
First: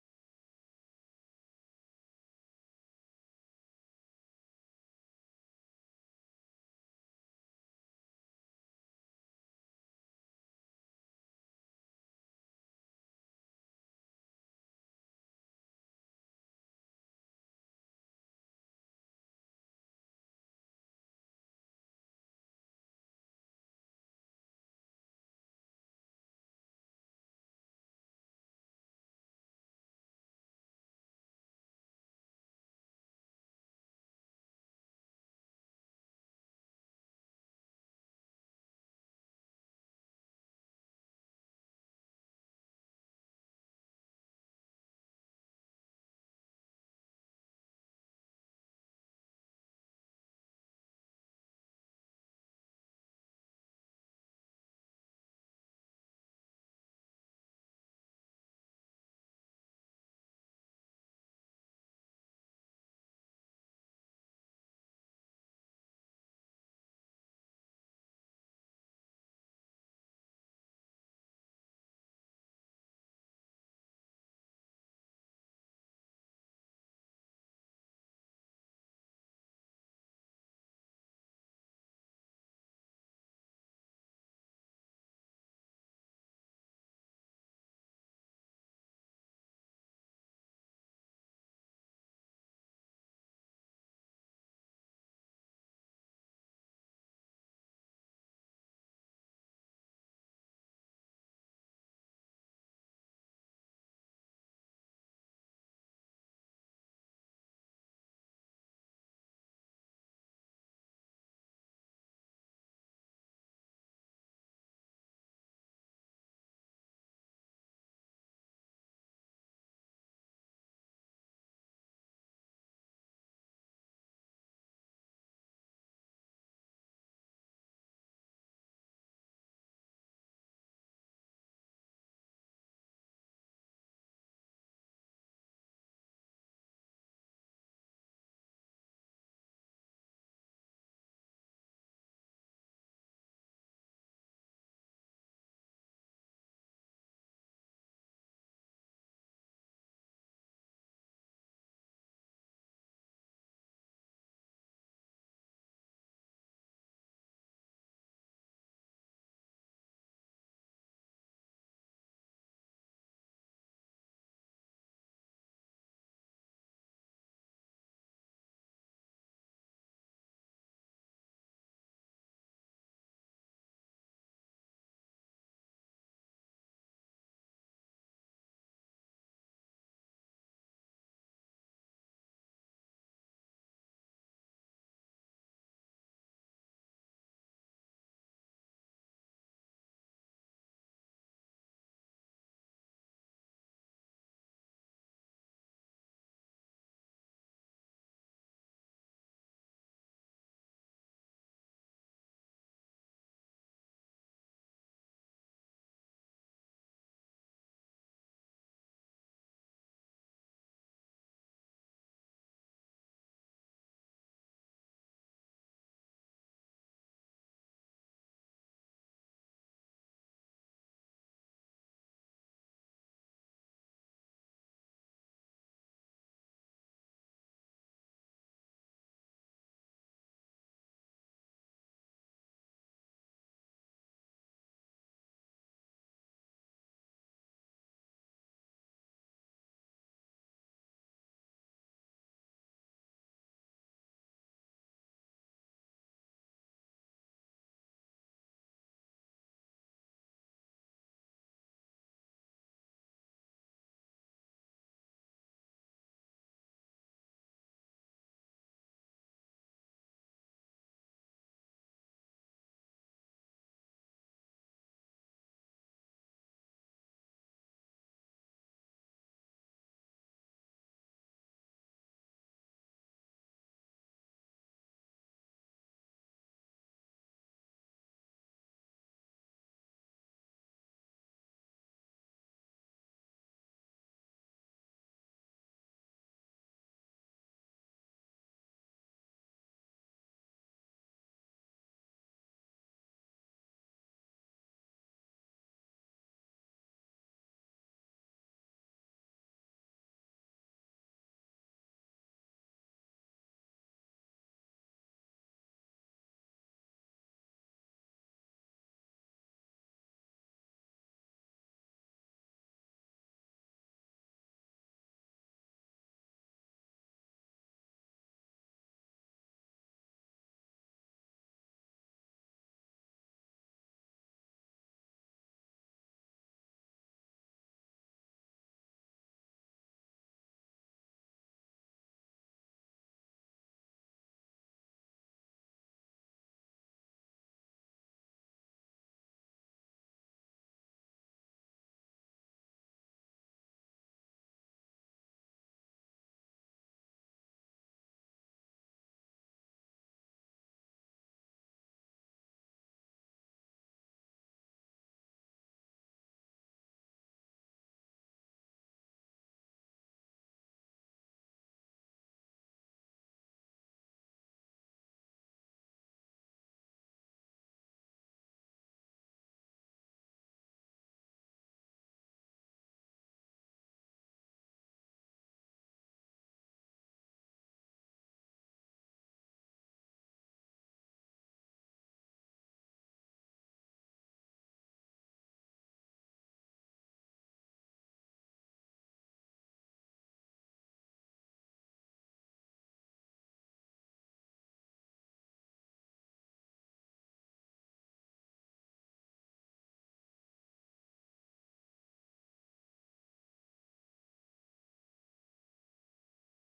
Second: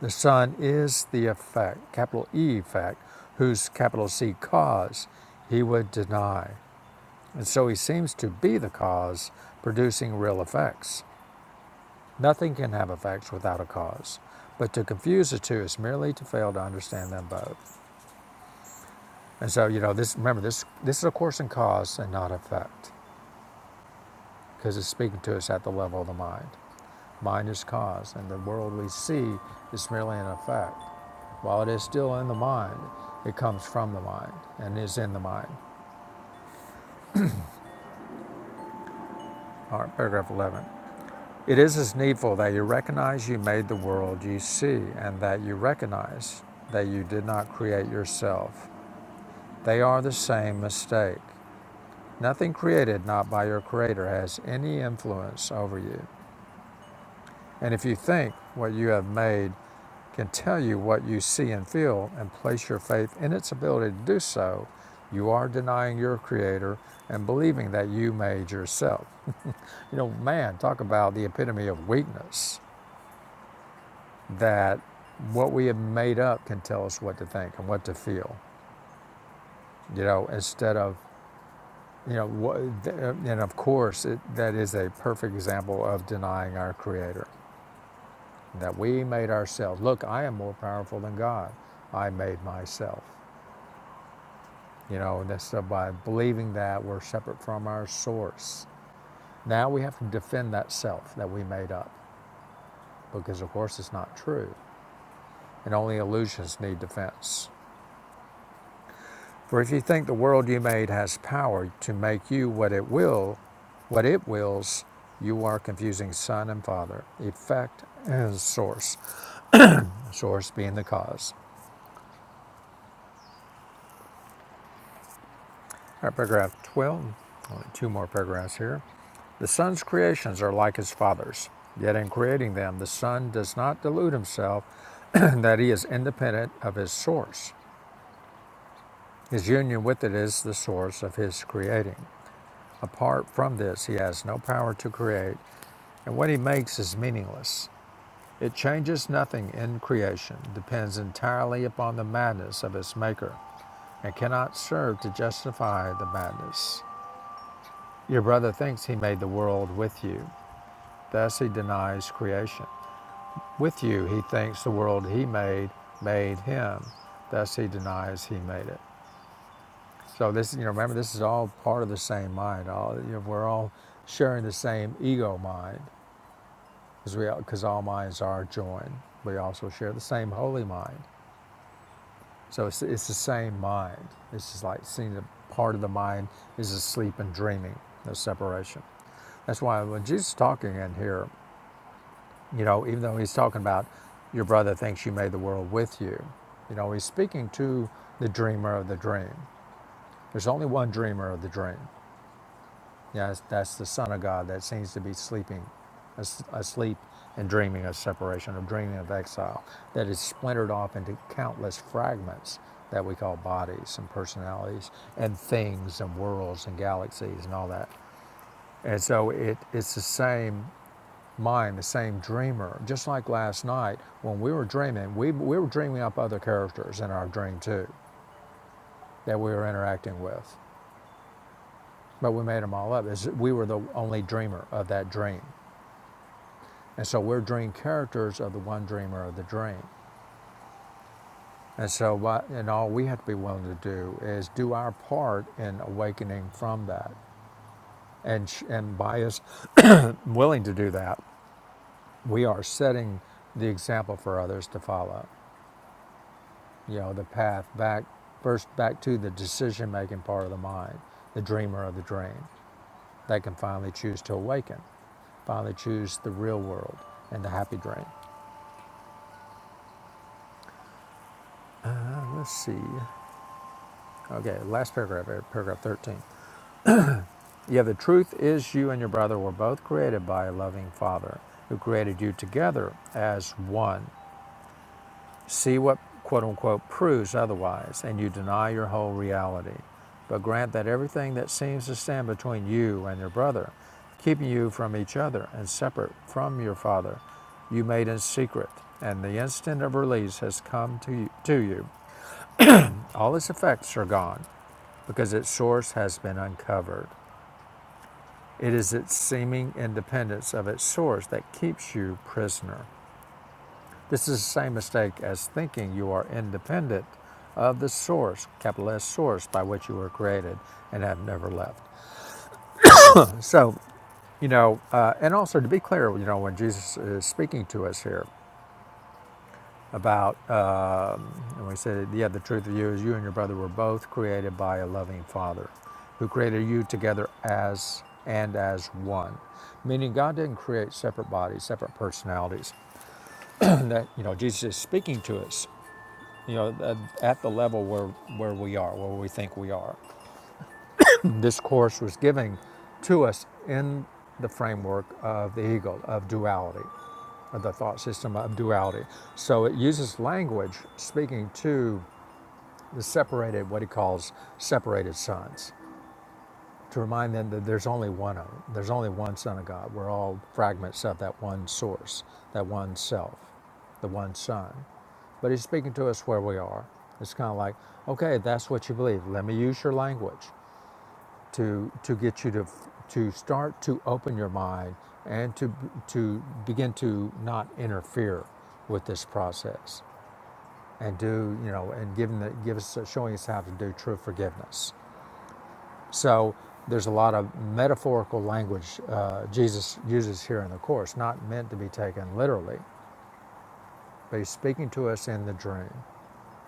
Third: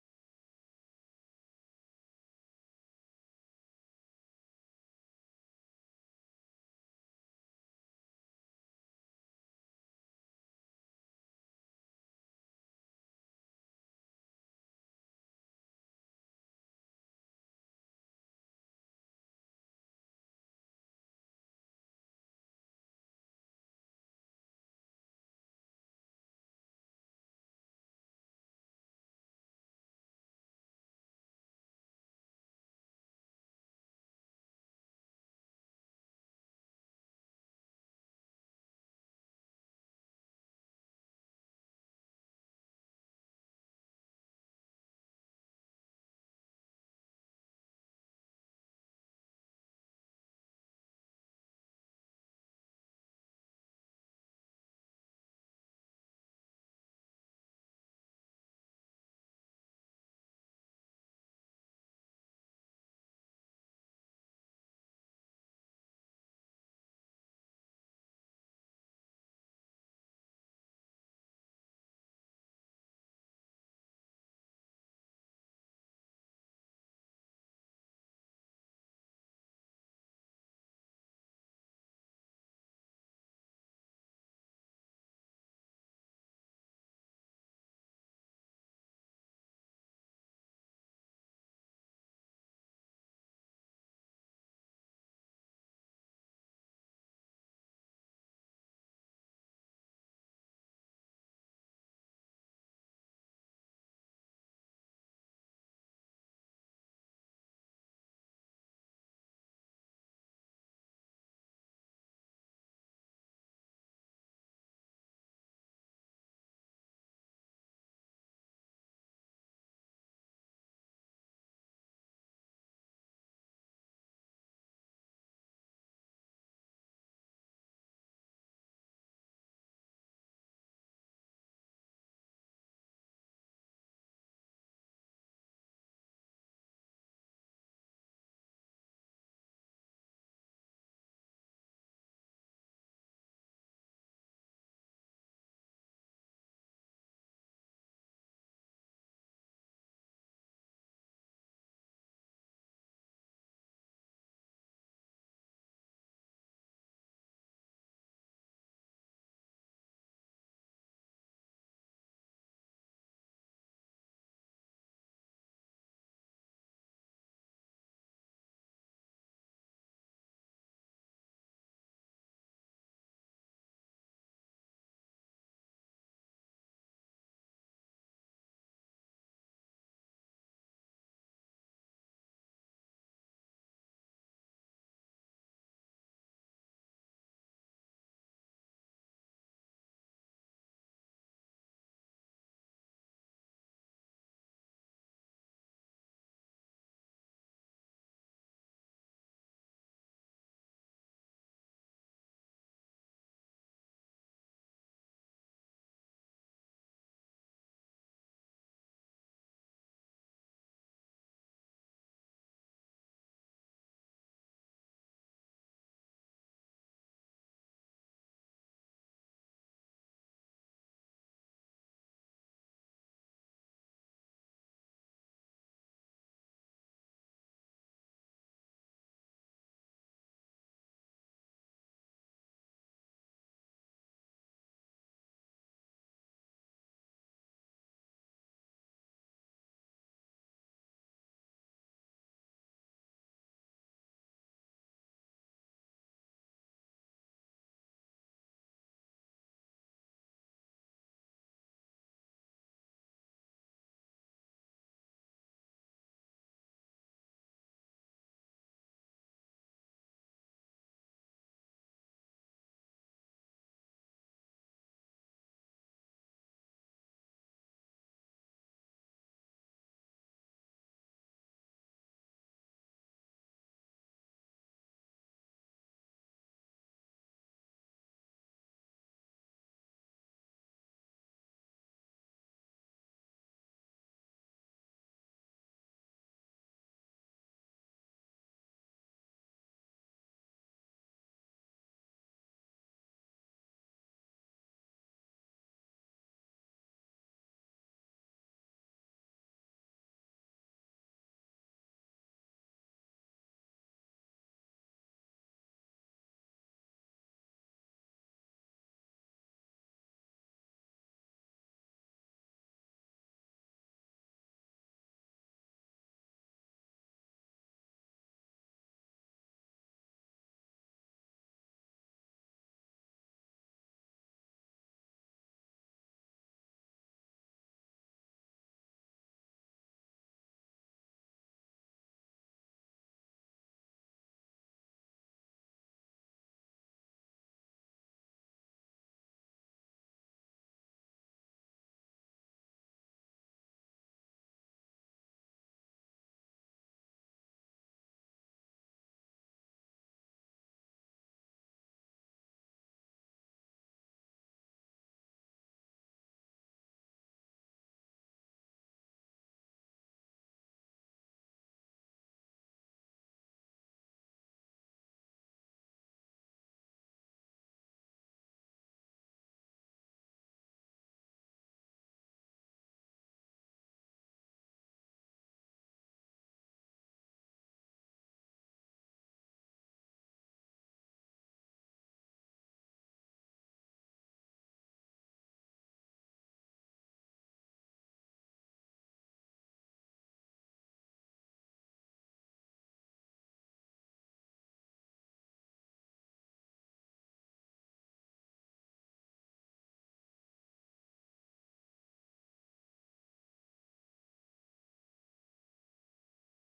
[SPEAKER 1] The son is the effect, capital E effect, whose capital C cause he would deny. And so he seems to be the cause producing real effects. Nothing can have effects without a cause. But to confuse the two is merely to fail to understand them both. And so, you know, this remember this this is a course in cause and not effect. because it's speaking to us at the level of the mind. Mind is cause, and the world we see is merely an effect. While it is still in the mind, it comes from the mind and is in the mind. All right, paragraph 11. It is as needful that you recognize you made the world you see, and that you recognize that you did not create yourself. They are the same mistake. Nothing created not by your Creator has any influence over you. And if you think what you have made can tell you what you see and feel and place your faith in its ability to do so, you are denying your creator and believing that you made yourself. You know, man, talk about the epitome of weakness that what we have made up can tell us what to think and what to feel, you know, instead of, you know, what, and of course, it, that is a perfect example of denying our creator that we made ourselves. Look, I am more powerful than God. I made myself. You know, and that's uh, by believing that we're separate from our source. Now we have to defend that self that we made up because, of course, it's not true. And only illusions need defense. For if you think the world you made has power to make you what it will, what it wills, you are confusing son and father, effect and source, source being the cause. All right, paragraph 12, only two more paragraphs here. The Son's creations are like his Father's, yet in creating them, the Son does not delude himself [clears throat] that he is independent of his source. His union with it is the source of his creating. Apart from this, he has no power to create, and what he makes is meaningless. It changes nothing in creation, depends entirely upon the madness of its maker, and cannot serve to justify the madness. Your brother thinks he made the world with you. Thus he denies creation. With you, he thinks the world he made made him. Thus he denies he made it. So this, you know, remember this is all part of the same mind. All you know, we're all sharing the same ego mind, because we because all minds are joined. We also share the same holy mind. So it's, it's the same mind. It's just like seeing the part of the mind is asleep and dreaming. the separation. That's why when Jesus is talking in here You know, even though he's talking about your brother thinks you made the world with you, you know, he's speaking to the dreamer of the dream. There's only one dreamer of the dream. Yes, that's, that's the Son of God that seems to be sleeping, as- asleep and dreaming of separation, of dreaming of exile, that is splintered off into countless fragments that we call bodies and personalities and things and worlds and galaxies and all that. And so it, it's the same mind, the same dreamer. Just like last night when we were dreaming, we, we were dreaming up other characters in our dream too that we were interacting with. But we made them all up. It's, we were the only dreamer of that dream. And so we're dream characters of the one dreamer of the dream. And so, what, and all we have to be willing to do is do our part in awakening from that. And, sh- and by us [clears throat] willing to do that, we are setting the example for others to follow. you know, the path back, first back to the decision making part of the mind, the dreamer of the dream, They can finally choose to awaken, finally choose the real world and the happy dream. Let's see. Okay, last paragraph, eh, paragraph 13. Yeah, the truth is you and your brother were both created by a loving father who created you together as one. See what quote unquote proves otherwise, and you deny your whole reality. But grant that everything that seems to stand between you and your brother, keeping you from each other and separate from your Father, you made in secret, and the instant of release has come to you. To you. All its effects are gone because its source has been uncovered. It is its seeming independence of its source that keeps you prisoner. This is the same mistake as thinking you are independent of the source, capital S source, by which you were created and have never left. So, you know, uh, and also to be clear, you know, when Jesus is speaking to us here about, um and we said, yeah, the truth of you is you and your brother were both created by a loving Father who created you together as and as one. Meaning God didn't create separate bodies, separate personalities. [clears throat] that, you know, Jesus is speaking to us you know, at, the level where, where we are, where we think we are. [clears throat] This course was giving to us in the framework of the ego, of duality, of the thought system of duality. So it uses language speaking to the separated, what he calls separated sons to remind them that there's only one of there's only one Son of God. We're all fragments of that one source, that one self, the one Son. But He's speaking to us where we are. It's kind of like, okay, that's what you believe. Let me use your language to to get you to to start to open your mind and to to begin to not interfere with this process and do you know and giving the give us showing us how to do true forgiveness so there's a lot of metaphorical language uh, Jesus uses here in the Course, not meant to be taken literally, but he's speaking to us in the dream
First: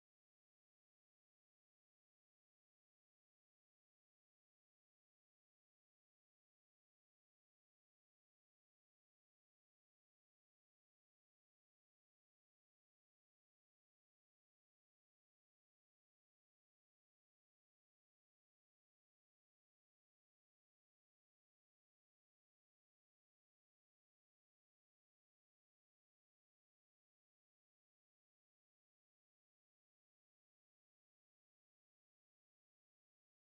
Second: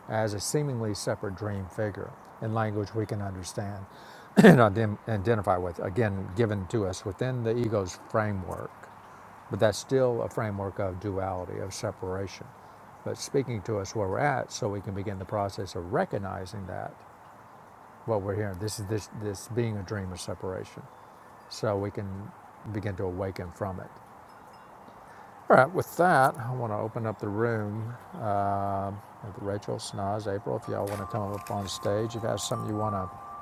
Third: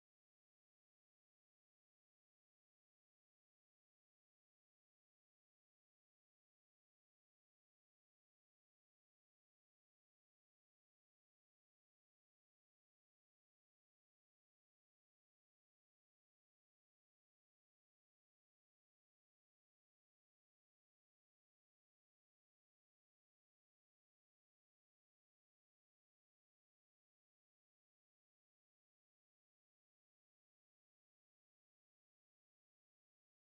[SPEAKER 1] as a seemingly separate dream figure in language we can understand [clears throat] and ident- identify with, again, given to us within the ego's framework. But that's still a framework of duality, of separation. But speaking to us where we're at, so we can begin the process of recognizing that what we're hearing. This is this this being a dream of separation so we can begin to awaken from it. All right, with that, I want to open up the room. Uh, Rachel, Snaz, April, if y'all want to come up on stage, if you have something you want to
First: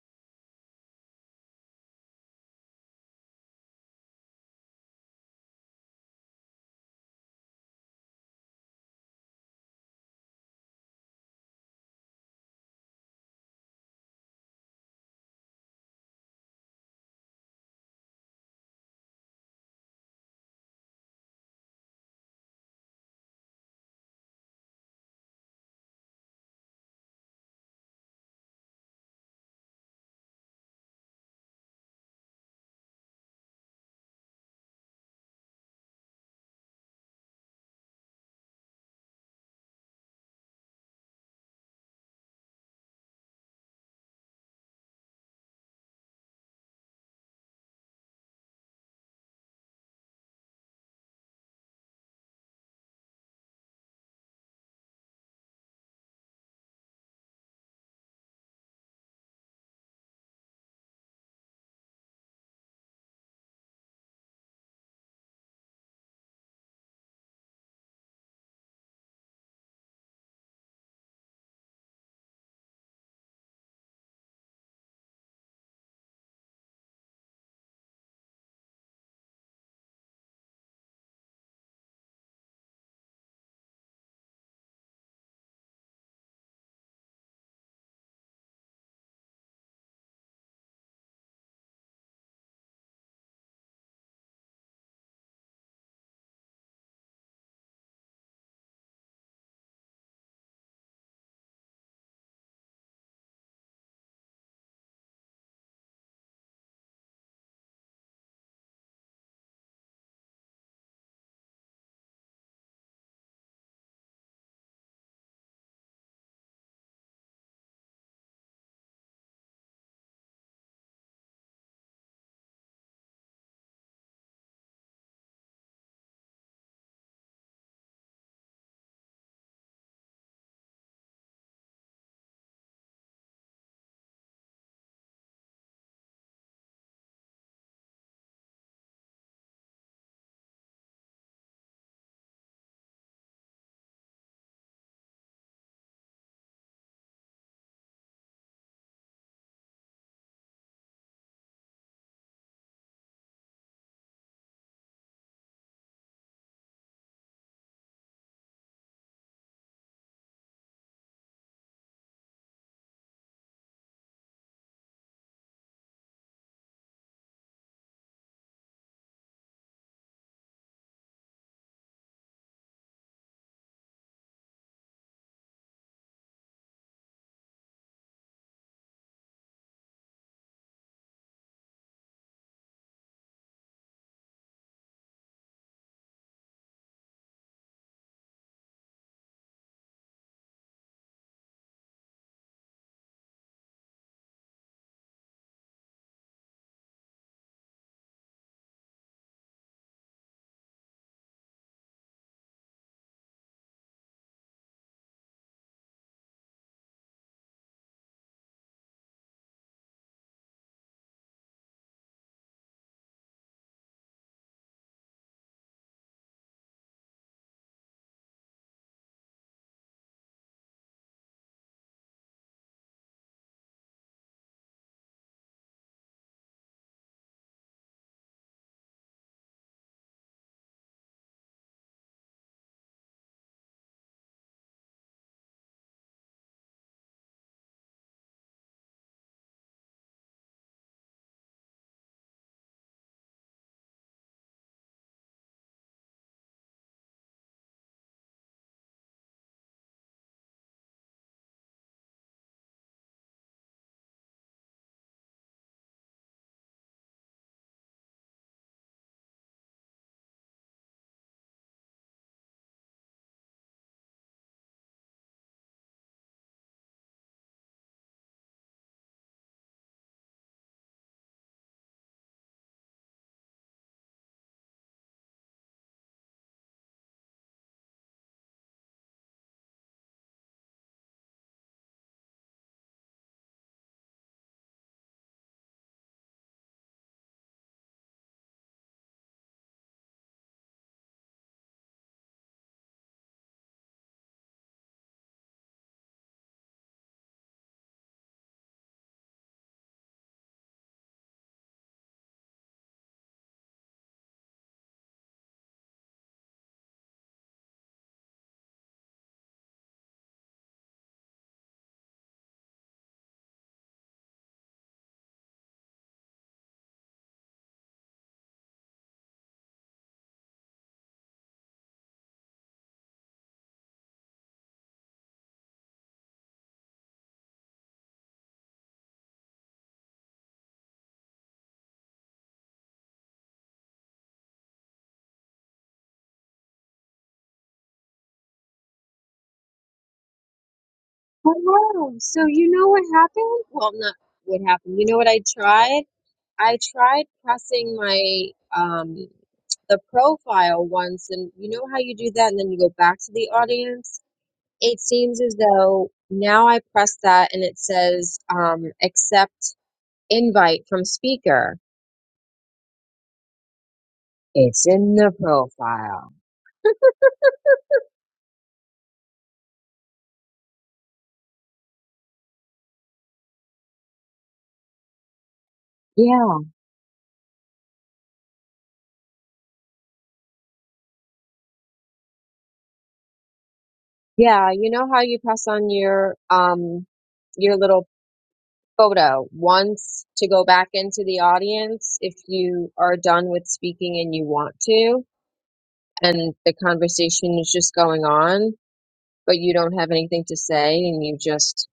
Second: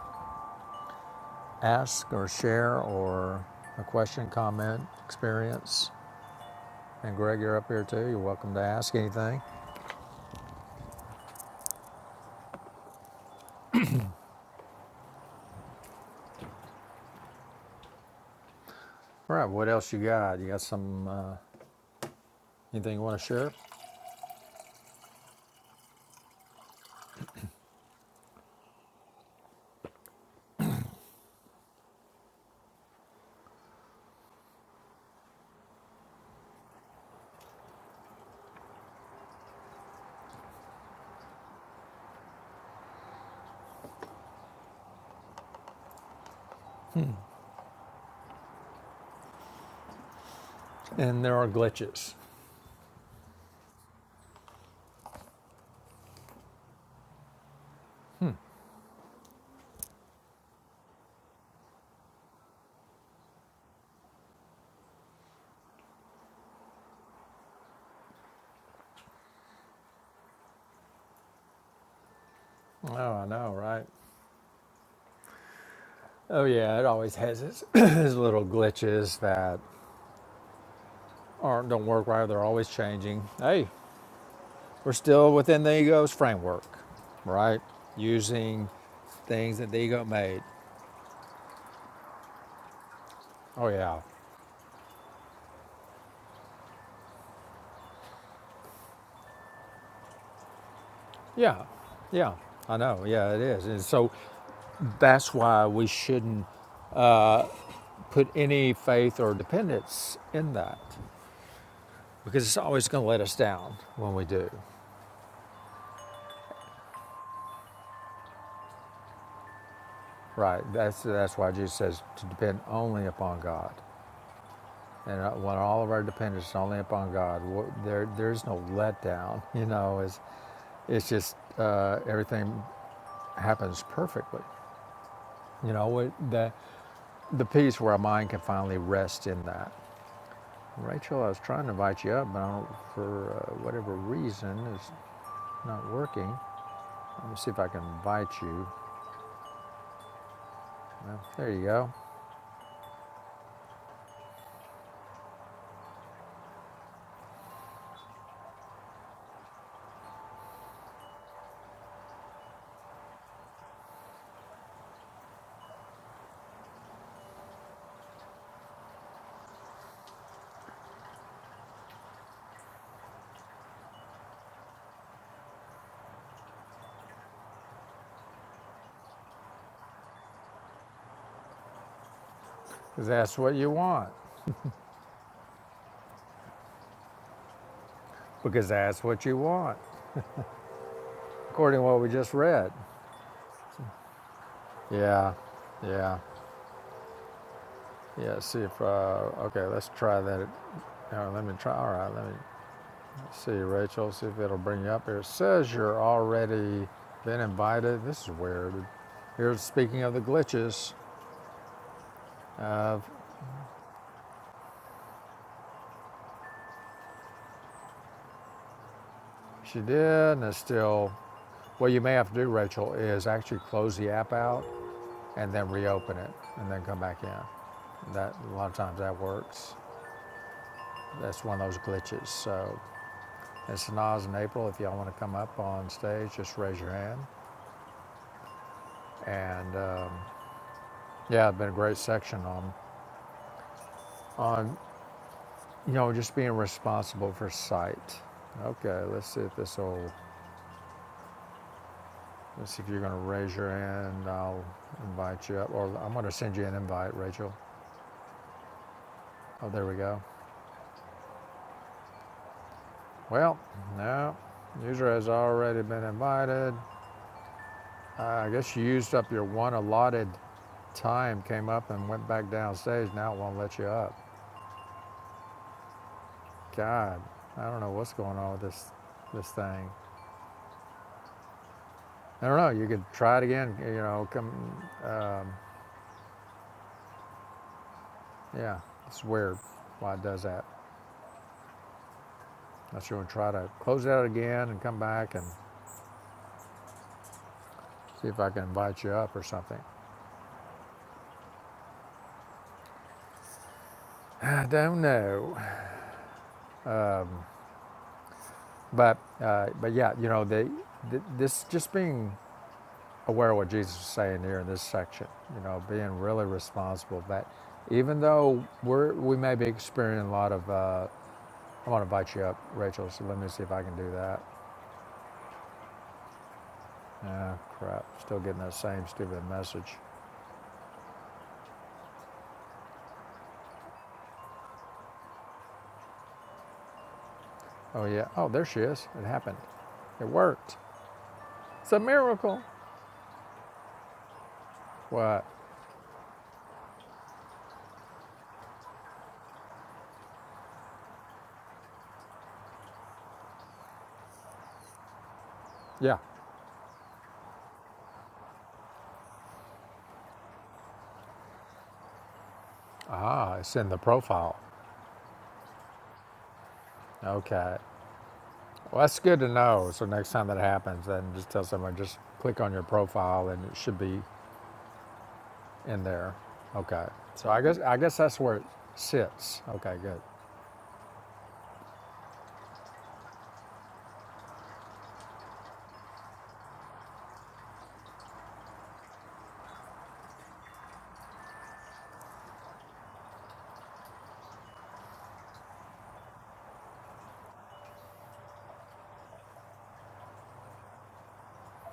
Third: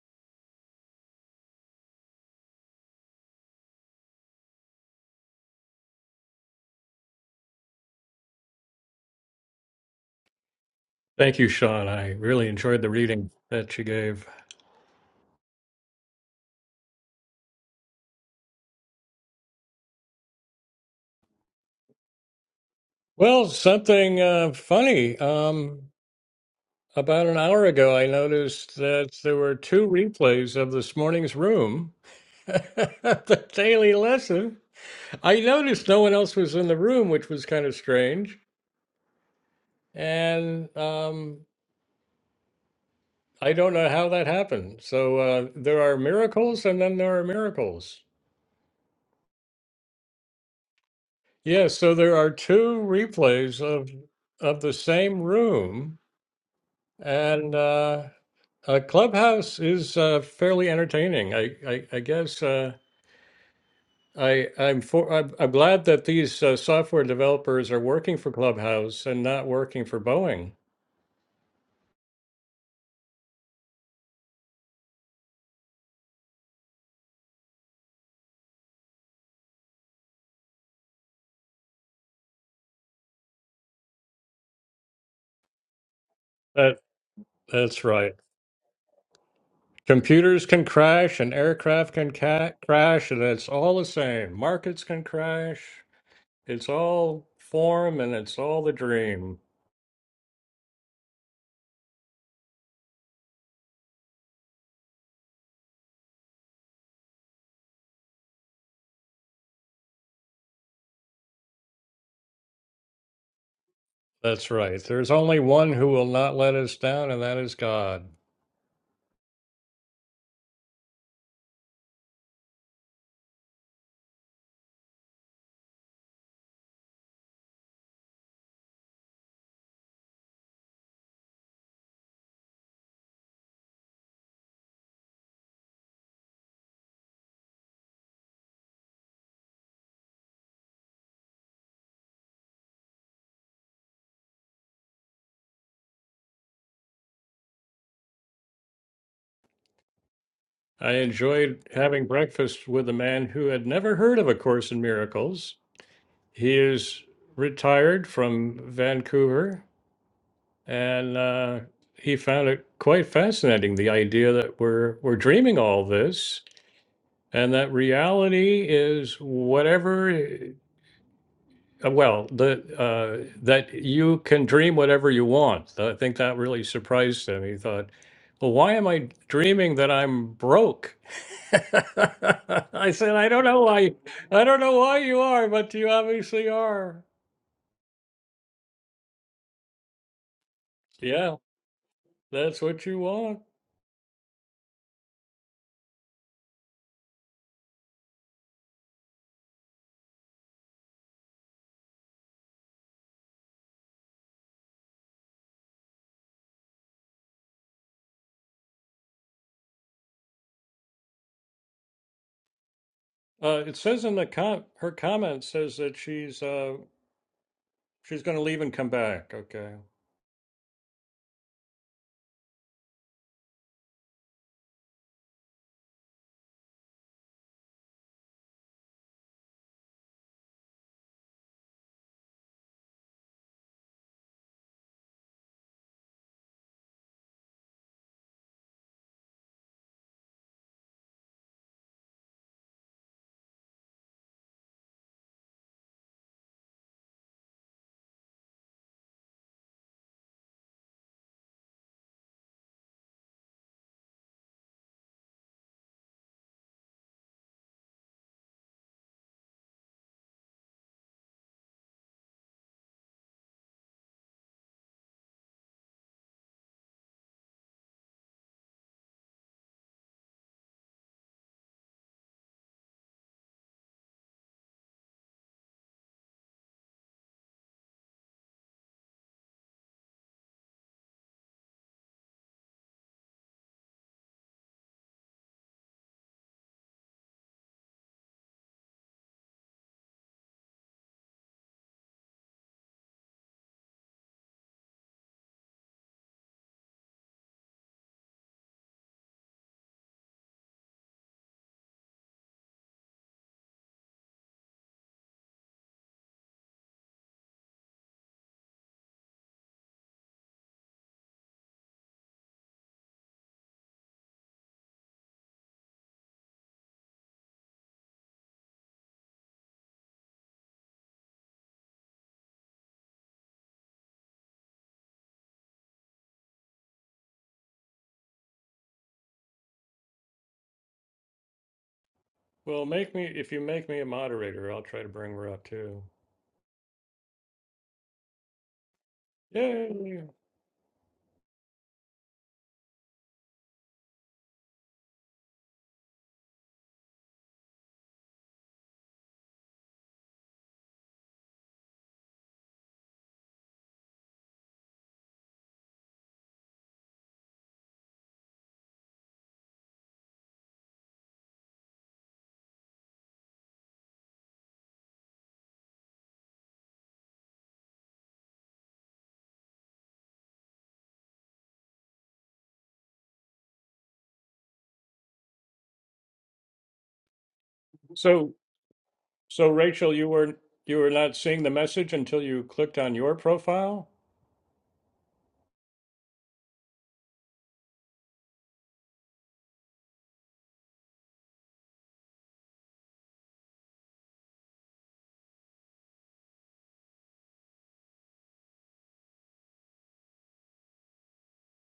[SPEAKER 1] ask or share or a question, comment, experience, and Greg, you're up here too. You're welcome to ask anything.
[SPEAKER 2] Thank you, Sean. I really enjoyed the reading that you gave.
[SPEAKER 1] All right, what else you got? You got some uh, anything you want to
[SPEAKER 2] Well,
[SPEAKER 1] share?
[SPEAKER 2] something uh, funny. Um, about an hour ago, I noticed that there were two replays of this morning's room, [laughs] the daily lesson. I noticed no one else was in the room, which was kind of strange. And um, I don't know how that happened. So uh, there are miracles, and then there are miracles.
[SPEAKER 1] And there are
[SPEAKER 2] Yes, so
[SPEAKER 1] glitches.
[SPEAKER 2] there are two replays of of the same room, and uh, uh, Clubhouse is uh, fairly entertaining. I I, I guess uh, I I'm for I'm, I'm glad that these uh, software developers are working for Clubhouse and not working for Boeing.
[SPEAKER 1] Oh, I know, right? Oh yeah, it always has its, [clears throat] its little glitches that aren't don't work right. They're always changing. Hey, we're still within the ego's framework,
[SPEAKER 2] That
[SPEAKER 1] right?
[SPEAKER 2] that's right.
[SPEAKER 1] Using things that the ego made.
[SPEAKER 2] Computers can crash and aircraft can ca- crash, and it's
[SPEAKER 1] Oh
[SPEAKER 2] all the
[SPEAKER 1] yeah,
[SPEAKER 2] same. Markets can crash. It's all form and it's all the dream.
[SPEAKER 1] yeah, yeah. I know. Yeah, it is. And so that's why we shouldn't put any faith or dependence in that because it's always going to let us down when we do.
[SPEAKER 2] That's right. There's only one who will not let us down, and that is God.
[SPEAKER 1] Right. That's that's why Jesus says to depend only upon God. And uh, when all of our dependence is only upon God, there there's no letdown. [laughs] You know, is It's just uh, everything happens perfectly. You know, it, the, the piece where our mind can finally rest in that. Rachel, I was trying to invite you up, but I don't, for uh, whatever reason, it's not working. Let me see if I can invite you.
[SPEAKER 2] I
[SPEAKER 1] There you
[SPEAKER 2] enjoyed
[SPEAKER 1] go.
[SPEAKER 2] having breakfast with a man who had never heard of A Course in Miracles. He is retired from Vancouver, and uh, he found it quite fascinating the idea that we're, we're dreaming all this and that reality is whatever uh, well the uh, that you can dream whatever you want i think that really surprised him he thought well why am i dreaming that i'm broke [laughs] i
[SPEAKER 1] Because
[SPEAKER 2] said i
[SPEAKER 1] that's
[SPEAKER 2] don't
[SPEAKER 1] what
[SPEAKER 2] know
[SPEAKER 1] you
[SPEAKER 2] why
[SPEAKER 1] want.
[SPEAKER 2] i don't know why you are but you obviously are
[SPEAKER 1] Because that's what you want,
[SPEAKER 2] yeah
[SPEAKER 1] according to what we just
[SPEAKER 2] that's
[SPEAKER 1] read.
[SPEAKER 2] what you want
[SPEAKER 1] Yeah, yeah, yeah. See if, uh, okay, let's try that. Uh, let me try. All right, let me See, Rachel, see if it'll bring you up here. It says you're already been invited. This is weird. Here's speaking of the glitches.
[SPEAKER 2] uh, it says in the com her comment says that she's uh, she's going to leave and come back okay
[SPEAKER 1] She did, and it's still. What you may have to do, Rachel, is actually close the app out and then reopen it and then come back in. That a lot of times that works. That's one of those glitches. So, and Sanaz and April, if y'all want to come up on stage, just raise your hand. And um, yeah, it's been a great section on on You know, just being responsible for sight. Okay, let's see if this will, let's see if you're going to raise your hand. I'll invite you up, or I'm going to send you an invite, Rachel. Oh, there we go. Well, no, user has already been invited. Uh, I guess you used up your one allotted time, came up and went back downstage. Now it won't let you up. God, I don't know what's going on with this, this thing. I don't know. You could try it again. You know, come, yeah, it's weird why it does that. I'm sure and try to close it out again and come back and see if I can invite you up or something. [sighs] I don't know, but uh, but yeah, you know, they, th- this just being aware of what Jesus is saying here in this section, you know, being really responsible that even though we're we may be experiencing a lot of, uh, I want to invite you up, Rachel. So let me see if I can do that. Ah, crap, still getting that same stupid message.
[SPEAKER 2] Well, make me if you make me a moderator, I'll try to bring her up too.
[SPEAKER 1] Oh yeah, oh there she is. It happened.
[SPEAKER 2] Yay.
[SPEAKER 1] It worked. It's a
[SPEAKER 3] Hello. So
[SPEAKER 1] miracle.
[SPEAKER 3] you know what happened? Well, not what happened. You know what I
[SPEAKER 1] What?
[SPEAKER 3] tried? I tried pressing my um the profile once and you know how you do that and then you go back to the audience? It seems as though
[SPEAKER 1] Yeah.
[SPEAKER 3] now I press that and it says um accept invite from speaker.
[SPEAKER 1] Ah, it's in the profile.
[SPEAKER 3] It's in the profile.
[SPEAKER 1] Okay. Well, that's good to know. So next time that happens, then just tell someone just click on your profile, and it should be in there.
[SPEAKER 3] Yeah.
[SPEAKER 1] Okay. So I guess I guess that's
[SPEAKER 2] So
[SPEAKER 1] where it sits.
[SPEAKER 2] so
[SPEAKER 1] Okay.
[SPEAKER 2] Rachel,
[SPEAKER 1] Good.
[SPEAKER 2] you were you were not seeing the message until you clicked on your profile?
[SPEAKER 3] Yeah, you know how you press on your um your little photo once to go back into the audience if you are done with speaking and you want to? and the conversation is just going on, but you don't have anything to say and you just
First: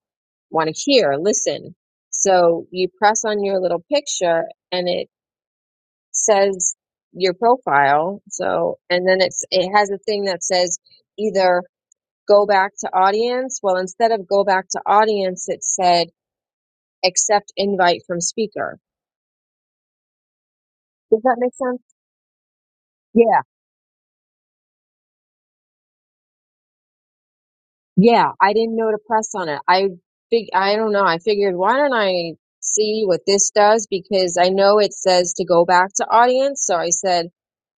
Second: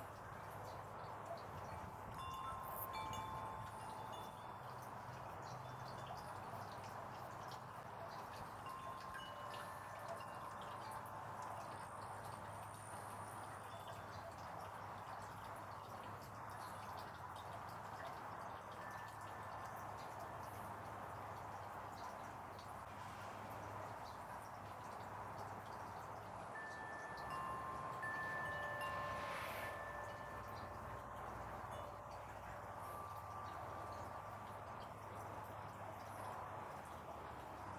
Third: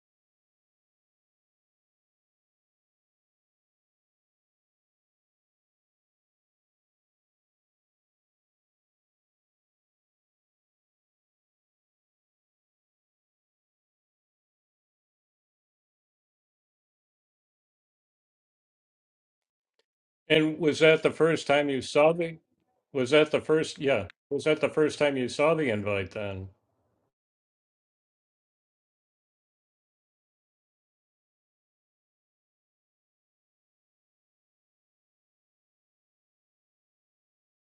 [SPEAKER 3] want to hear, listen. So you press on your little picture and it says your profile. So, and then it's, it has a thing that says either go back to audience. Well, instead of go back to audience, it said accept invite from speaker.
[SPEAKER 2] And was that the
[SPEAKER 3] Does that
[SPEAKER 2] first
[SPEAKER 3] make
[SPEAKER 2] time
[SPEAKER 3] sense?
[SPEAKER 2] you saw the was
[SPEAKER 3] Yeah.
[SPEAKER 2] that the first yeah, was that the first time you saw the invite then?
[SPEAKER 3] Yeah, I didn't know to press on it. I fig I don't know. I figured why don't I see what this does because I know it says to go back to audience, so I said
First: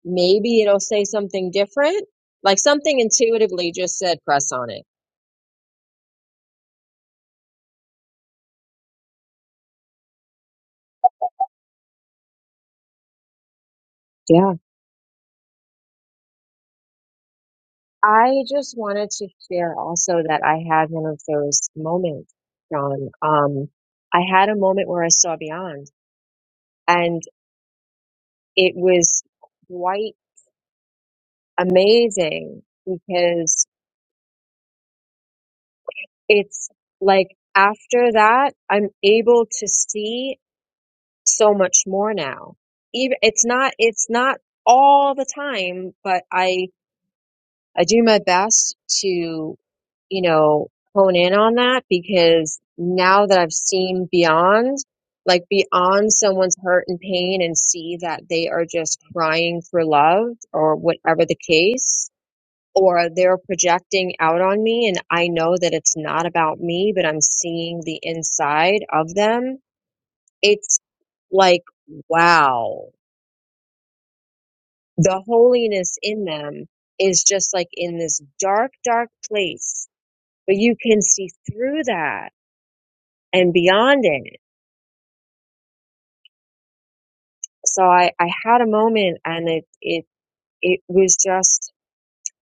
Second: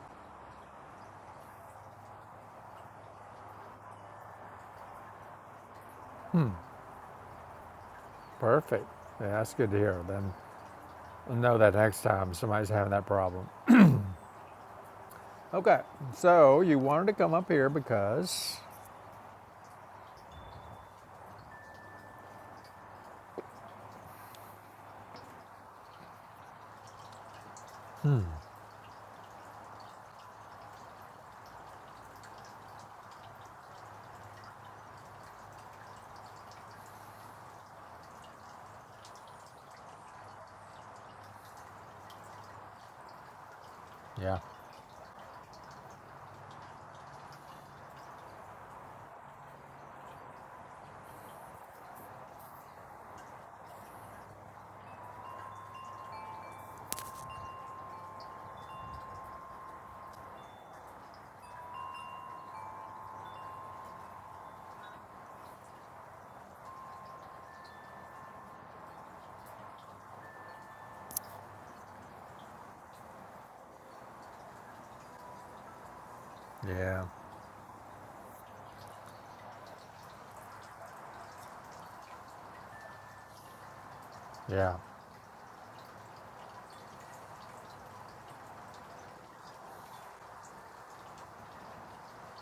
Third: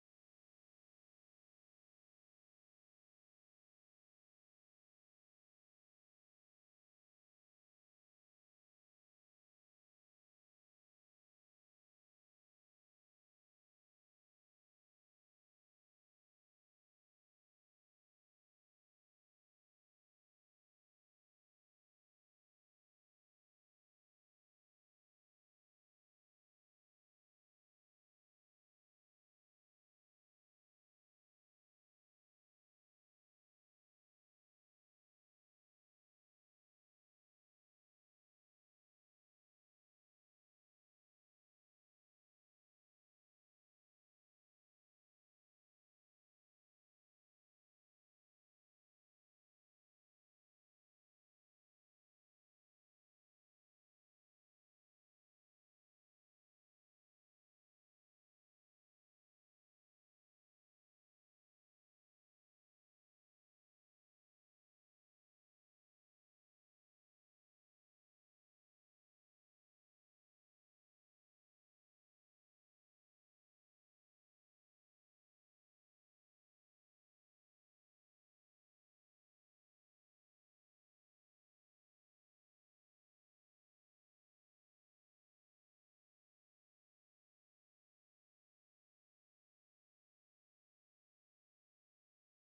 [SPEAKER 3] maybe it'll say something different. Like something intuitively just said press on it.
[SPEAKER 1] Perfect. Yeah, that's good to hear. Then I'll know that next time somebody's having that problem.
[SPEAKER 3] Yeah.
[SPEAKER 1] Okay. So you wanted to come up here
[SPEAKER 3] I
[SPEAKER 1] because.
[SPEAKER 3] just wanted to share also that I had one of those moments, John. Um, I had a moment where I saw beyond and it was quite amazing because it's like after that i'm able to see so much more now even it's not it's not
[SPEAKER 1] Yeah.
[SPEAKER 3] all the time but i i do my best to you know hone in on that because now that i've seen beyond like beyond someone's hurt and pain and see that they are just crying for love or whatever the case or they're projecting out on me and I know that it's not about me, but I'm seeing the inside of them. It's like, wow, the holiness in them
[SPEAKER 1] Yeah.
[SPEAKER 3] is just like in this dark, dark place, but you can see through that and beyond it.
[SPEAKER 1] Yeah.
[SPEAKER 3] So I, I had a moment and it, it, it was just,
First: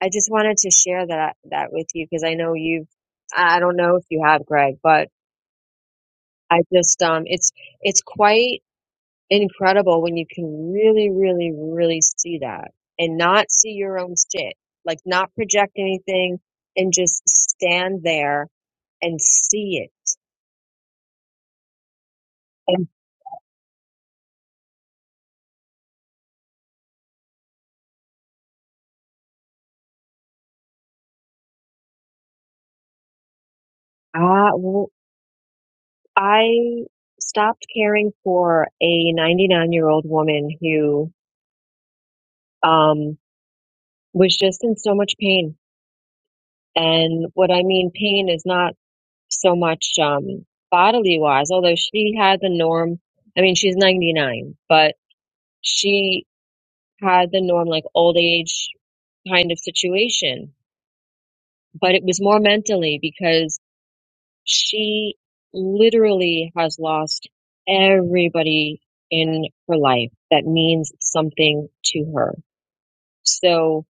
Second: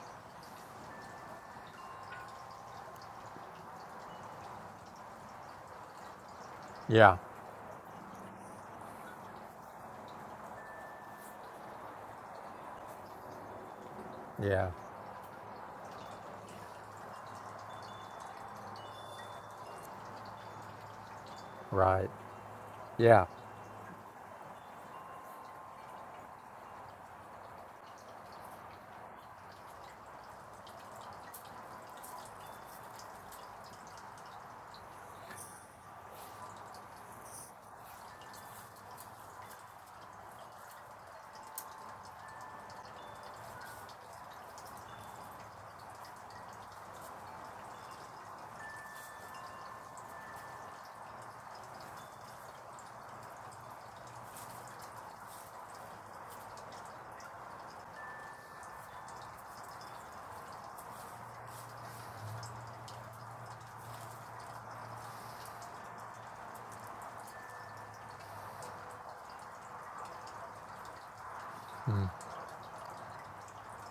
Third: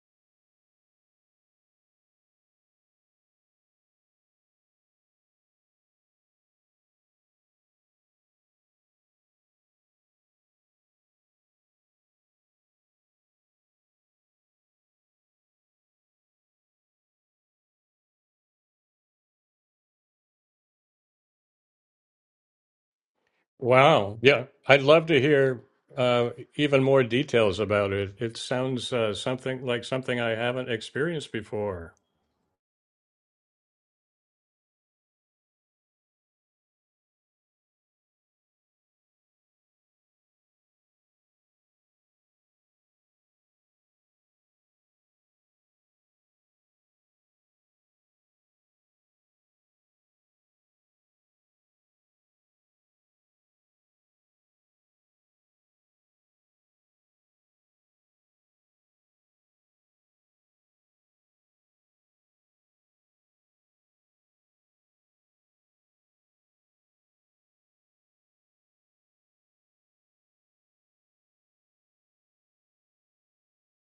[SPEAKER 3] I just wanted to share that, that with you because I know you've, I don't know if you have Greg, but I just,
[SPEAKER 1] Yeah.
[SPEAKER 3] um, it's, it's quite incredible when you can really, really, really see that and not see your own shit,
[SPEAKER 1] Yeah.
[SPEAKER 3] like not project anything and just stand there and see it.
[SPEAKER 1] Right.
[SPEAKER 3] And
[SPEAKER 1] Yeah.
[SPEAKER 2] Wow. Yeah. I'd love to hear uh even more details about it. It sounds uh, something like something I haven't experienced before.
[SPEAKER 3] I, well, I stopped caring for a 99 year old woman who, um, was just in so much pain. And what I mean pain is not so much, um, bodily wise, although she had the norm. I mean, she's 99, but she had the norm like old age kind of situation, but it was more mentally because she literally has lost everybody in her life that means something to her. So,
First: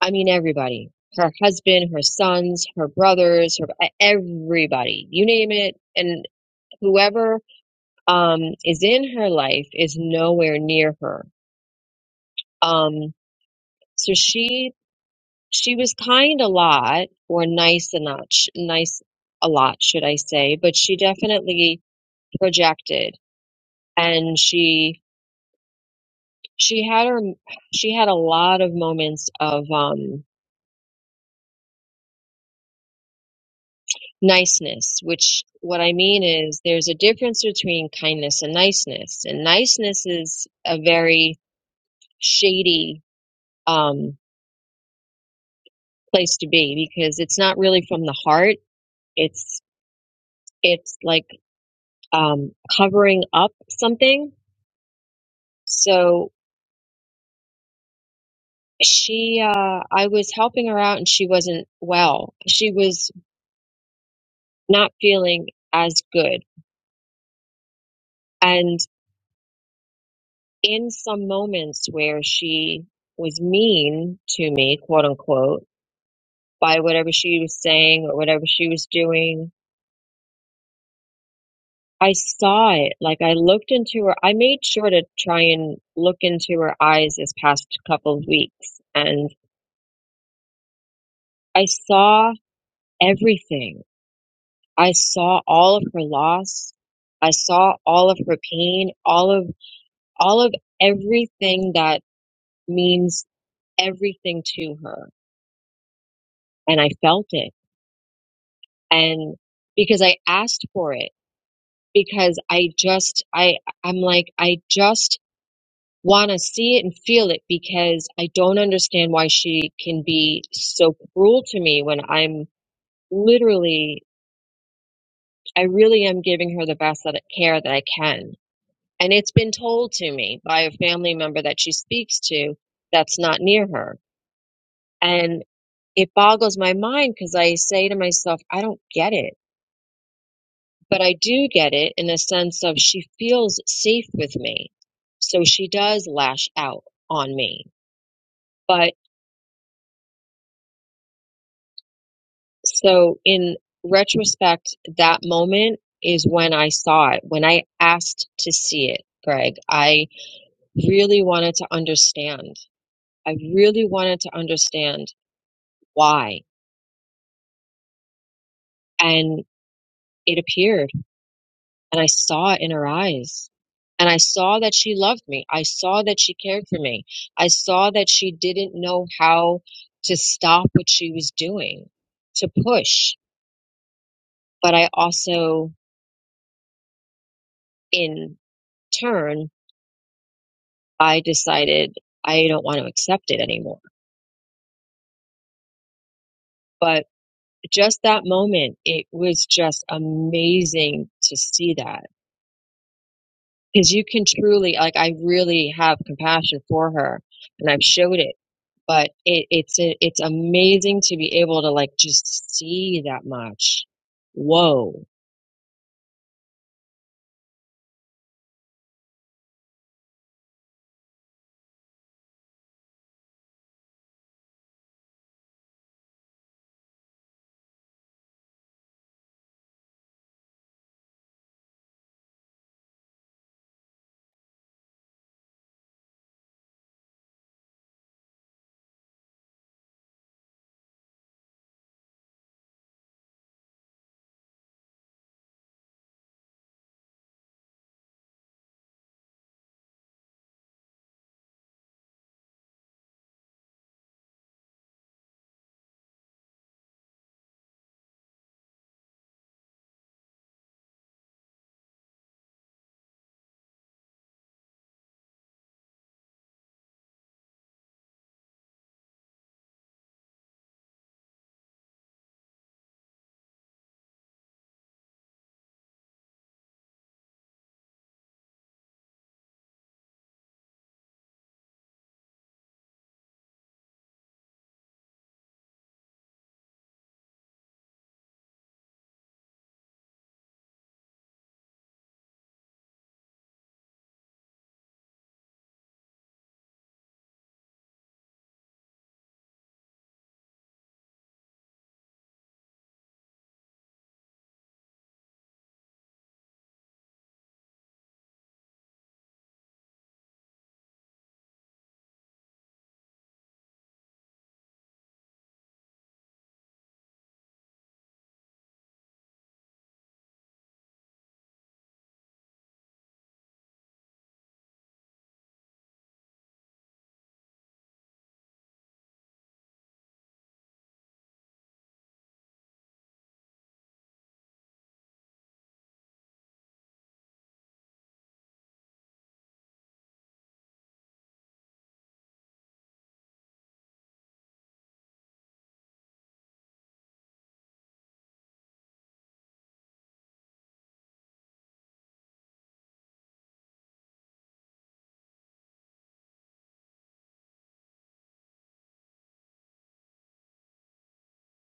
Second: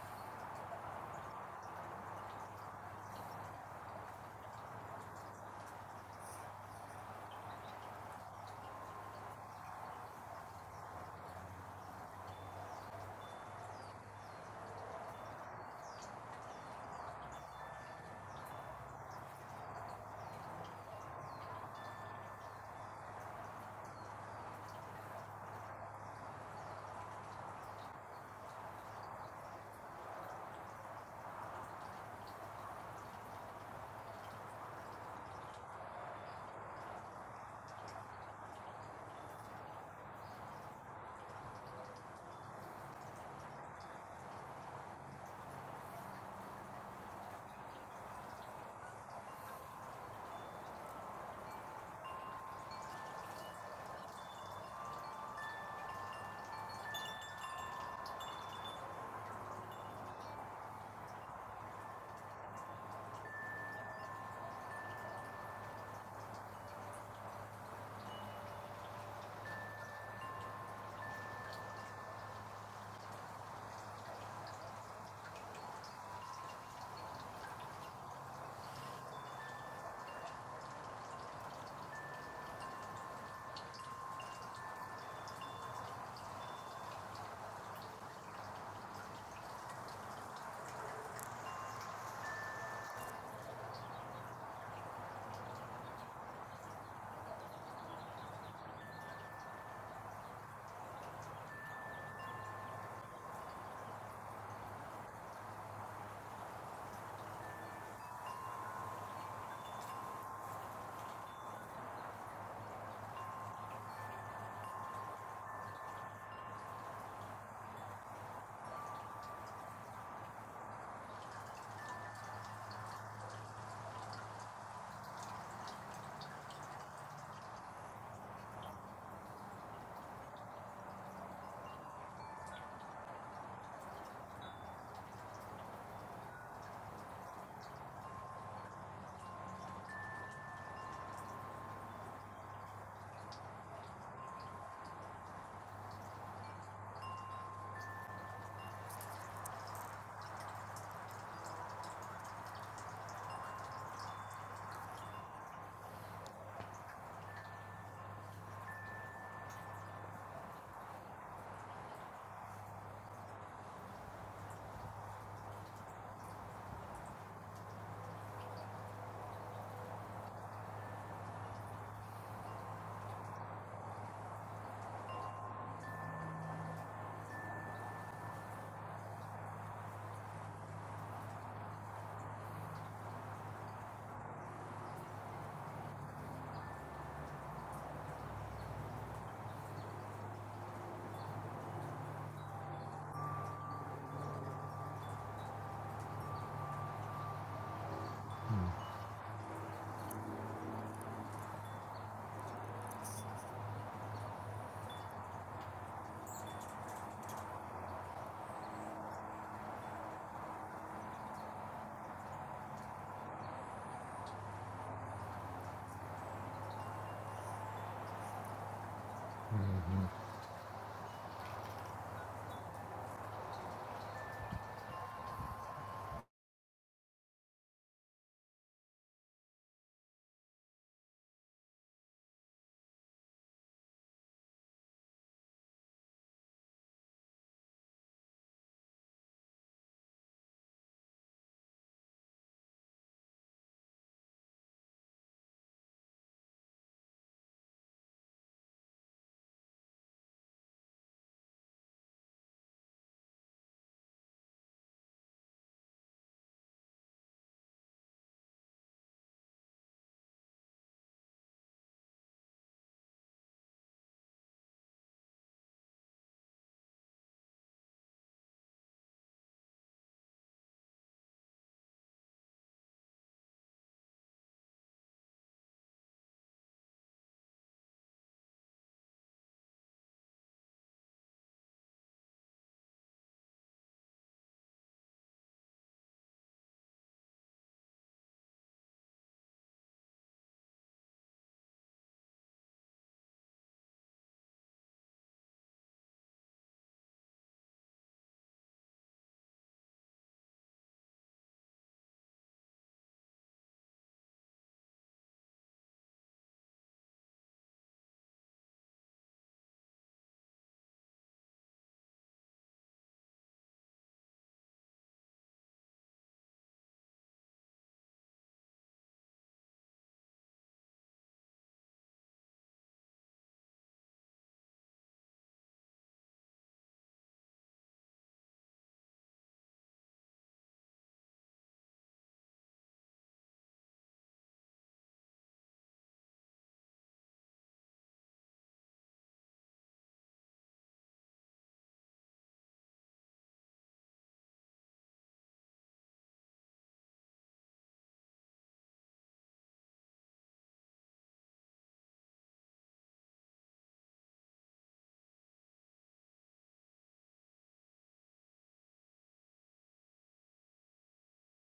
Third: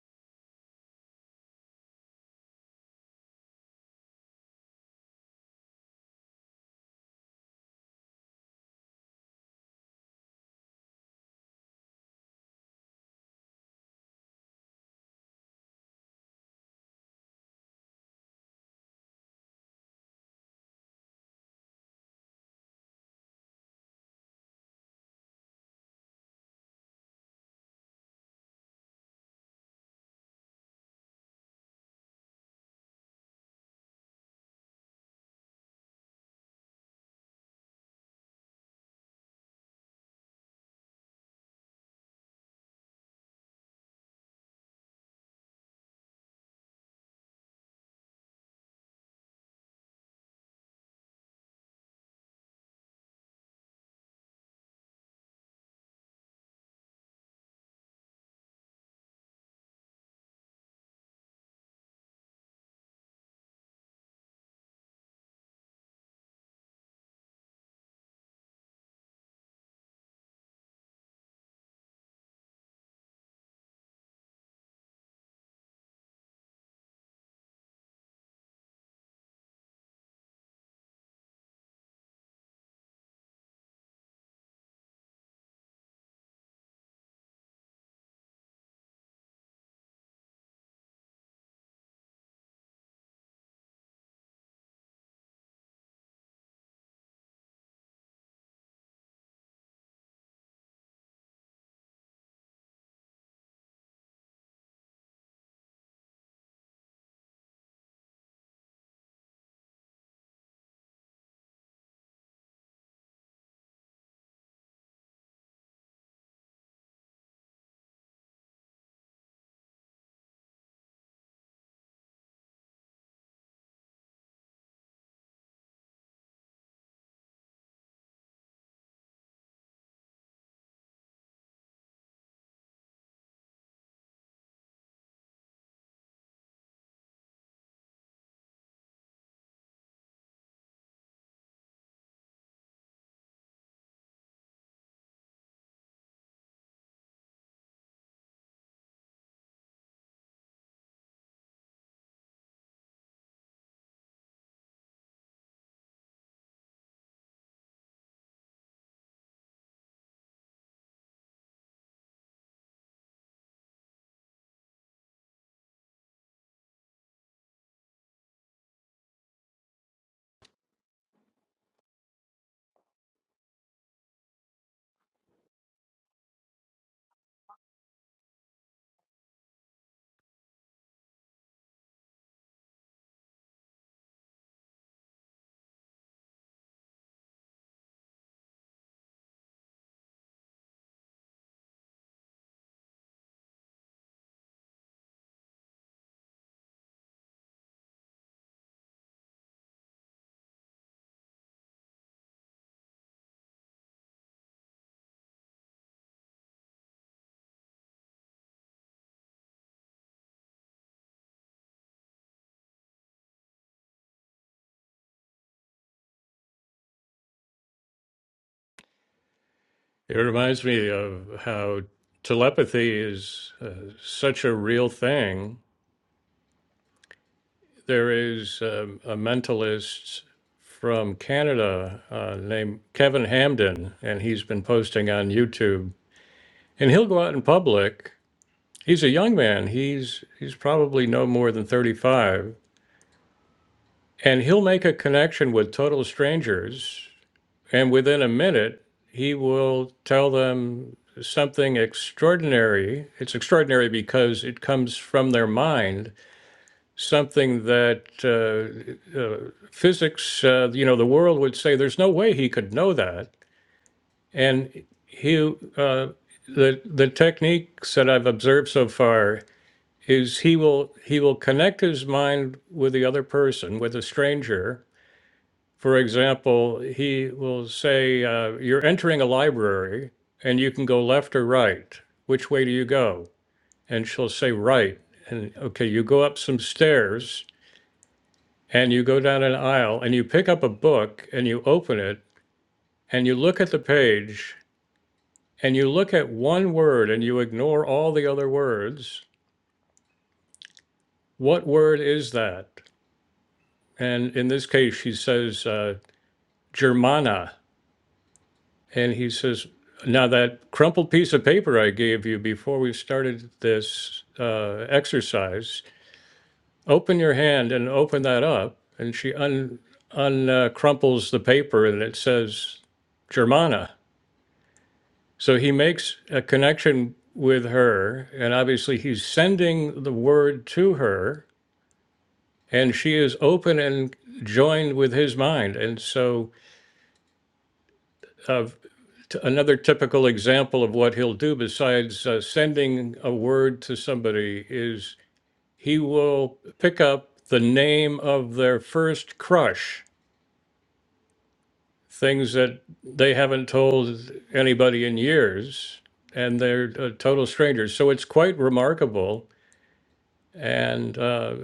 [SPEAKER 3] I mean, everybody her husband, her sons, her brothers, her e-, everybody, you name it. And whoever um, is in her life is nowhere near her. Um, so she she was kind a lot or nice a not sh- nice a lot should i say but she definitely projected and she she had her she had a lot of moments of um niceness which what i mean is there's a difference between kindness and niceness and niceness is a very shady um place to be because it's not really from the heart it's it's like um covering up something so she uh I was helping her out and she wasn't well. She was not feeling as good. And in some moments where she was mean to me, quote unquote, by whatever she was saying or whatever she was doing, I saw it. Like I looked into her I made sure to try and look into her eyes this past couple of weeks and I saw everything I saw all of her loss. I saw all of her pain, all of all of everything that means everything to her. And I felt it. And because I asked for it, because I just I I'm like I just want to see it and feel it because I don't understand why she can be so cruel to me when I'm literally I really am giving her the best that care that I can And it's been told to me by a family member that she speaks to that's not near her. And it boggles my mind because I say to myself, I don't get it. But I do get it in a sense of she feels safe with me. So she does lash out on me. But so in retrospect, that moment is when I saw it, when I asked to see it, Greg. I really wanted to understand. I really wanted to understand why and it appeared and I saw it in her eyes. And I saw that she loved me. I saw that she cared for me. I saw that she didn't know how to stop what she was doing, to push. But I also, in turn, I decided I don't want to accept it anymore. But just that moment, it was just amazing to see that because you can truly like i really have compassion for her and i've showed it but it, it's a, it's amazing to be able to like just see that much whoa
[SPEAKER 2] It reminds me of how telepathy is uh, such a real thing. There is um, a mentalist from Canada uh, named Kevin Hamden, and he's been posting on YouTube. And he'll go out in public. He's a young man. He's he's probably no more than 35, and he'll make a connection with total strangers And within a minute, he will tell them something extraordinary. It's extraordinary because it comes from their mind, something that uh, uh, physics, uh, you know, the world would say there's no way he could know that. And he, uh, the the techniques that I've observed so far is he will he will connect his mind with the other person, with a stranger, for example, he will say, uh, You're entering a library and you can go left or right. Which way do you go? And she'll say, Right. And okay, you go up some stairs and you go down an aisle and you pick up a book and you open it and you look at the page and you look at one word and you ignore all the other words. What word is that? And in this case, she says, uh, Germana. And he says, Now, that crumpled piece of paper I gave you before we started this uh, exercise, open your hand and open that up. And she un, un uh, crumples the paper and it says Germana. So he makes a connection with her. And obviously, he's sending the word to her. And she is open and joined with his mind. And so uh, t- another typical example of what he'll do besides uh, sending a word to somebody is he will pick up the name of their first crush, things that they haven't told anybody in years, and they're uh, total strangers. So it's quite remarkable. And uh,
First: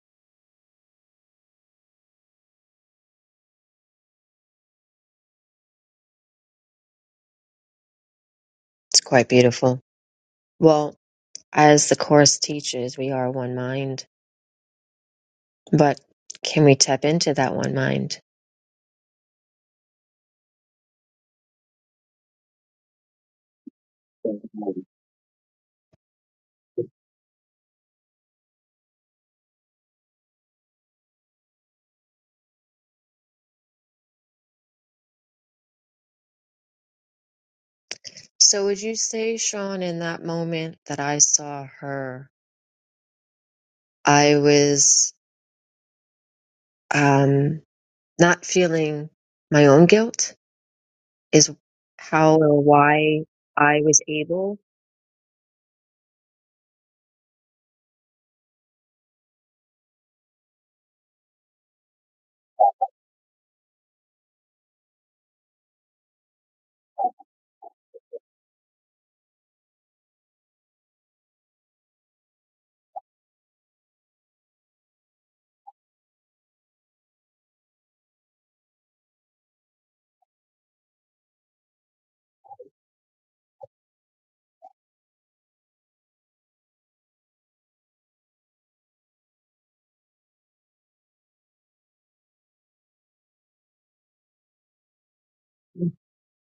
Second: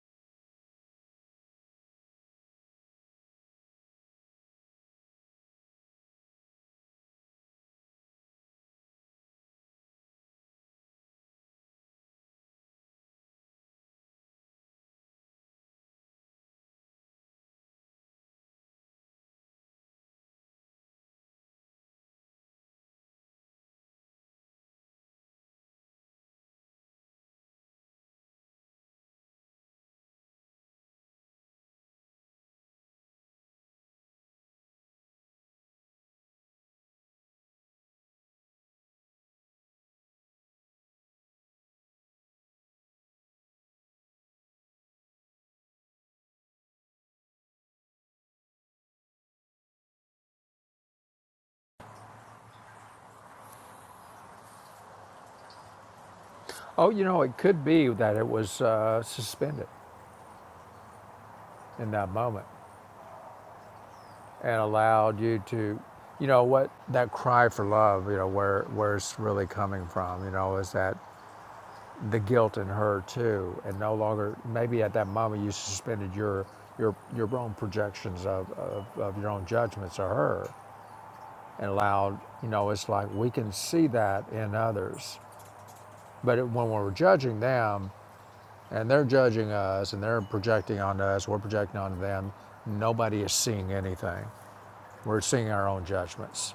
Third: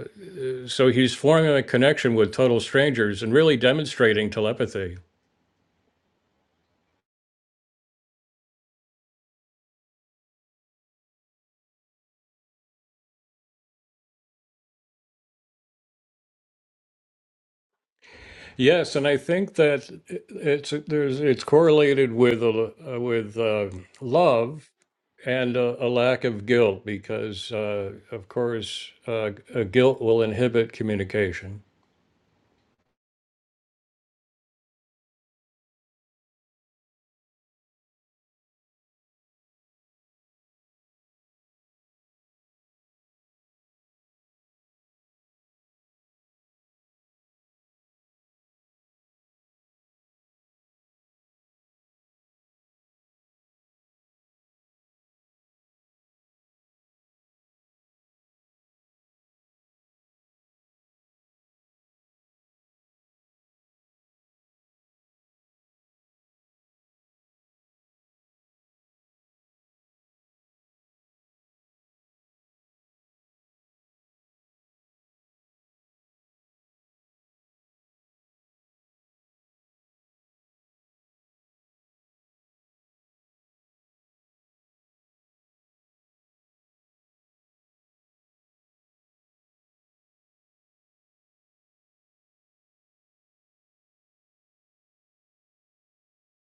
[SPEAKER 2] so he's forming a connection with total strangers and really demonstrating telepathy.
[SPEAKER 3] It's quite beautiful. Well, as the Course teaches, we are one mind, but can we tap into that one mind?
[SPEAKER 2] Yes, and I think that it's there's it's correlated with a, uh, with uh, love and a, a lack of guilt because, uh, of course, uh, a guilt will inhibit communication.
[SPEAKER 3] So, would you say, Sean, in that moment that I saw her, I was um, not feeling my own guilt? is how or why I was able.
[SPEAKER 1] Oh, you know, it could be that it was uh, suspended in that moment and allowed you to, you know, what that cry for love, you know, where where it's really coming from, you know, is that the guilt in her too, and no longer maybe at that moment you suspended your your your own projections of of, of your own judgments of her, and allowed, you know, it's like we can see that in others, but it, when we're judging them. And they're judging us and they're projecting onto us, we're projecting onto them. Nobody is seeing anything. We're seeing our own judgments.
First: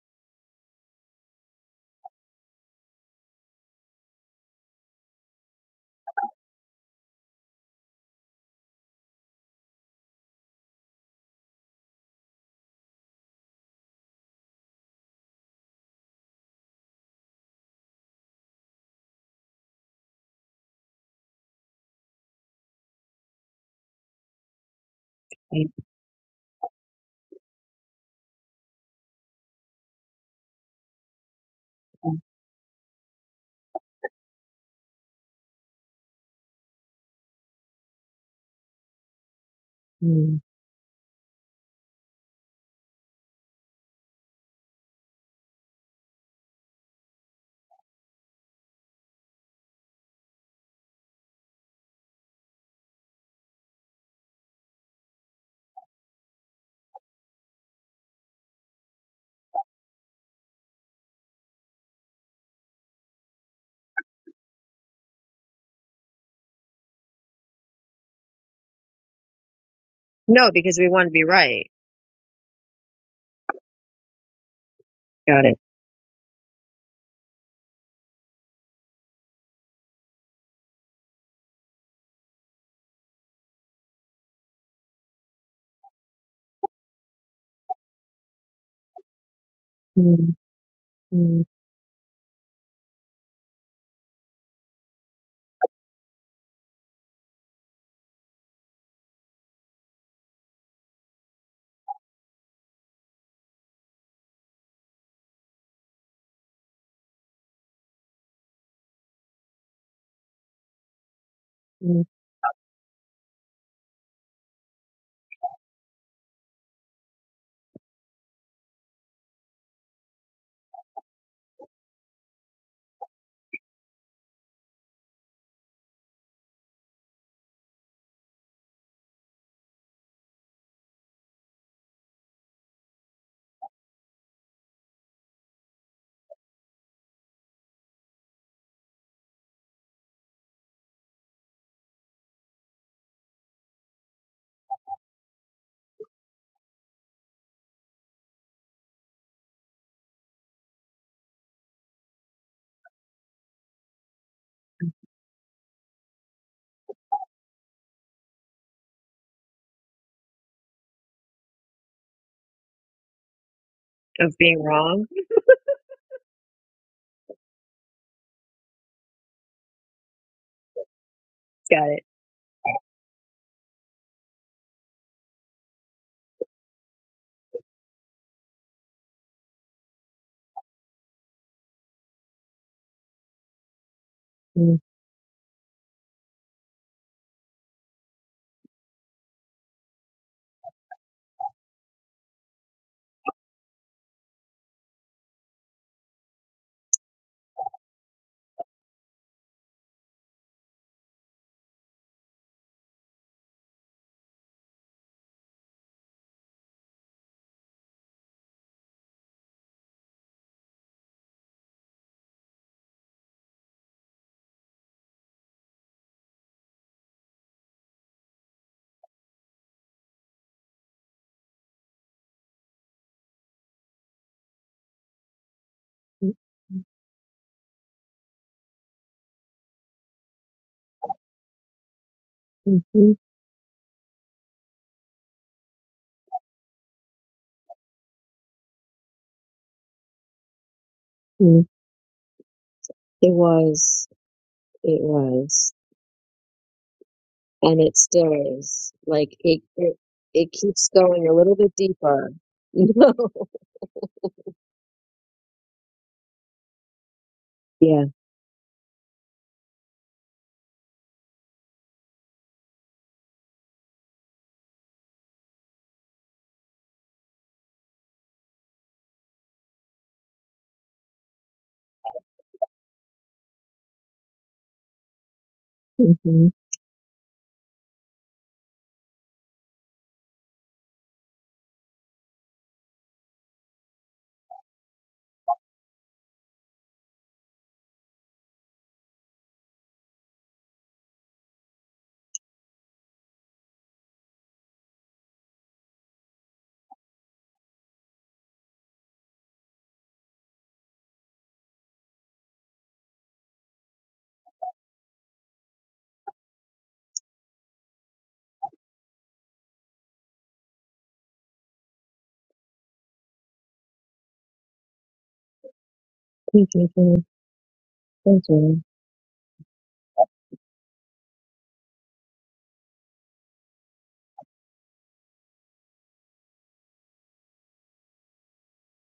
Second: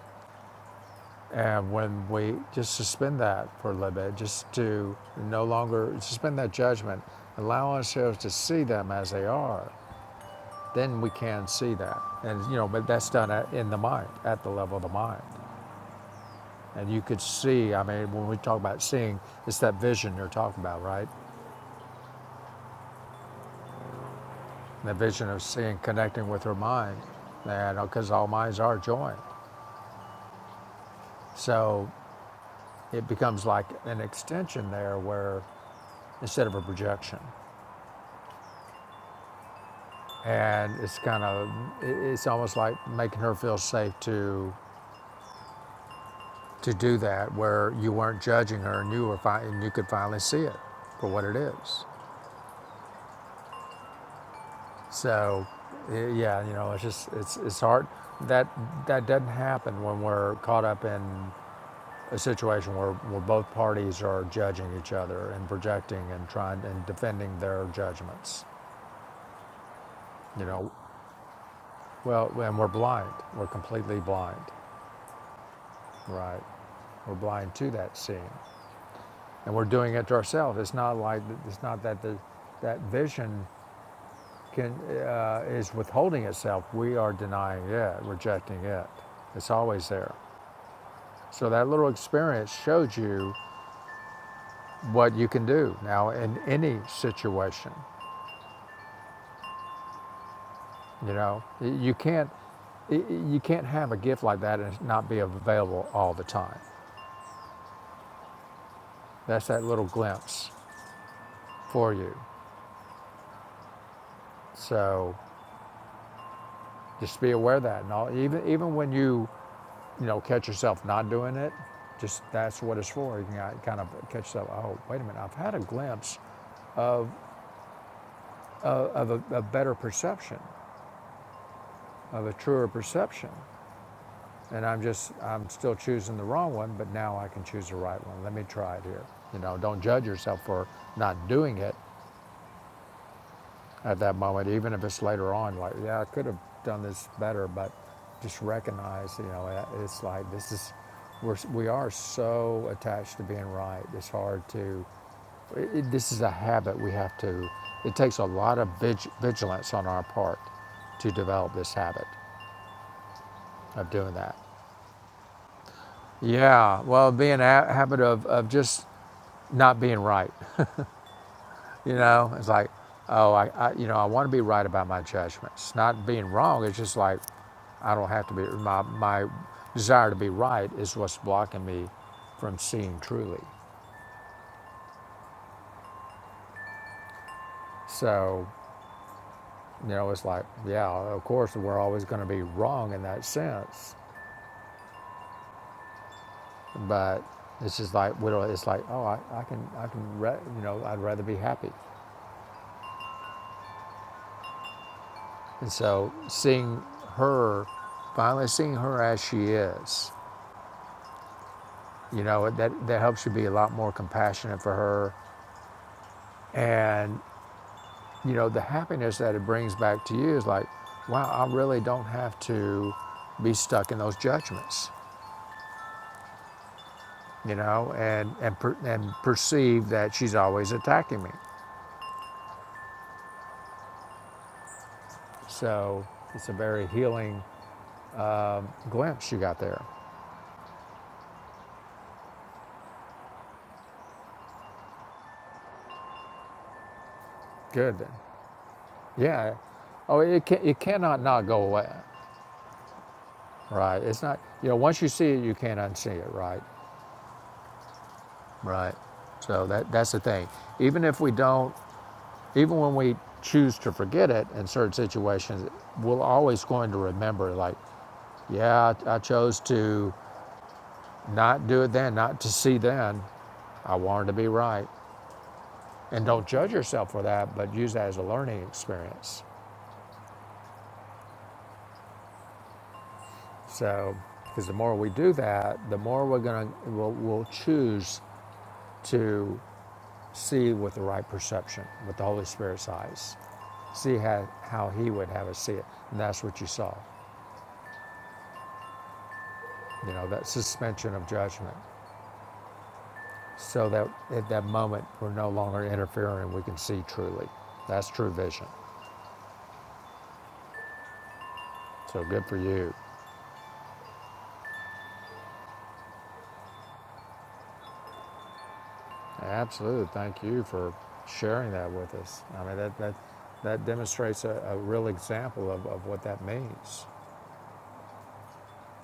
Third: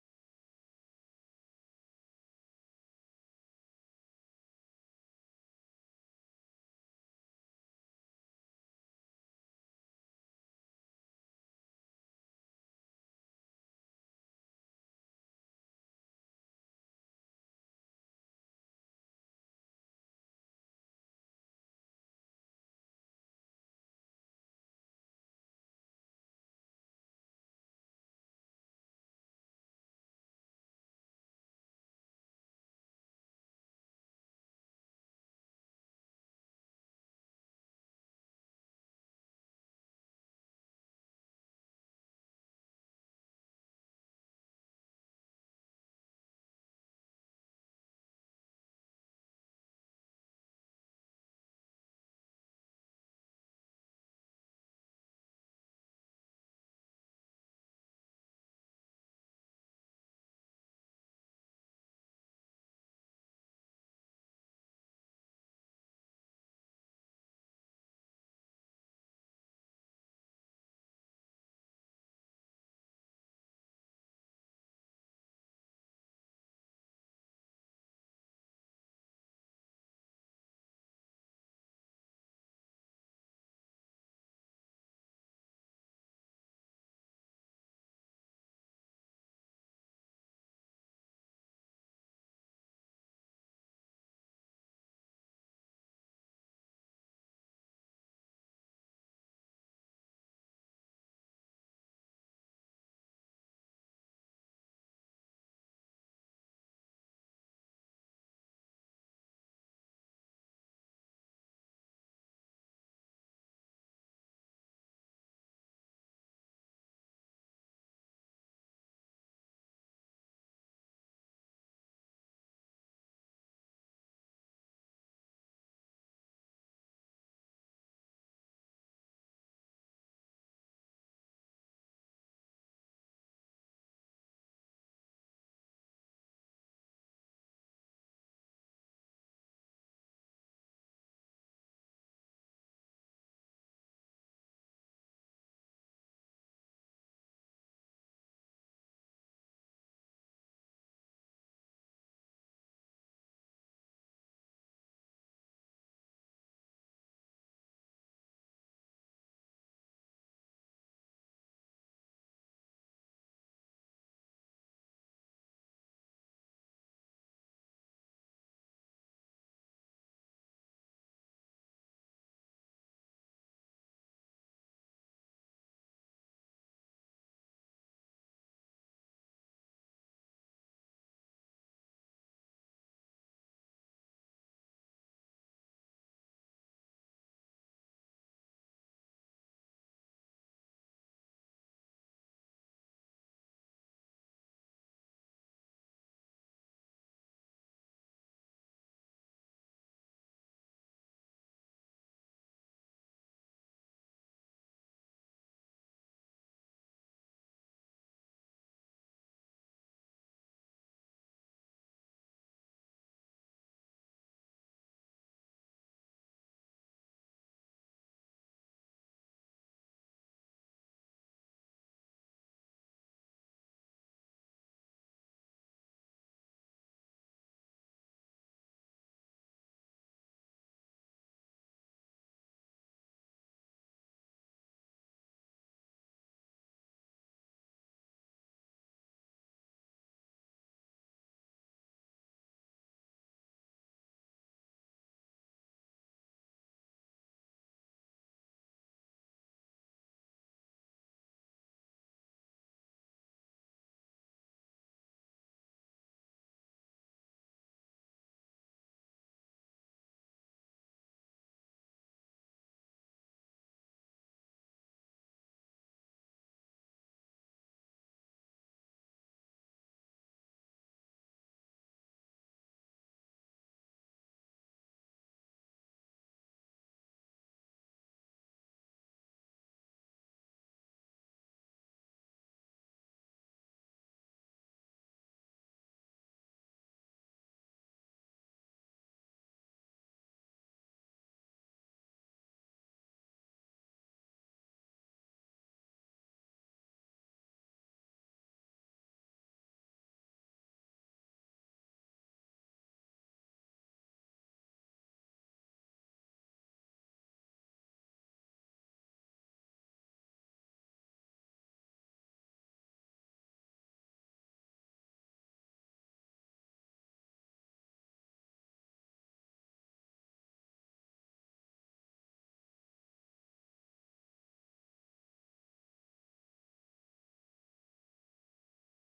[SPEAKER 1] And when we just suspend that for a little bit, just to no longer suspend that judgment, allow ourselves to see them as they are, then we can see that. And, you know, but that's done in the mind, at the level of the mind. And you could see, I mean, when we talk about seeing, it's that vision you're talking about, right? the vision of seeing, connecting with her mind, and because all minds are joined. So it becomes like an extension there where instead of a projection.
[SPEAKER 3] Mhm.
[SPEAKER 1] And it's kind of, it's almost like making her feel safe to to do that where you weren't judging her and you were fi- and you could finally see it for what it is. So yeah, you know, it's just it's it's hard that that doesn't happen when we're caught up in a situation where, where both parties are judging each other and projecting and trying and defending their judgments. You
[SPEAKER 3] No,
[SPEAKER 1] know,
[SPEAKER 3] because we want to be right.
[SPEAKER 1] well, and we're blind. We're completely blind,
[SPEAKER 3] Got it.
[SPEAKER 1] right? We're blind to that scene, and we're doing it to ourselves. It's not like it's not that the, that vision can uh, is withholding itself. We are denying it, rejecting it. It's always there.
[SPEAKER 3] Mhm. Mhm.
[SPEAKER 1] So that little experience showed you what you can do now in any situation You know, you can't you can't have a gift like that and not be available all the time. That's that little glimpse for you. So just be aware of that. And all, even even when you you know catch yourself not doing it, just that's what it's for. You can kind of catch yourself. Oh, wait a minute! I've had a glimpse of a, a better perception, of a truer perception, and I'm just I'm still choosing the wrong one. But now I can choose the right one. Let me try it here. You know, don't judge yourself for not doing it at that moment, even if it's later on, like, yeah, I could have done this better, but just recognize, you know, it's like this is, we're, we are so attached to being right. It's hard to, it- this is a habit we have to, it takes a lot of vig- vigilance on our part to develop this habit of doing
[SPEAKER 3] Of
[SPEAKER 1] that.
[SPEAKER 3] being wrong.
[SPEAKER 1] Yeah, well, being a habit of, of just not being right.
[SPEAKER 3] Got
[SPEAKER 1] You
[SPEAKER 3] it.
[SPEAKER 1] know, it's like, oh, I, I you know, I want to be right about my judgments. It's not being wrong. It's just like, I don't have to be. My my desire to be right is what's blocking me from seeing truly. So, you know, it's like, yeah, of course, we're always going to be wrong in that sense, but it's just like, we don't, it's like, oh, I, I can, I can, re- you know, I'd rather be happy. And so, seeing her, finally seeing her as she is, You know, that, that helps you be a lot more compassionate for her. And, you know, the happiness that it brings back to you is like, wow, I really don't have to be stuck in those judgments,
[SPEAKER 3] Mhm.
[SPEAKER 1] you know, and, and, per, and perceive that she's always attacking me. So it's a very healing glimpse you got there.
[SPEAKER 3] Mhm. It was, it was, and it
[SPEAKER 1] Good then.
[SPEAKER 3] still is. Like
[SPEAKER 1] Yeah.
[SPEAKER 3] it, it,
[SPEAKER 1] Oh, it,
[SPEAKER 3] it
[SPEAKER 1] can, it
[SPEAKER 3] keeps
[SPEAKER 1] cannot
[SPEAKER 3] going a
[SPEAKER 1] not
[SPEAKER 3] little
[SPEAKER 1] go
[SPEAKER 3] bit
[SPEAKER 1] away,
[SPEAKER 3] deeper. You know? [laughs]
[SPEAKER 1] right? It's not, you know, once you see it, you can't unsee it, right?
[SPEAKER 3] Yeah.
[SPEAKER 1] Right. So that, that's the thing. Even if we don't Even when we choose to forget it in certain situations, we're always going to remember, like, yeah, I, chose to not do it then, not to see then. I wanted to be right. And
[SPEAKER 3] Mm-hmm.
[SPEAKER 1] don't judge yourself for that, but use that as a learning experience. So, because the more we do that, the more we're going to, we'll, we'll choose to see with the right perception, with the Holy Spirit's eyes see how, how he would have us see it. And that's what you saw, you know, that suspension of judgment. so that at that moment we're no longer interfering. We can see truly. That's true vision. So good for you.
[SPEAKER 3] Thank you. Thank you.
[SPEAKER 1] Absolutely. Thank you for sharing that with us. I mean, that, that, that demonstrates a, a real example of, of what that means.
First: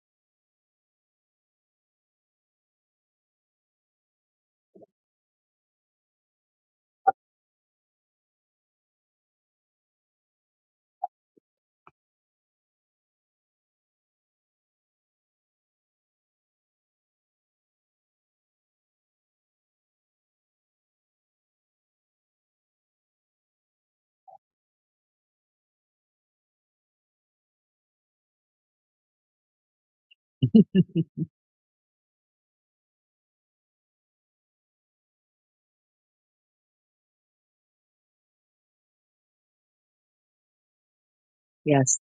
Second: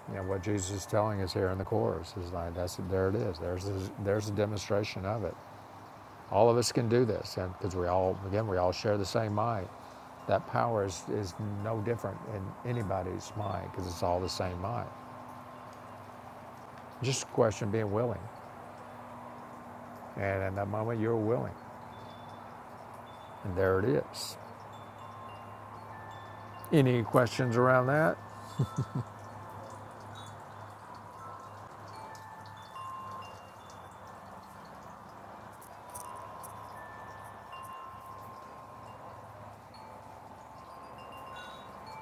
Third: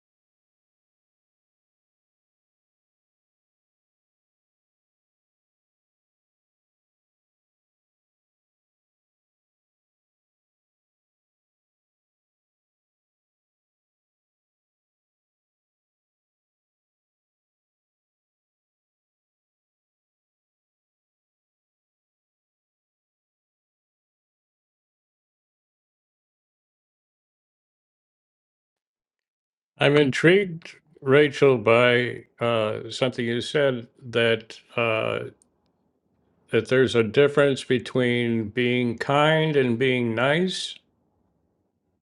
[SPEAKER 1] You know, what Jesus is telling us here in the Course is like, that's, there it is. There's a, there's a demonstration of it. All of us can do this and because we all, again, we all share the same mind. That power is, is no different in anybody's mind because it's all the same mind. Just a question of being willing. And at that moment, you're willing. And there it is. Any questions around that?
[SPEAKER 2] I'm intrigued, Rachel, by uh, something you said that uh, that there's a difference between being kind and being nice.
[SPEAKER 3] Yes.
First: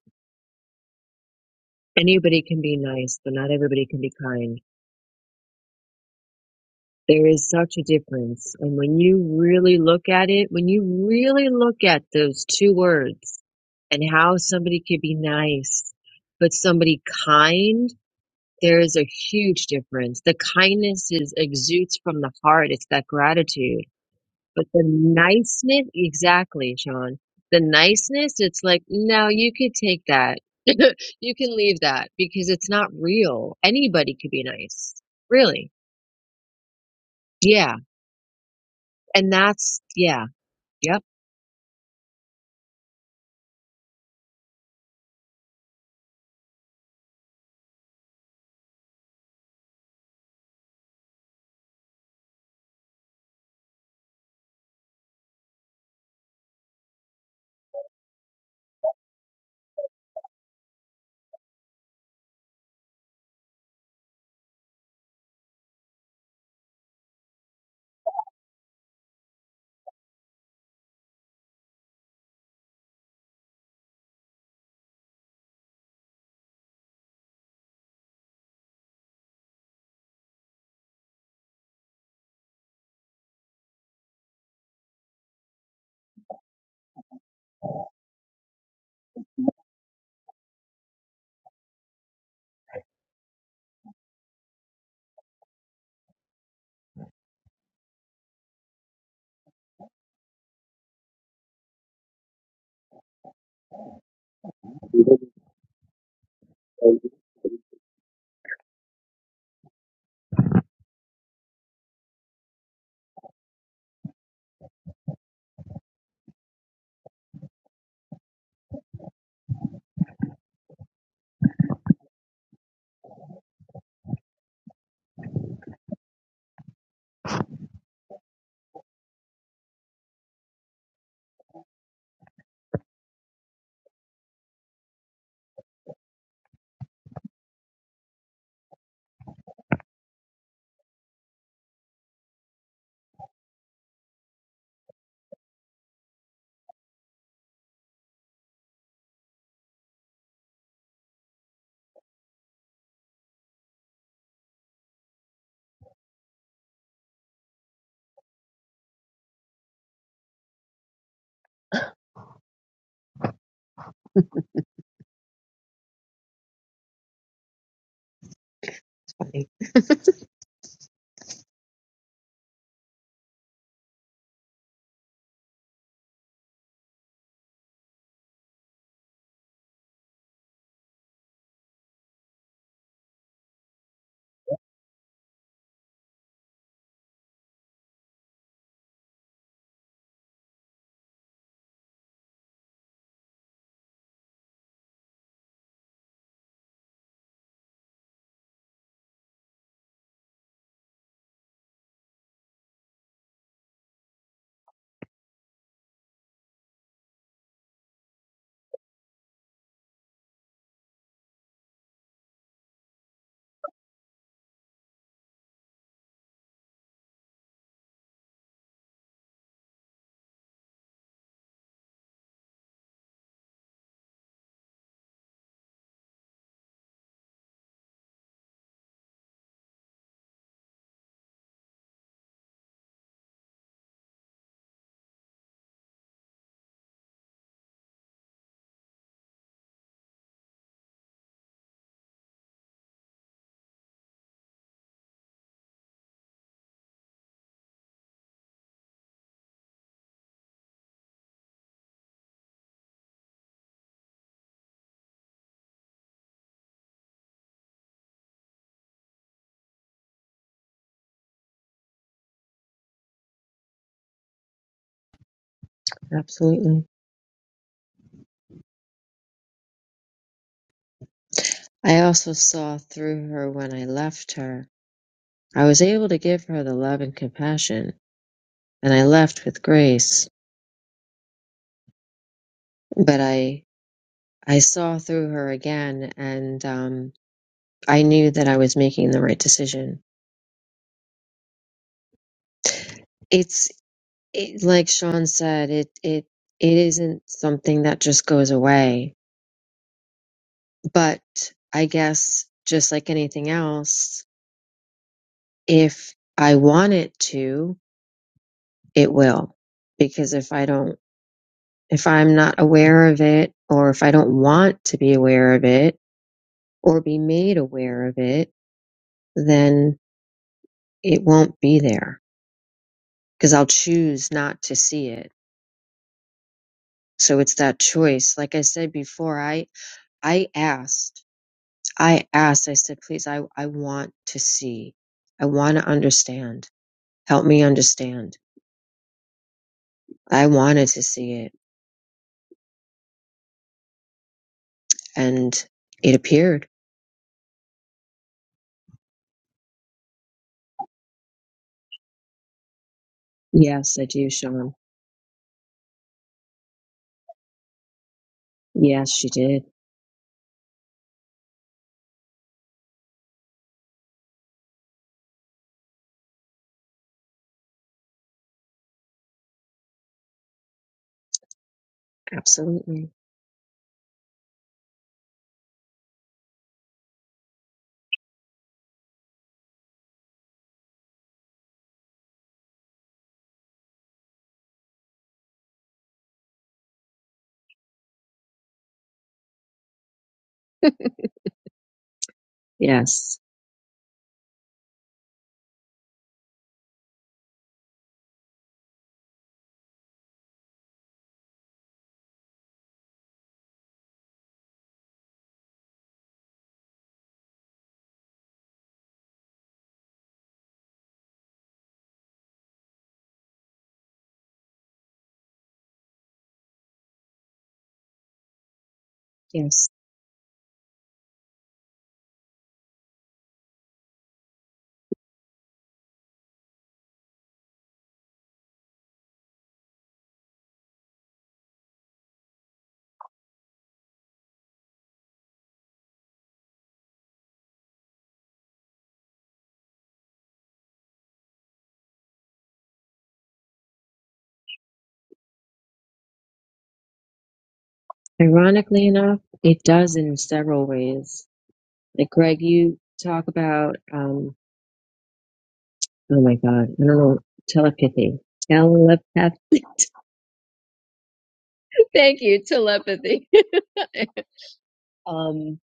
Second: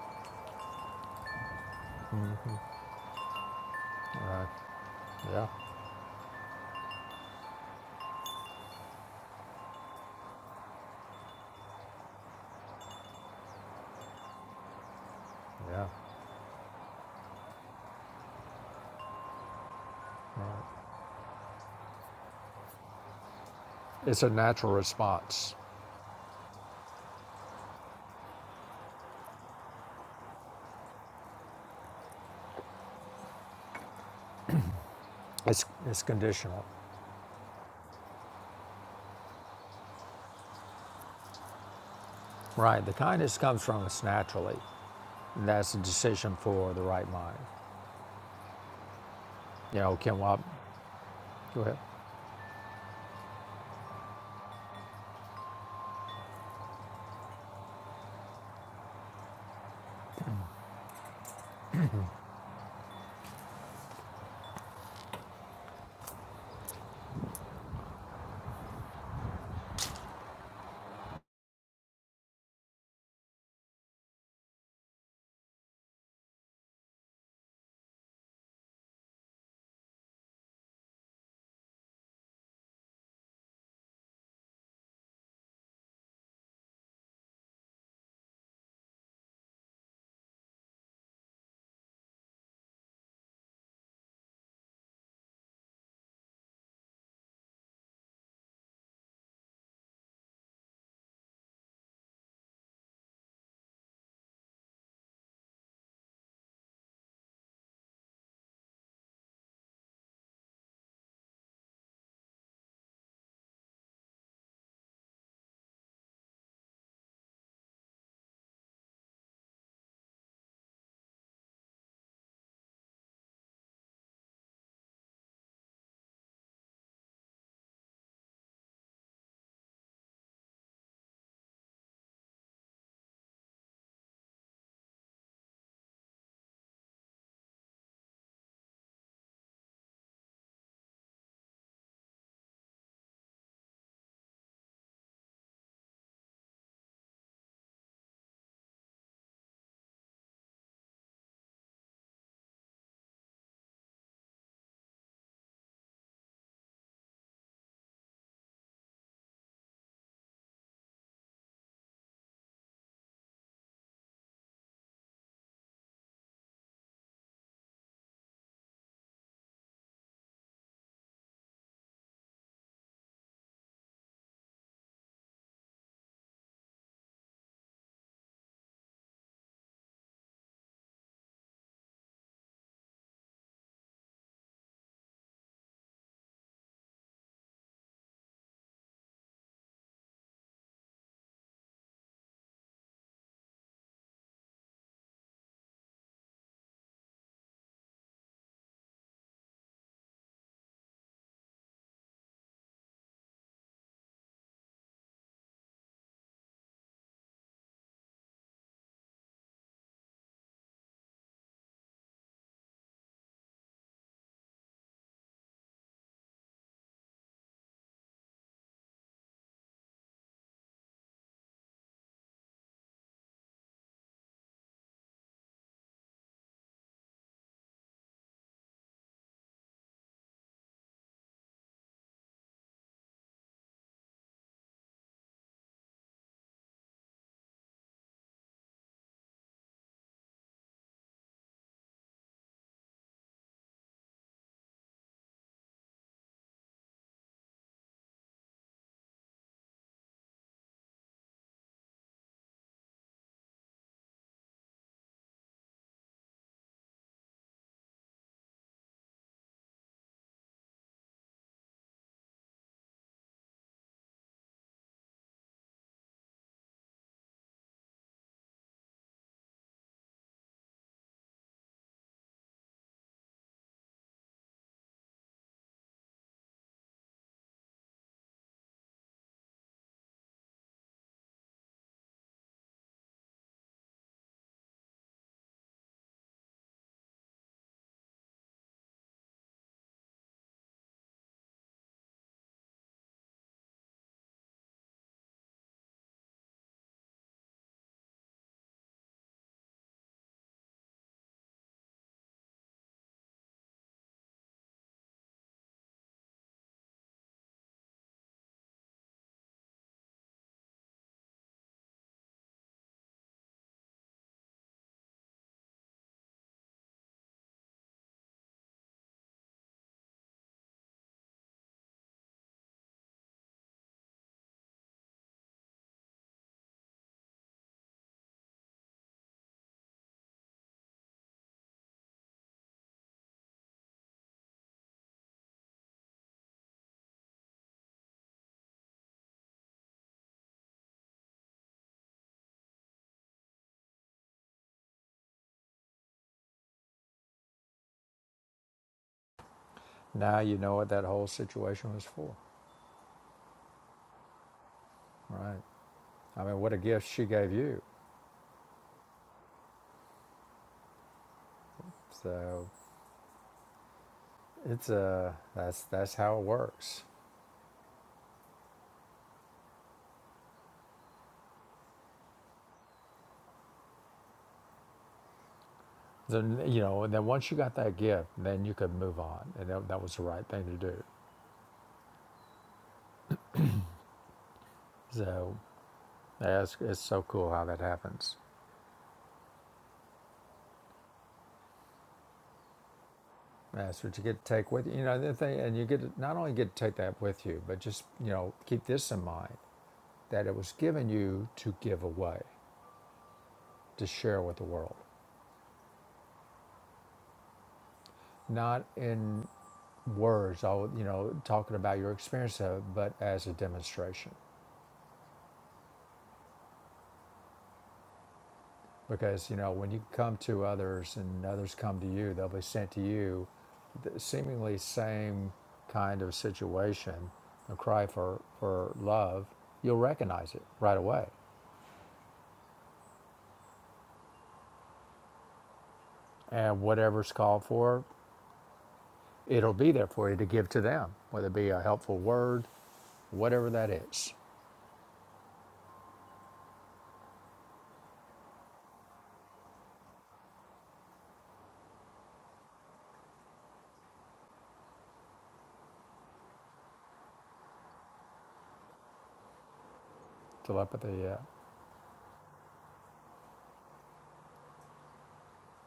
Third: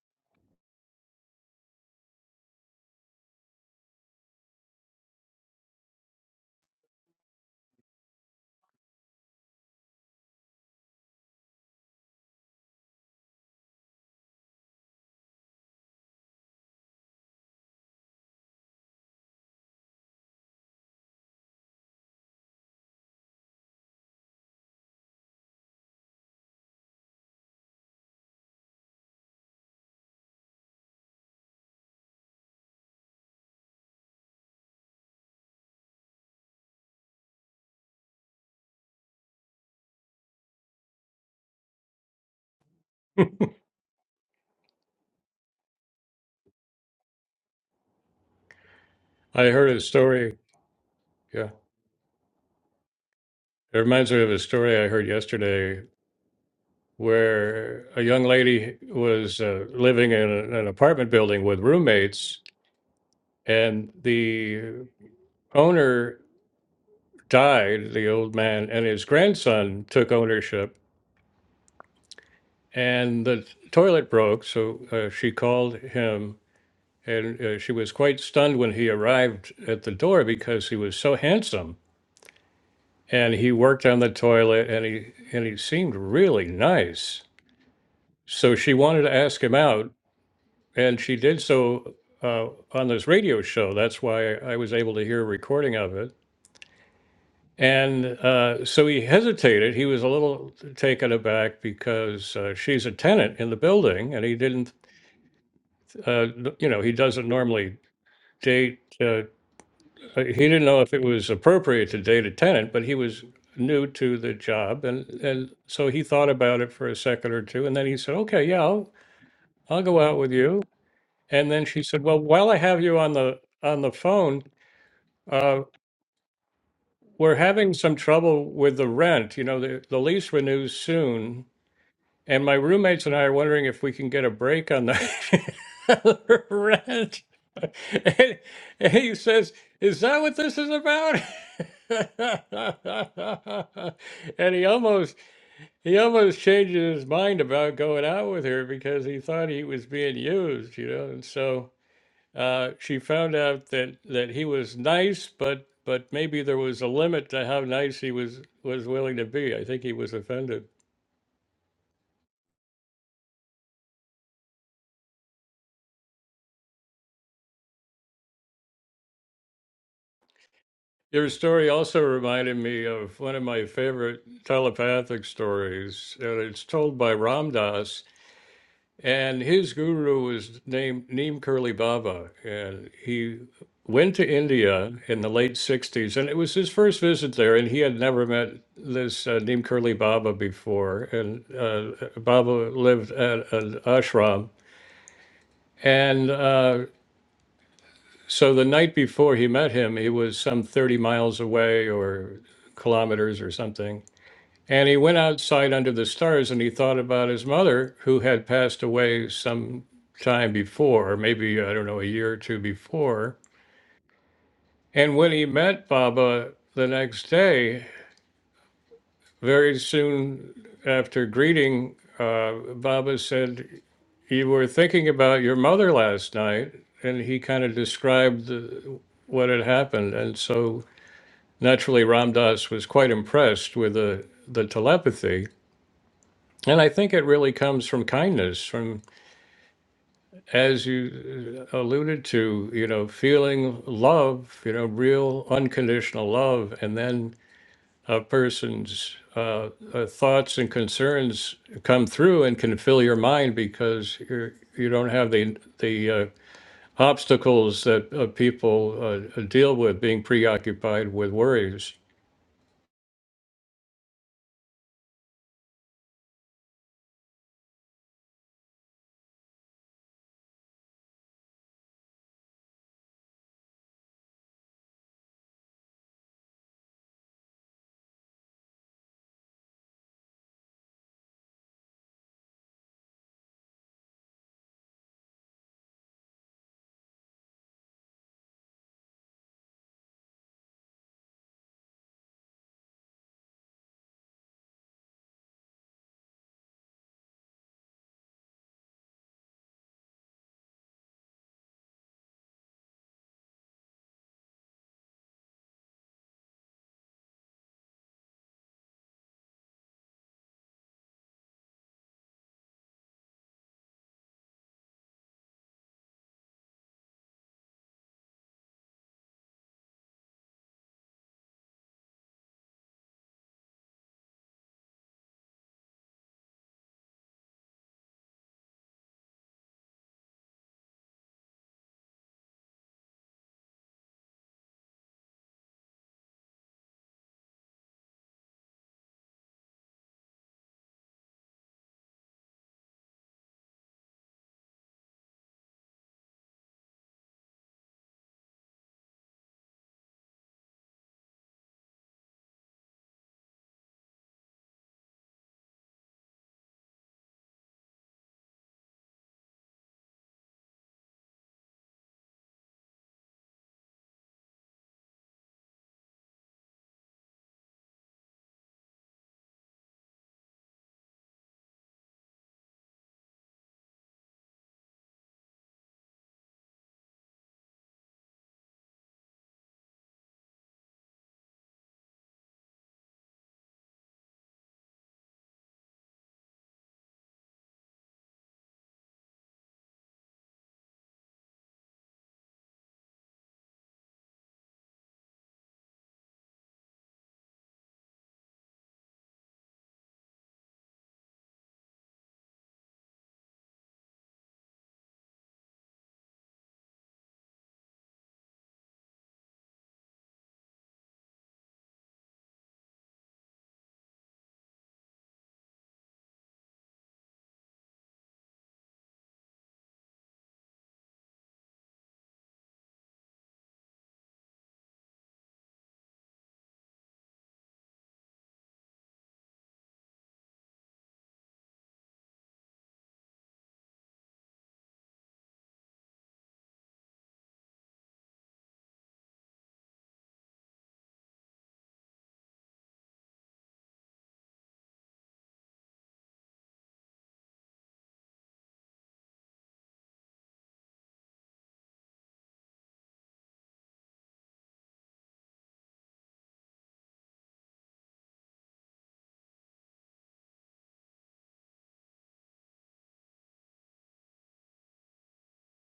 [SPEAKER 3] Anybody can be nice, but not everybody can be kind.
[SPEAKER 1] Yeah,
[SPEAKER 3] There is such a difference. And when you really look at it, when you really look at those two words and how somebody could be
[SPEAKER 1] yeah.
[SPEAKER 3] nice, but somebody kind, there is a huge difference. The kindness is exudes from the heart. It's that gratitude.
[SPEAKER 1] It's a
[SPEAKER 3] But
[SPEAKER 1] natural
[SPEAKER 3] the
[SPEAKER 1] response,
[SPEAKER 3] niceness, exactly, Sean. The niceness, it's like, no, you could take that. [laughs] you can leave that because it's not real. Anybody could be nice.
[SPEAKER 1] it's,
[SPEAKER 3] Really.
[SPEAKER 1] it's conditional.
[SPEAKER 3] Yeah. And that's, yeah Yep,
[SPEAKER 1] Right, the kindness comes from us naturally. And that's a decision for the right mind.
[SPEAKER 2] I heard a
[SPEAKER 1] You know, Kim
[SPEAKER 2] story.
[SPEAKER 1] Wap,
[SPEAKER 2] Yeah,
[SPEAKER 1] go ahead.
[SPEAKER 2] it reminds me of a story I heard yesterday where a young lady was uh, living in a, an apartment building with roommates, and the owner died, the old man, and his grandson took ownership, and the toilet broke, so uh, she called him. And uh, she was quite stunned when he arrived at the door because he was so handsome, and he worked on the toilet, and he and he seemed really nice. So she wanted to ask him out, And she did so uh, on this radio show. That's why I was able to hear a recording of it. And uh, so he hesitated. He was a little taken aback because uh, she's a tenant in the building, and he didn't, uh, you know, he doesn't normally date. Uh, he didn't know if it was appropriate to date a tenant, but he was new to the job, and and so he thought about it for a second or two, and then he said, "Okay, yeah, I'll, I'll go out with you." And then she said, "Well, while I have you on the on the phone, Uh, we're having some trouble with the rent. You know, the, the lease renews soon, and my roommates and I are wondering if we can get a break on the [laughs] rent. And, and he says, Is that what this is about? [laughs] and he almost he almost changes his mind about going out with her because he thought he was being used, you know. And so uh, she found out that that he was nice, but but maybe there was a limit to how nice he was was willing to be. I think he was offended. Your story also reminded me of one of my favorite telepathic stories, and it's told by Ram Dass. And his guru was named Neem Curly Baba. And he went to India in the late 60s. And it was his first visit there. And he had never met this uh, Neem Curly Baba before. And uh, Baba lived at an ashram. And uh, so the night before he met him, he was some 30 miles away or kilometers or something and he went outside under the stars and he thought about his mother, who had passed away some time before, maybe, I don't know, a year or two before. And when he met Baba the next day, very soon after greeting, uh, Baba said, You were thinking about your mother last night. And he kind of described the, what had happened. And so naturally, Ram Dass was quite impressed with the, the telepathy And I think it really comes from kindness, from, as you uh, alluded to, you know, feeling love, you know, real unconditional love. And then a person's uh, uh, thoughts and concerns come through and can fill your mind because you're, you don't have the, the uh, obstacles that uh, people uh, deal with being preoccupied with worries.
[SPEAKER 3] absolutely. I also saw through her when I left her. I was able to give her the love and compassion, and I left with grace. But I I saw through her again, and um, I knew that I was making the right decision. It's it, like Sean said, it it it isn't something that just goes away. But I guess just like anything else, if I want it to, it will. Because if I don't, if I'm not aware of it, or if I don't want to be aware of it, or be made aware of it, then it won't be there because I'll choose not to see it. So it's that choice. Like I said before, I, I asked, I asked, I said, please, I, I want to see. I want to understand. Help me understand. I wanted to see it and it appeared.
[SPEAKER 1] Now you know what that whole situation was for.
[SPEAKER 3] Yes, I do, Sean.
[SPEAKER 1] Right. I mean, what a gift she gave you.
[SPEAKER 3] Yes, she did.
[SPEAKER 1] So it's a, that's, that's how it works.
[SPEAKER 3] Absolutely.
[SPEAKER 1] Then, you know, and then once you got that gift, then you could move on, and that, that was the right thing to do. So that's it's so cool how that happens.
[SPEAKER 3] Yes.
[SPEAKER 1] That's what you get to take with you. You know, the thing, and you get to, not only get to take that with you, but just you know keep this in mind that it was given you to give away, to share with the world, not in words. All you know, talking about your experience of, it, but as a demonstration. because you know
[SPEAKER 3] Yes.
[SPEAKER 1] when you come to others and others come to you they'll be sent to you the seemingly same kind of situation a cry for for love you'll recognize it right away and whatever's called for it'll be there for you to give to them whether it be a helpful word whatever that is
[SPEAKER 3] Ironically enough, it does in several ways. Like Greg, you talk about, um, oh my God, I don't know, telepathy. Telepathy.
[SPEAKER 1] telepathy yeah
[SPEAKER 3] [laughs] Thank you, telepathy. [laughs] um,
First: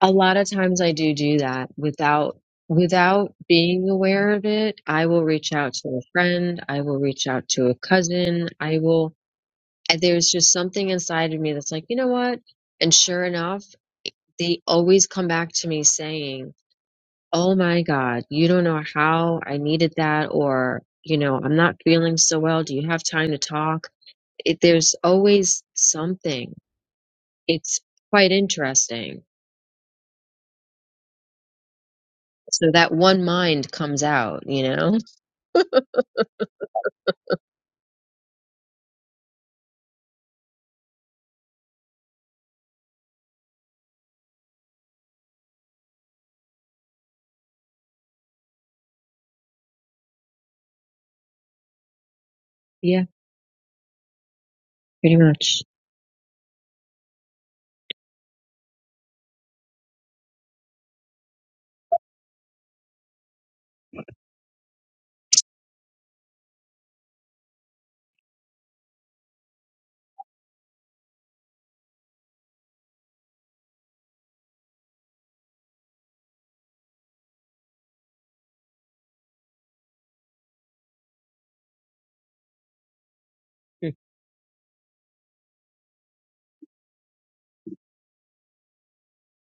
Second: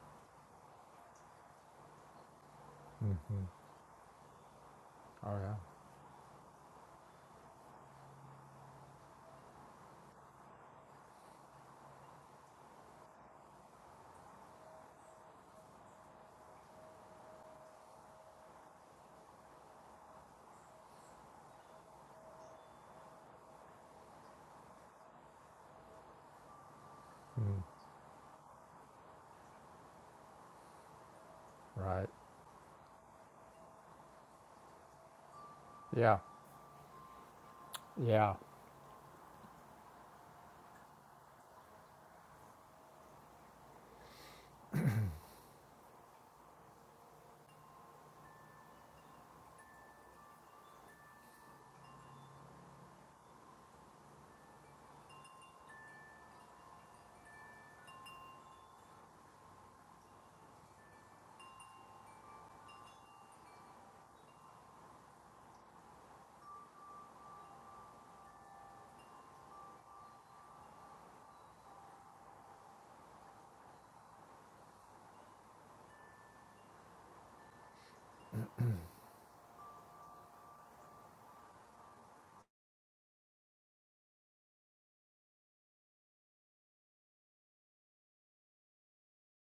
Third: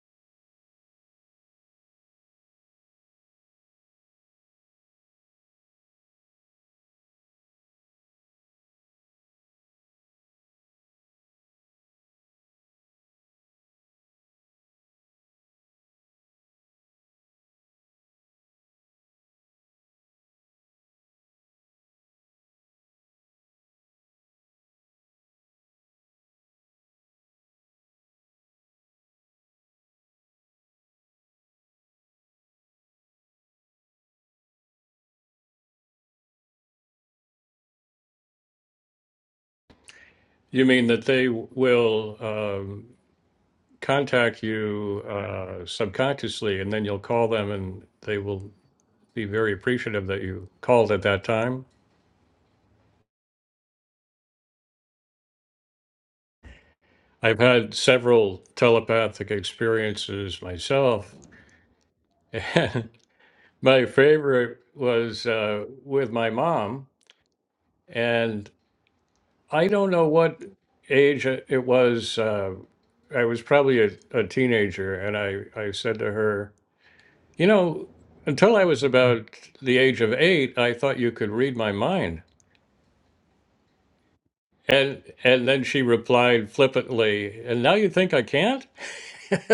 [SPEAKER 3] a lot of times I do do that without, without
[SPEAKER 1] Mm.
[SPEAKER 3] being aware of it. I will
[SPEAKER 1] oh
[SPEAKER 3] reach
[SPEAKER 1] yeah
[SPEAKER 3] out to a friend. I will reach out to a cousin. I will, there's just something inside of me that's like, you know what? And sure enough, they always come back to me saying, Oh my God, you don't know how I needed that, or, you know, I'm not feeling so well. Do you have time to talk? It, there's always something.
[SPEAKER 1] Mm.
[SPEAKER 3] It's quite interesting.
[SPEAKER 1] Right.
[SPEAKER 3] So that one mind comes out, you know?
[SPEAKER 1] Yeah. Yeah.
[SPEAKER 2] You mean that they will. um, contact you uh, subconsciously, and then you'll call them, and they will be very appreciative that you called at that time.
[SPEAKER 3] Yeah, pretty much.
[SPEAKER 2] I've had several telepathic experiences myself, and [laughs] my favorite was uh, with my mom. And I don't know what age it it was. Uh, I was probably a, a teenager, and I, I said to her, You know, until I was about the age of eight, I thought you could read my mind.
[SPEAKER 3] [laughs]
[SPEAKER 2] And and then she replied flippantly, "And now you think I can't?" [laughs]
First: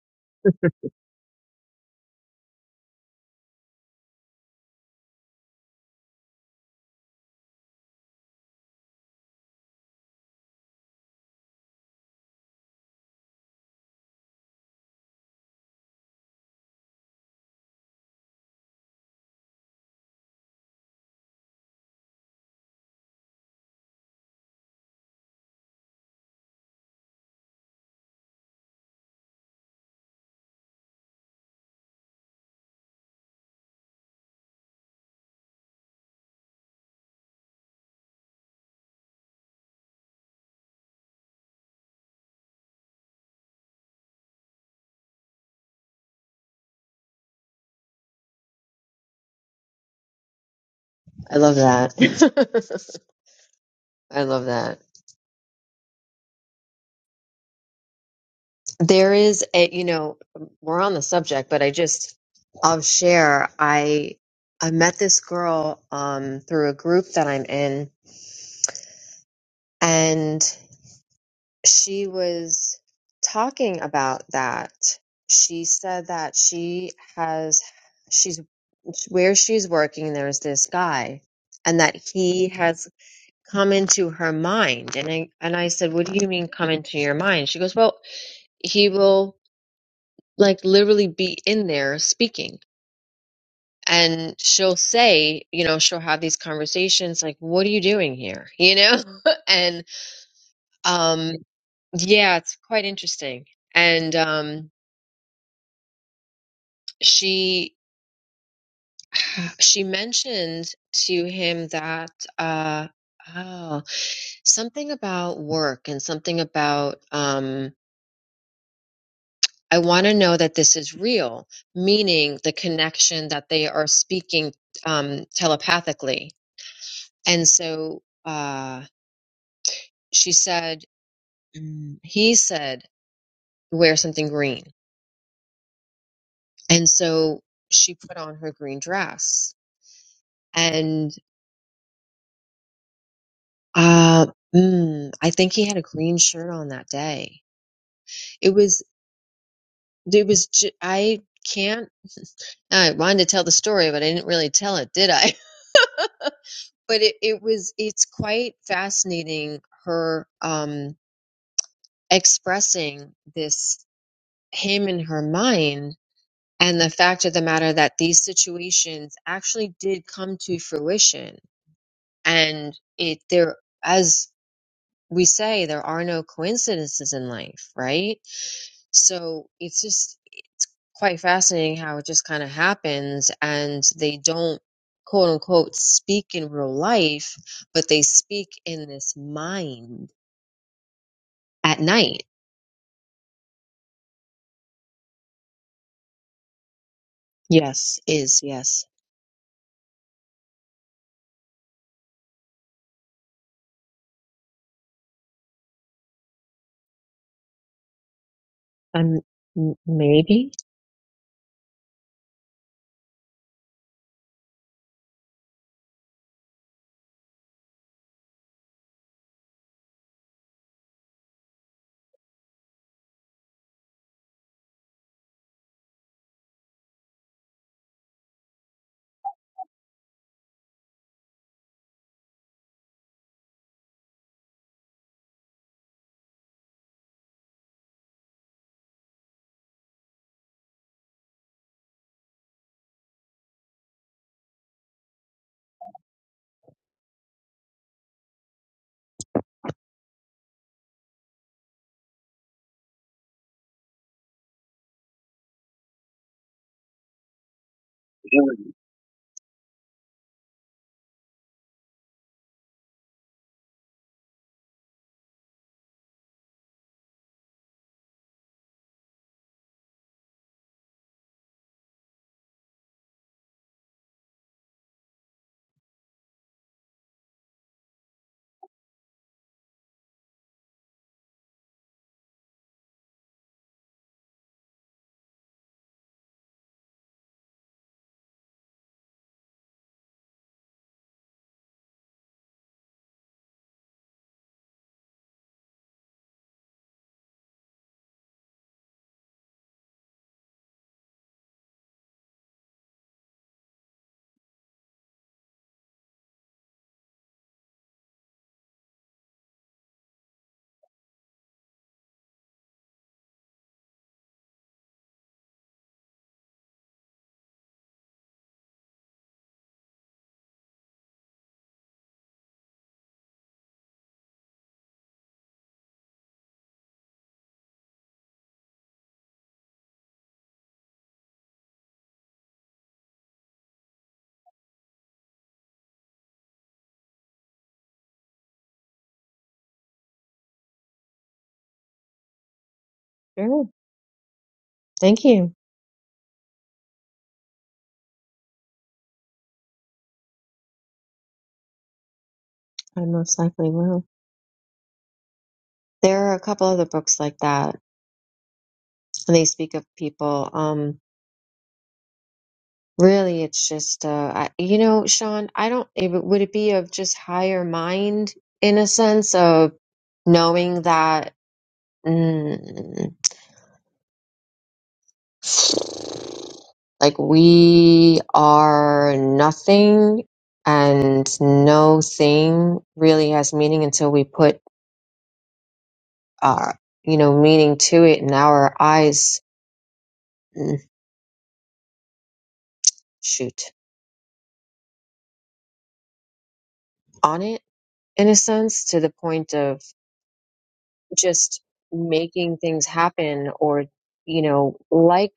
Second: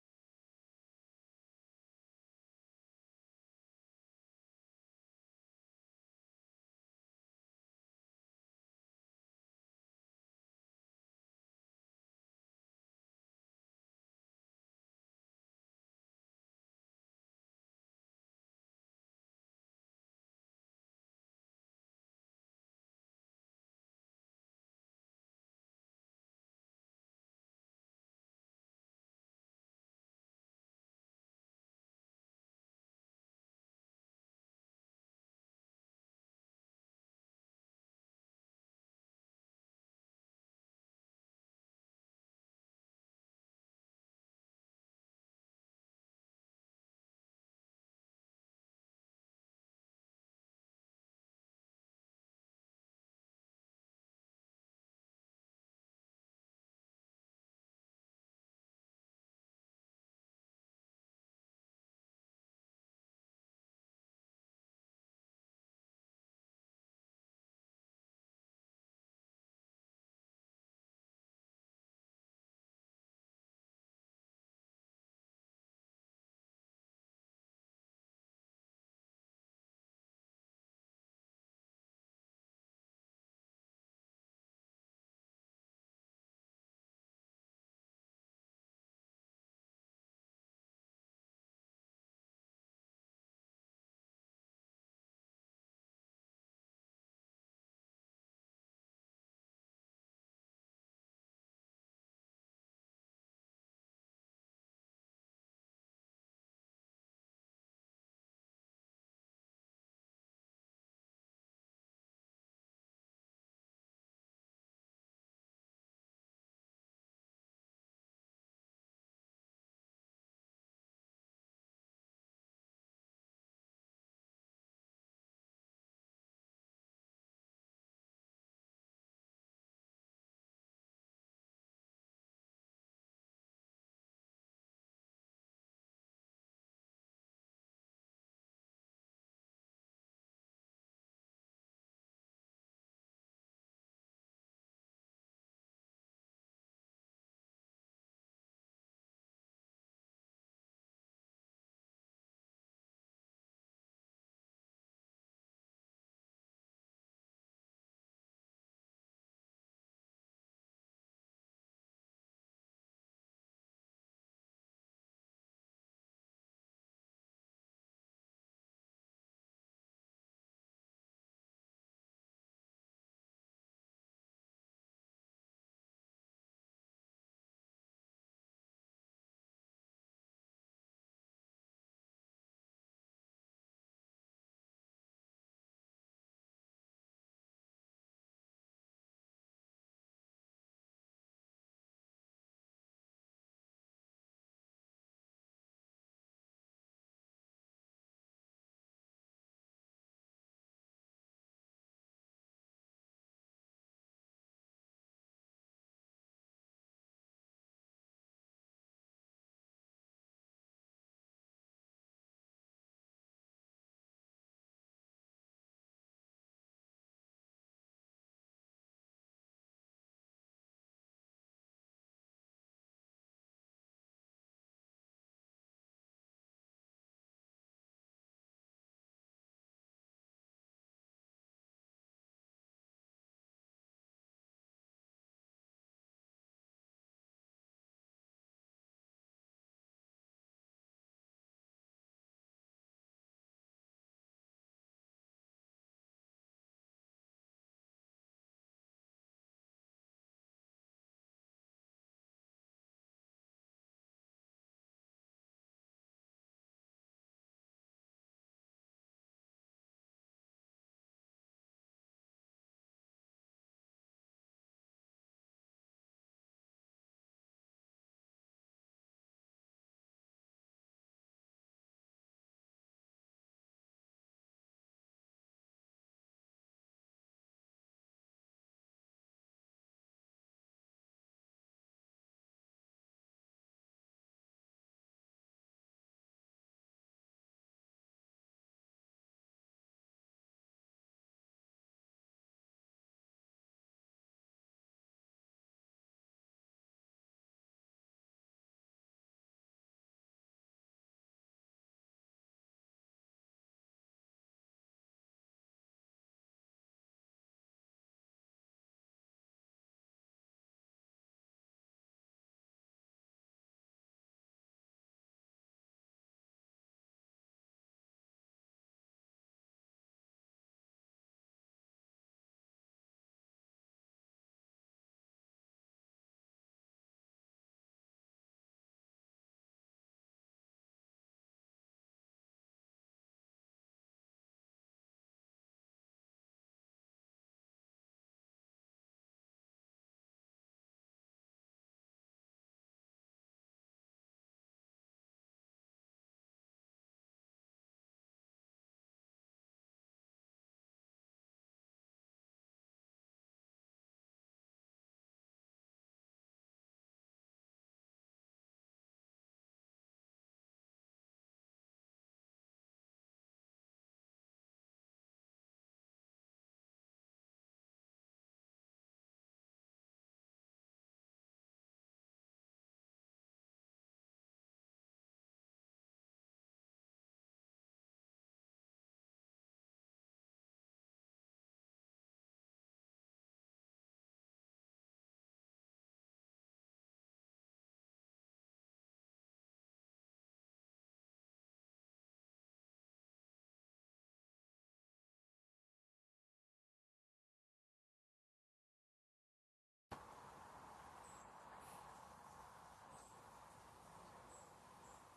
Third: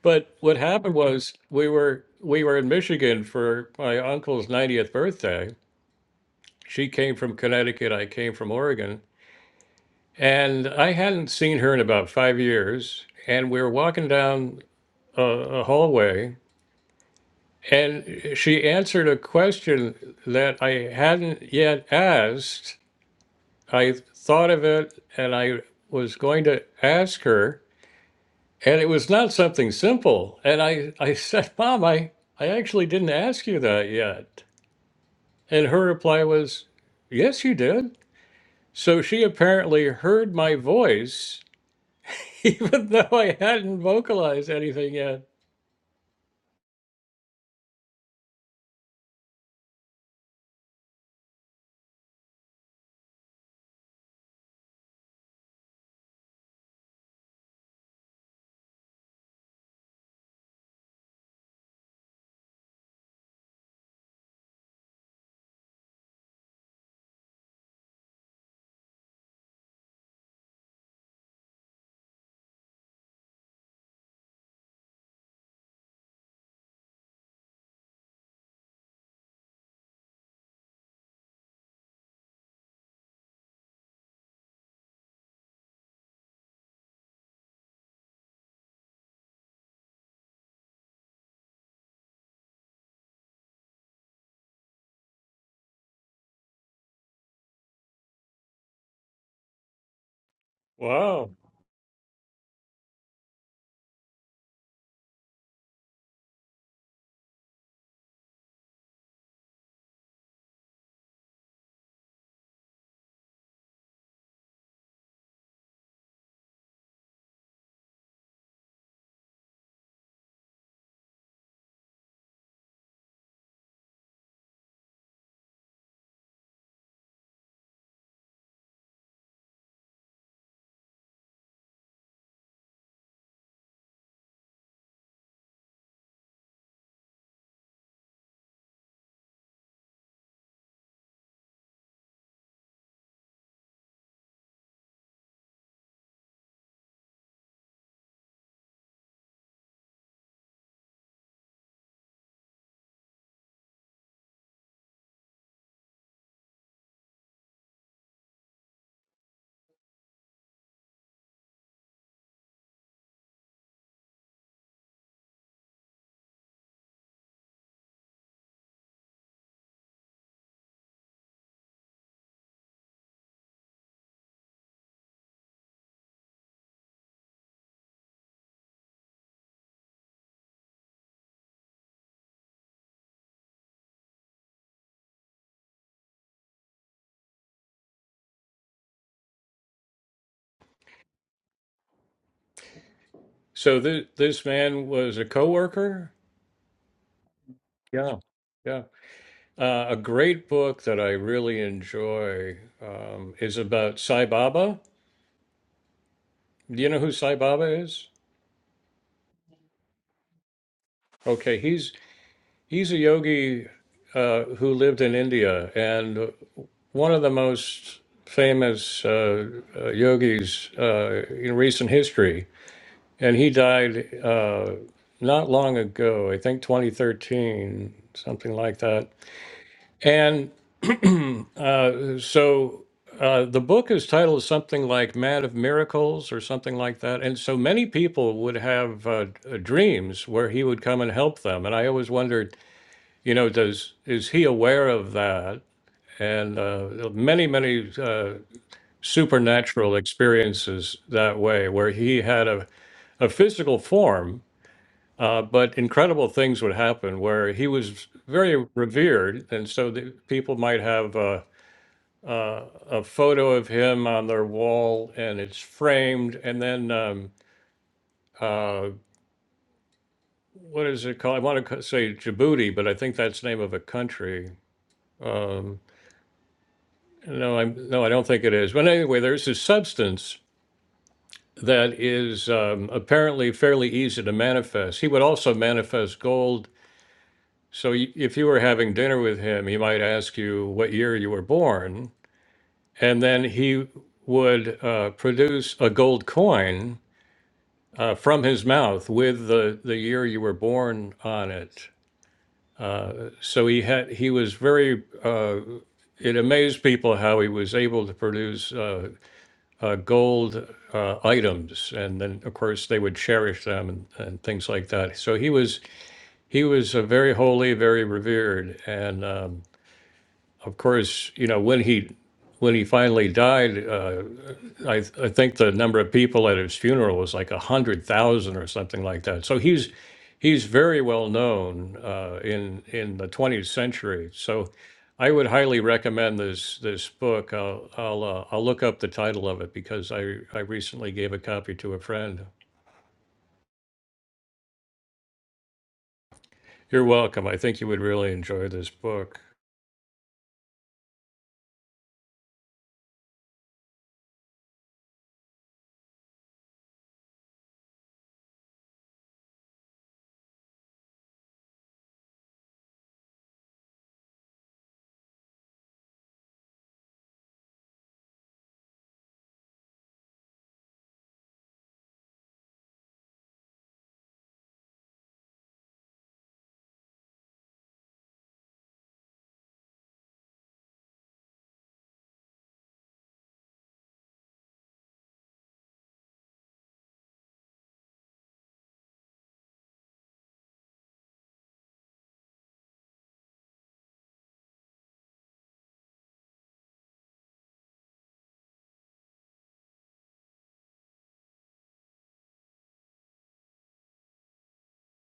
[SPEAKER 2] but what happened was we were we were in Michigan for my uncle's 90th birthday. She came from Connecticut, I came from Oregon, and I hadn't seen her in about 5 years, and we were walking down a, a hallway and she answered a question that I hadn't yet asked I thought of it and I was going to ask her, and it was not something simple. And I, I [laughs] said, Mom, I, I actually didn't ask you that yet. And her reply was, Yes, you did. So she apparently heard my voice, [laughs] even though I hadn't vocalized anything yet.
[SPEAKER 3] I love that. [laughs] I love that. There is a, you know, we're on the subject, but I just, I'll share. I, I met this girl, um, through a group that I'm in and she was talking about that. She said that she has, she's where she's working. There's this guy and that he has come into her mind. And I, and I said, what do you mean come into your mind? She goes, well, he will. like literally be in there speaking and she'll say you know she'll have these conversations like what are you doing here you know [laughs] and
[SPEAKER 2] Wow.
[SPEAKER 3] um yeah it's quite interesting and um she [sighs] she mentioned to him that uh oh something about work and something about um I want to know that this is real, meaning the connection that they are speaking um, telepathically And so uh, she said, mm, he said, wear something green. And so she put on her green dress. And uh, mm, I think he had a green shirt on that day. It was, it was, ju- I can't, [laughs] I wanted to tell the story, but I didn't really tell it, did I? [laughs] but it, it was it's quite fascinating her um expressing this him in her mind And the fact of the matter that these situations actually did come to fruition. And it there as we say, there are no coincidences in life, right? So it's just quite fascinating how it just kind of happens and they don't quote unquote speak in real life, but they speak in this mind at night.
[SPEAKER 2] So th- this man was a coworker?
[SPEAKER 3] Yes,
[SPEAKER 2] Yeah.
[SPEAKER 3] is
[SPEAKER 2] Yeah.
[SPEAKER 3] yes.
[SPEAKER 2] Uh, a great book that I really enjoy um, is about Sai Baba. Do you know who Sai Baba is?
[SPEAKER 3] Um, m- maybe.
[SPEAKER 2] Okay, he's he's a yogi uh, who lived in India, and one of the most famous uh, uh, yogis uh, in recent history. And he died uh, not long ago, I think 2013, something like that. And. Uh, so uh, the book is titled something like Man of Miracles or something like that. And so many people would have uh, d- dreams where he would come and help them. And I always wondered, you know, does is he aware of that? And uh, many, many uh, supernatural experiences that way, where he had a, a physical form, uh, but incredible things would happen where he was very revered. And so the people might have. Uh, a photo of him on their wall and it's framed. And then, um, uh, what is it called? I want to say Djibouti, but I think that's the name of a country. Um, no, I'm no, I don't think it is. But anyway, there's this substance that is um, apparently fairly easy to manifest. He would also manifest gold. So y- if you were having dinner with him, he might ask you what year you were born, and then he would uh, produce a gold coin uh, from his mouth with the, the year you were born on it. So he had he was very. Uh, it amazed people how he was able to produce uh, uh, gold uh, items, and then of course they would cherish them and, and things like that. So he was he was uh, very holy, very revered, and um, of course you know when he when he finally died. Uh, I, th- I think the number of people at his funeral was like a hundred thousand or something like that. So he's he's very well known uh, in in the 20th century. So I would highly recommend this this book. I'll I'll, uh, I'll look up the title of it because I I recently gave a copy to a friend.
[SPEAKER 3] Sure. Thank you.
[SPEAKER 2] You're welcome. I think you would really enjoy this book.
[SPEAKER 3] I most likely will. There are a couple other books like that. they speak of people. Um, really, it's just, uh, I, you know, Sean, I don't, it, would it be of just higher mind in a sense of knowing that, mm, like, we are nothing and no thing really has meaning until we put our, you know, meaning to it and our eyes, mm, shoot, on it in a sense to the point of just making things happen or you know like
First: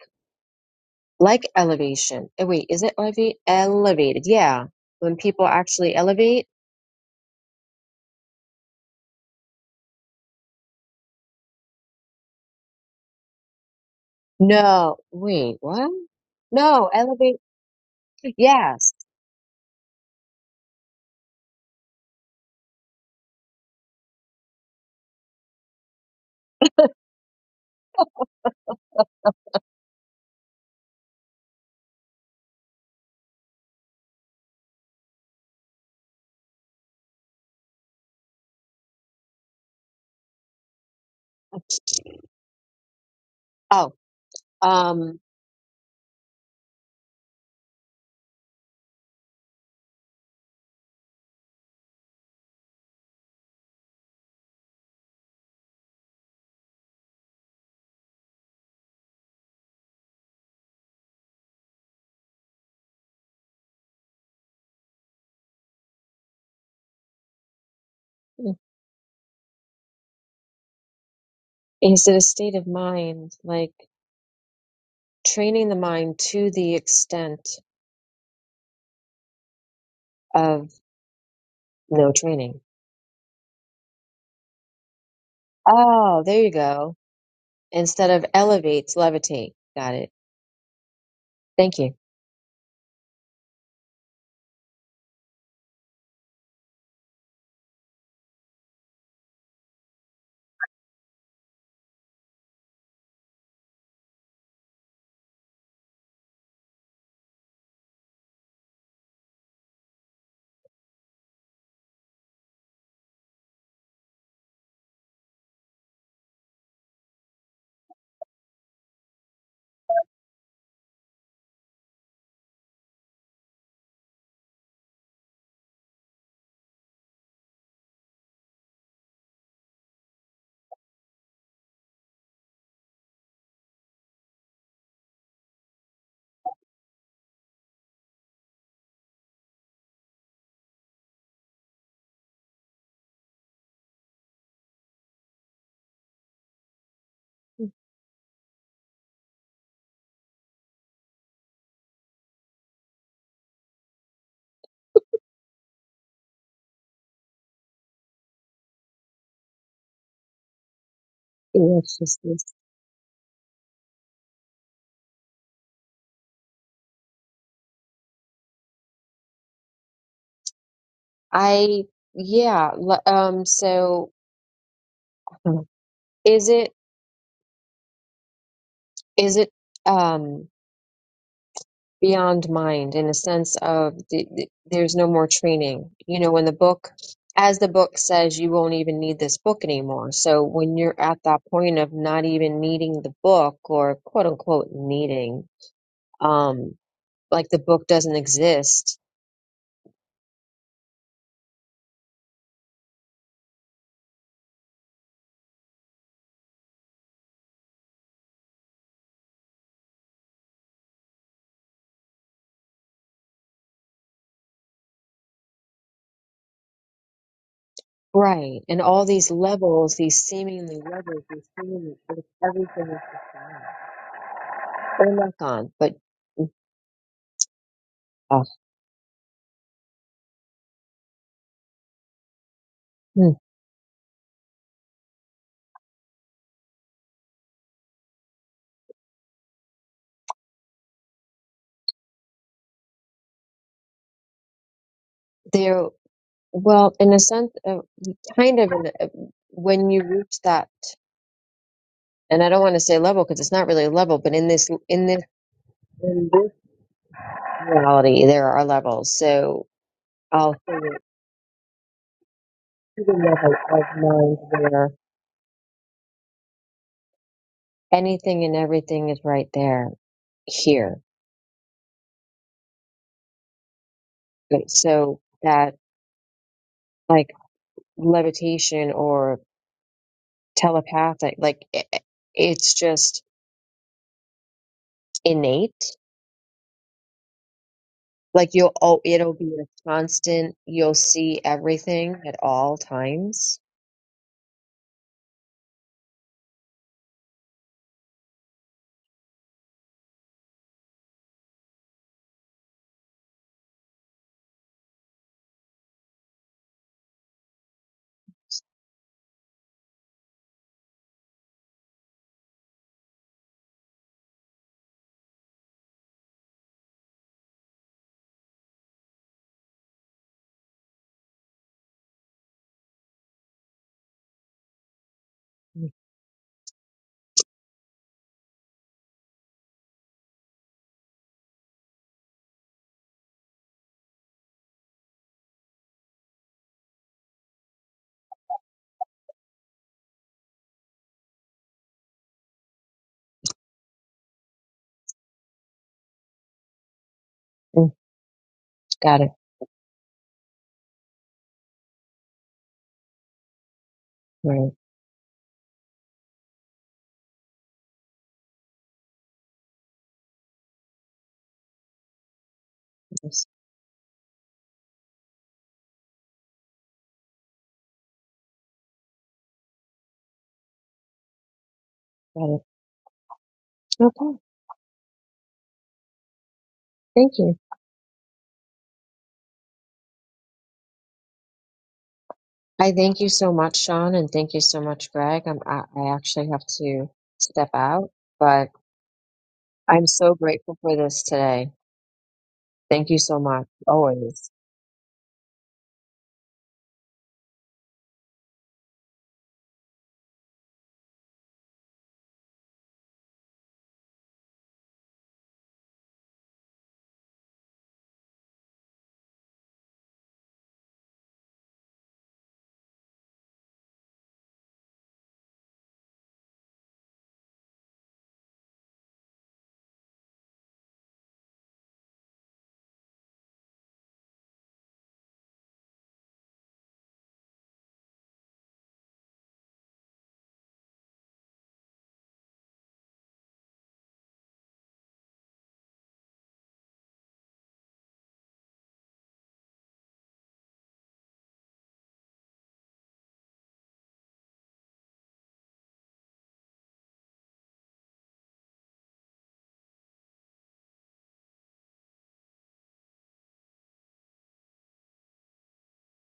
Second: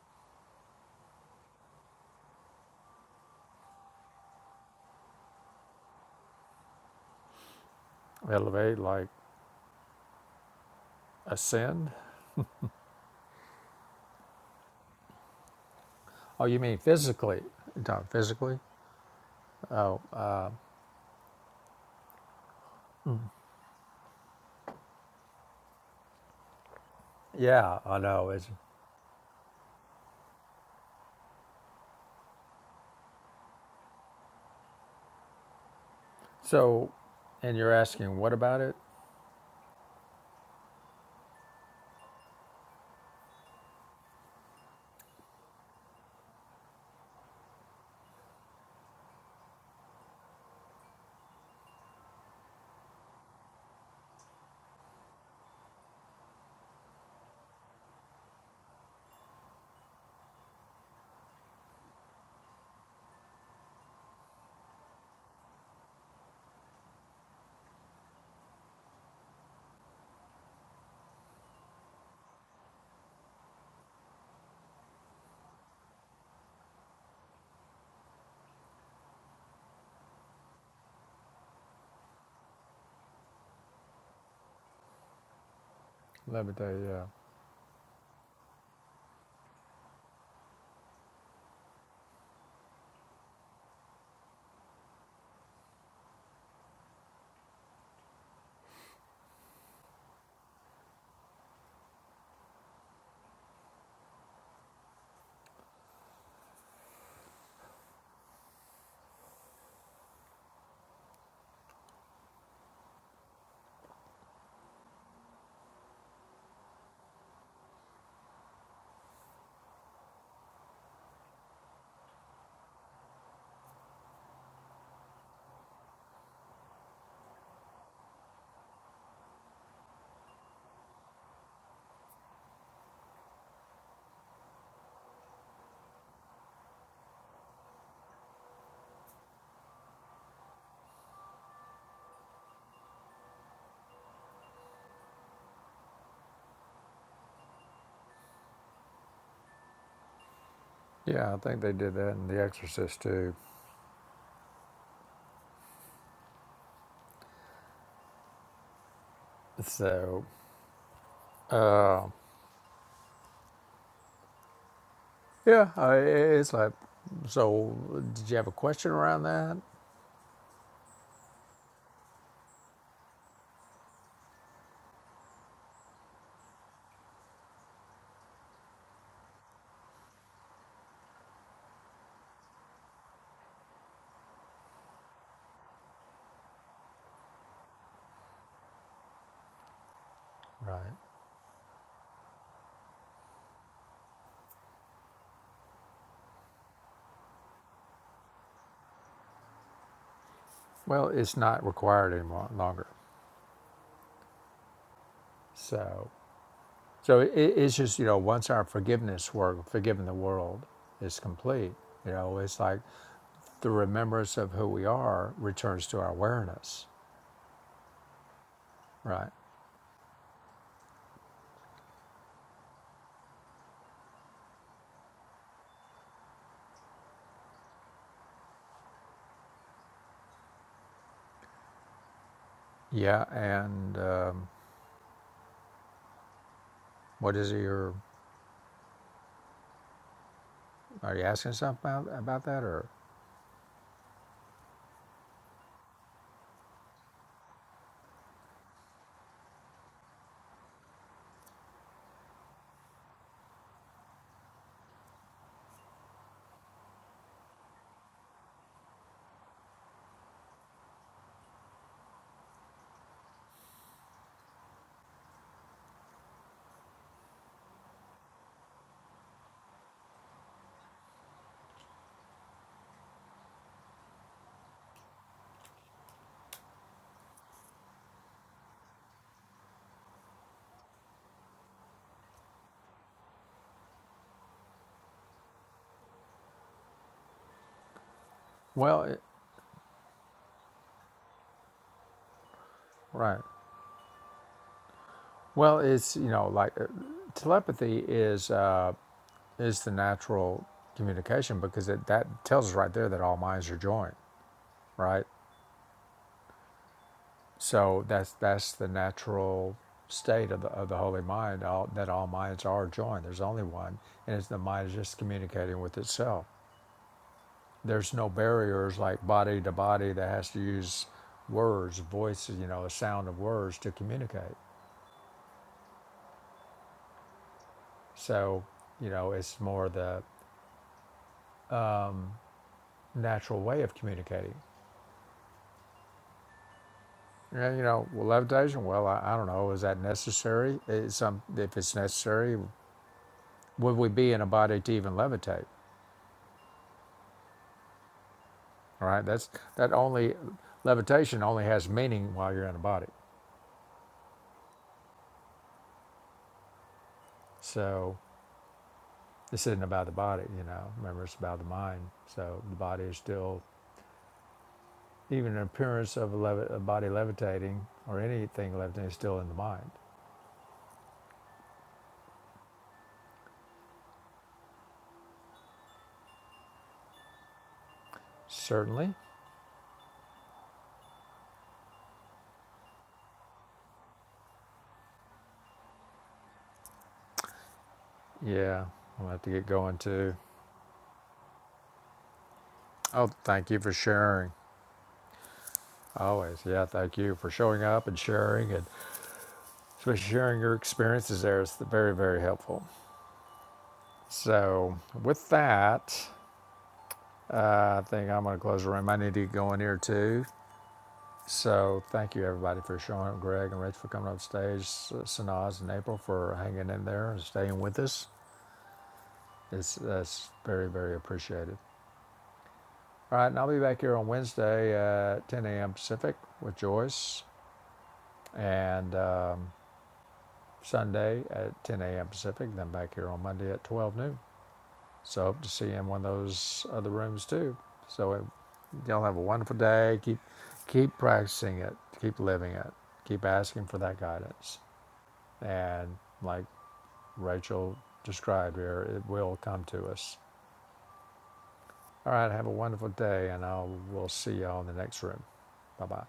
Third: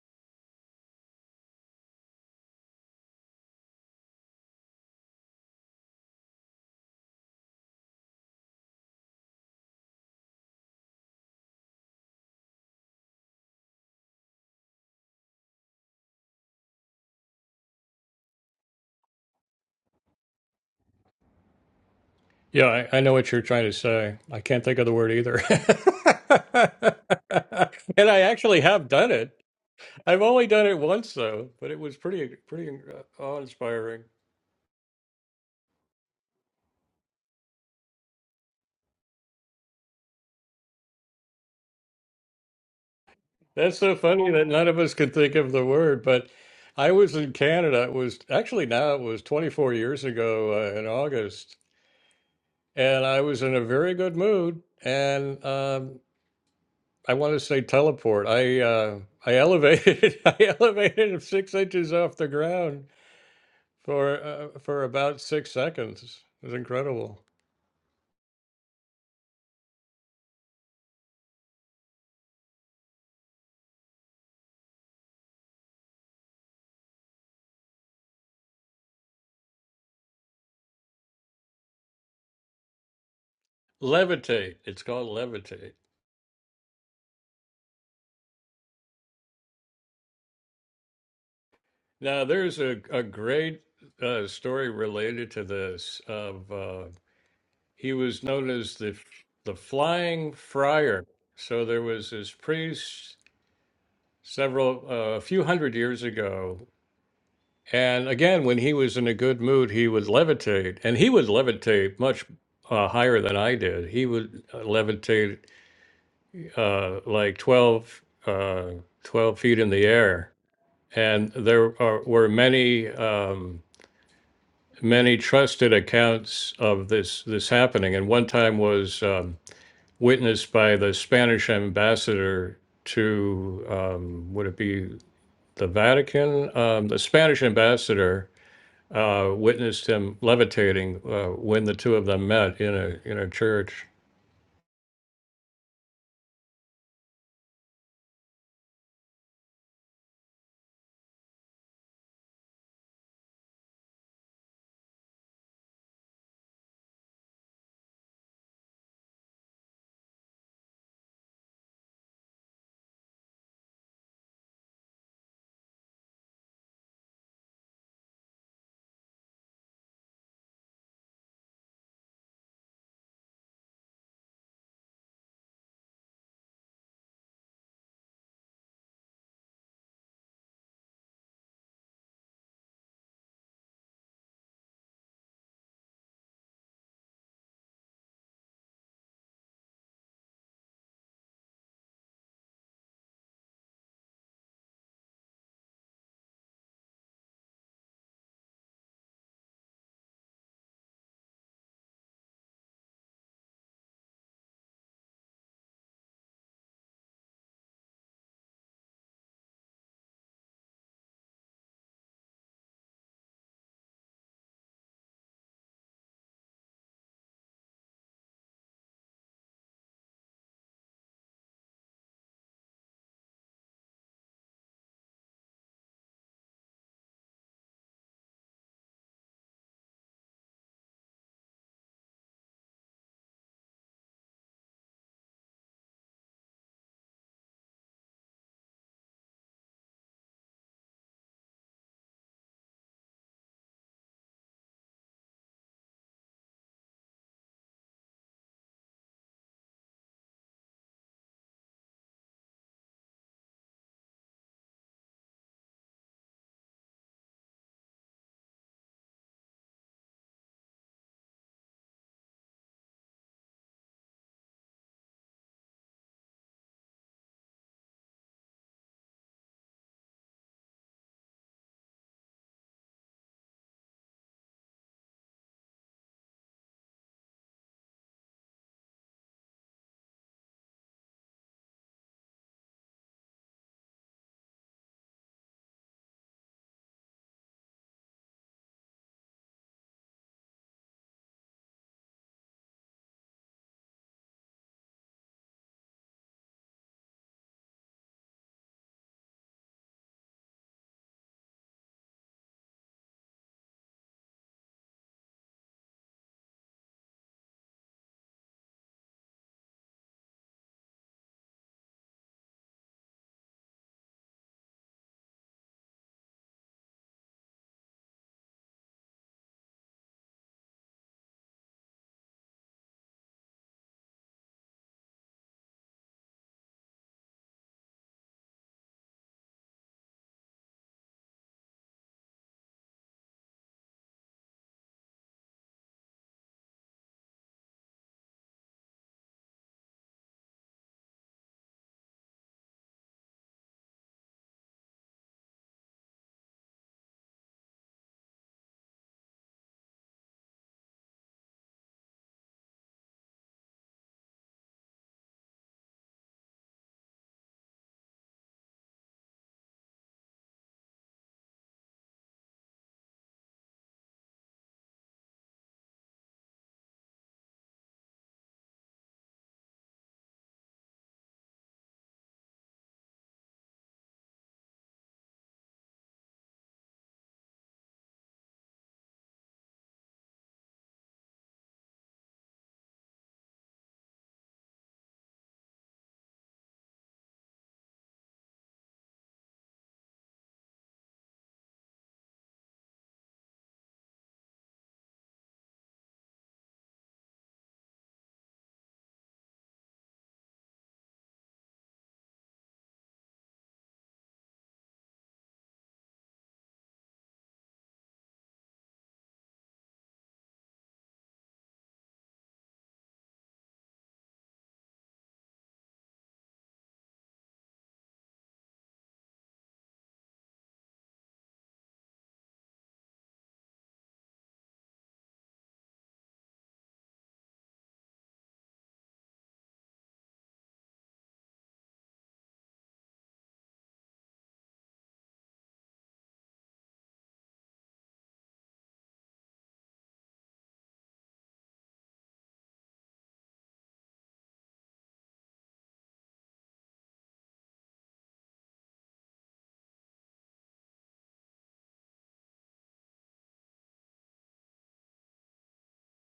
[SPEAKER 3] like elevation Eh, wait is it elevate elevated yeah when people actually elevate
[SPEAKER 1] Elevate, like ascend.
[SPEAKER 3] no wait what
[SPEAKER 1] Oh, you mean
[SPEAKER 3] no elevate
[SPEAKER 1] physically? You're talking physically?
[SPEAKER 3] yes
[SPEAKER 1] Oh, uh,
[SPEAKER 2] Yeah, I, I know what you're trying to say. I can't think of the word either.
[SPEAKER 1] yeah, I
[SPEAKER 2] [laughs] and I
[SPEAKER 1] know. It's
[SPEAKER 2] actually have done it. I've only done it once though, but it was pretty pretty uh, awe-inspiring.
[SPEAKER 1] so, and you're asking what about it?
[SPEAKER 2] That's
[SPEAKER 3] oh
[SPEAKER 2] so funny that none of us could
[SPEAKER 3] um
[SPEAKER 2] think of the word. But I was in Canada. It was actually now it was 24 years ago uh, in August, and I was in a very good mood. And um, I want to say teleport. I uh, I elevated [laughs] I elevated six inches off the ground for uh, for about six seconds. It was incredible.
[SPEAKER 3] is it a state of mind like training the mind to the extent of no training
[SPEAKER 2] Levitate. It's called levitate.
[SPEAKER 3] oh there you
[SPEAKER 1] Levite,
[SPEAKER 3] go
[SPEAKER 1] yeah.
[SPEAKER 3] instead of elevate levitate got it thank you
[SPEAKER 2] Now, there's a, a great uh, story related to this of uh, he was known as the the flying friar. So there was this priest several uh, a few hundred years ago, and again, when he was in a good mood, he would levitate, and he would levitate much uh, higher than I did. He would uh, levitate uh, like 12, uh, 12 feet in the air, and there are, were many. Um, many trusted accounts of this this happening, and one time was um, witnessed by the Spanish ambassador to um, would it be the Vatican? Um, the Spanish ambassador uh, witnessed him levitating uh, when the two of them met in a in a church.
[SPEAKER 1] Yeah, I think they did that in The Exorcist too. So,
[SPEAKER 3] Yes. Yes. yes.
[SPEAKER 1] Yeah, I, it's like, so did you have a question around that?
[SPEAKER 3] I yeah, l- um so is it is it um beyond mind in a sense of the, the, there's no more training. You know, when the book as the book says you won't even need this book anymore. So when
[SPEAKER 1] right,
[SPEAKER 3] you're at that point of not even needing the book or quote unquote needing um like the book doesn't exist.
[SPEAKER 1] Well, it's not required any mo- longer. So, so it, it's just you know once our forgiveness work, forgiving the world, is complete, you know, it's like the remembrance of who we are returns to our awareness,
[SPEAKER 3] Right. And all
[SPEAKER 1] right?
[SPEAKER 3] these levels, these seemingly levels, these seemingly like, everything is just gone. They're not gone, but
[SPEAKER 1] Yeah,
[SPEAKER 3] Hmm.
[SPEAKER 1] and um, what is it? You're are you asking something about about that or?
[SPEAKER 3] There, well, in a sense, uh, kind of, in a, uh, when you reach that, and I don't want to say level because it's not really a level, but in this, in this, in this reality, there are levels. So I'll say it to the level of mind where anything and everything is right there, here. Like, So that, like levitation or telepathic, like it, it's just innate. Like you'll oh
[SPEAKER 1] Well, it,
[SPEAKER 3] it'll be a constant. You'll see everything at all
[SPEAKER 1] right.
[SPEAKER 3] times.
[SPEAKER 1] Well, it's you know like uh, telepathy is uh, is the natural communication because it, that tells us right there that all minds are joined, right? So that's that's the natural state of the of the holy mind all, that all minds are joined. There's only one, and it's the mind is just communicating with itself. there's no barriers like body to body that has to use words, voice, you know, the sound of words to communicate. So, you know, it's more the natural way of communicating. Yeah, you know, well, levitation. Well, I, I don't know. Is that necessary? Is some, if it's necessary, would we be in a body to even levitate?
[SPEAKER 3] Mm,
[SPEAKER 1] All
[SPEAKER 3] Got
[SPEAKER 1] right,
[SPEAKER 3] it.
[SPEAKER 1] that's that only levitation only has meaning while you're in a body.
[SPEAKER 3] Right.
[SPEAKER 1] So this isn't about the body, you know. Remember, it's about the mind. So the body is
[SPEAKER 3] Yes,
[SPEAKER 1] still Even an appearance of a, levi- a body levitating or anything levitating is still in the mind.
[SPEAKER 3] Got it. Okay. Thank you.
[SPEAKER 1] Certainly.
[SPEAKER 3] I thank you so much, Sean, and thank you so much, Greg. I'm, I, I actually have to step out, but
[SPEAKER 1] Yeah, I'm going to have to get going
[SPEAKER 3] I'm so
[SPEAKER 1] too.
[SPEAKER 3] grateful for this today. Thank you
[SPEAKER 1] Oh,
[SPEAKER 3] so much.
[SPEAKER 1] thank you for
[SPEAKER 3] Always.
[SPEAKER 1] sharing. Always. Yeah, thank you for showing up and sharing and especially sharing your experiences there. It's very, very helpful. So, with that, uh, I think I'm going to close the room. I need to go in here too. So, thank you everybody for showing up. Greg and Rachel for coming up stage, Sanaz and April for hanging in there and staying with us. It's, that's very, very appreciated. All right, and I'll be back here on Wednesday at 10 a.m. Pacific with Joyce, and um, Sunday at 10 a.m. Pacific, then back here on Monday at 12 noon. So hope to see you in one of those other rooms too. So uh, y'all have a wonderful day. Keep keep practicing it. Keep living it. Keep asking for that guidance. And like Rachel described here, it will come to us. All right, have a wonderful day, and I'll we'll see y'all in the next room. Bye bye.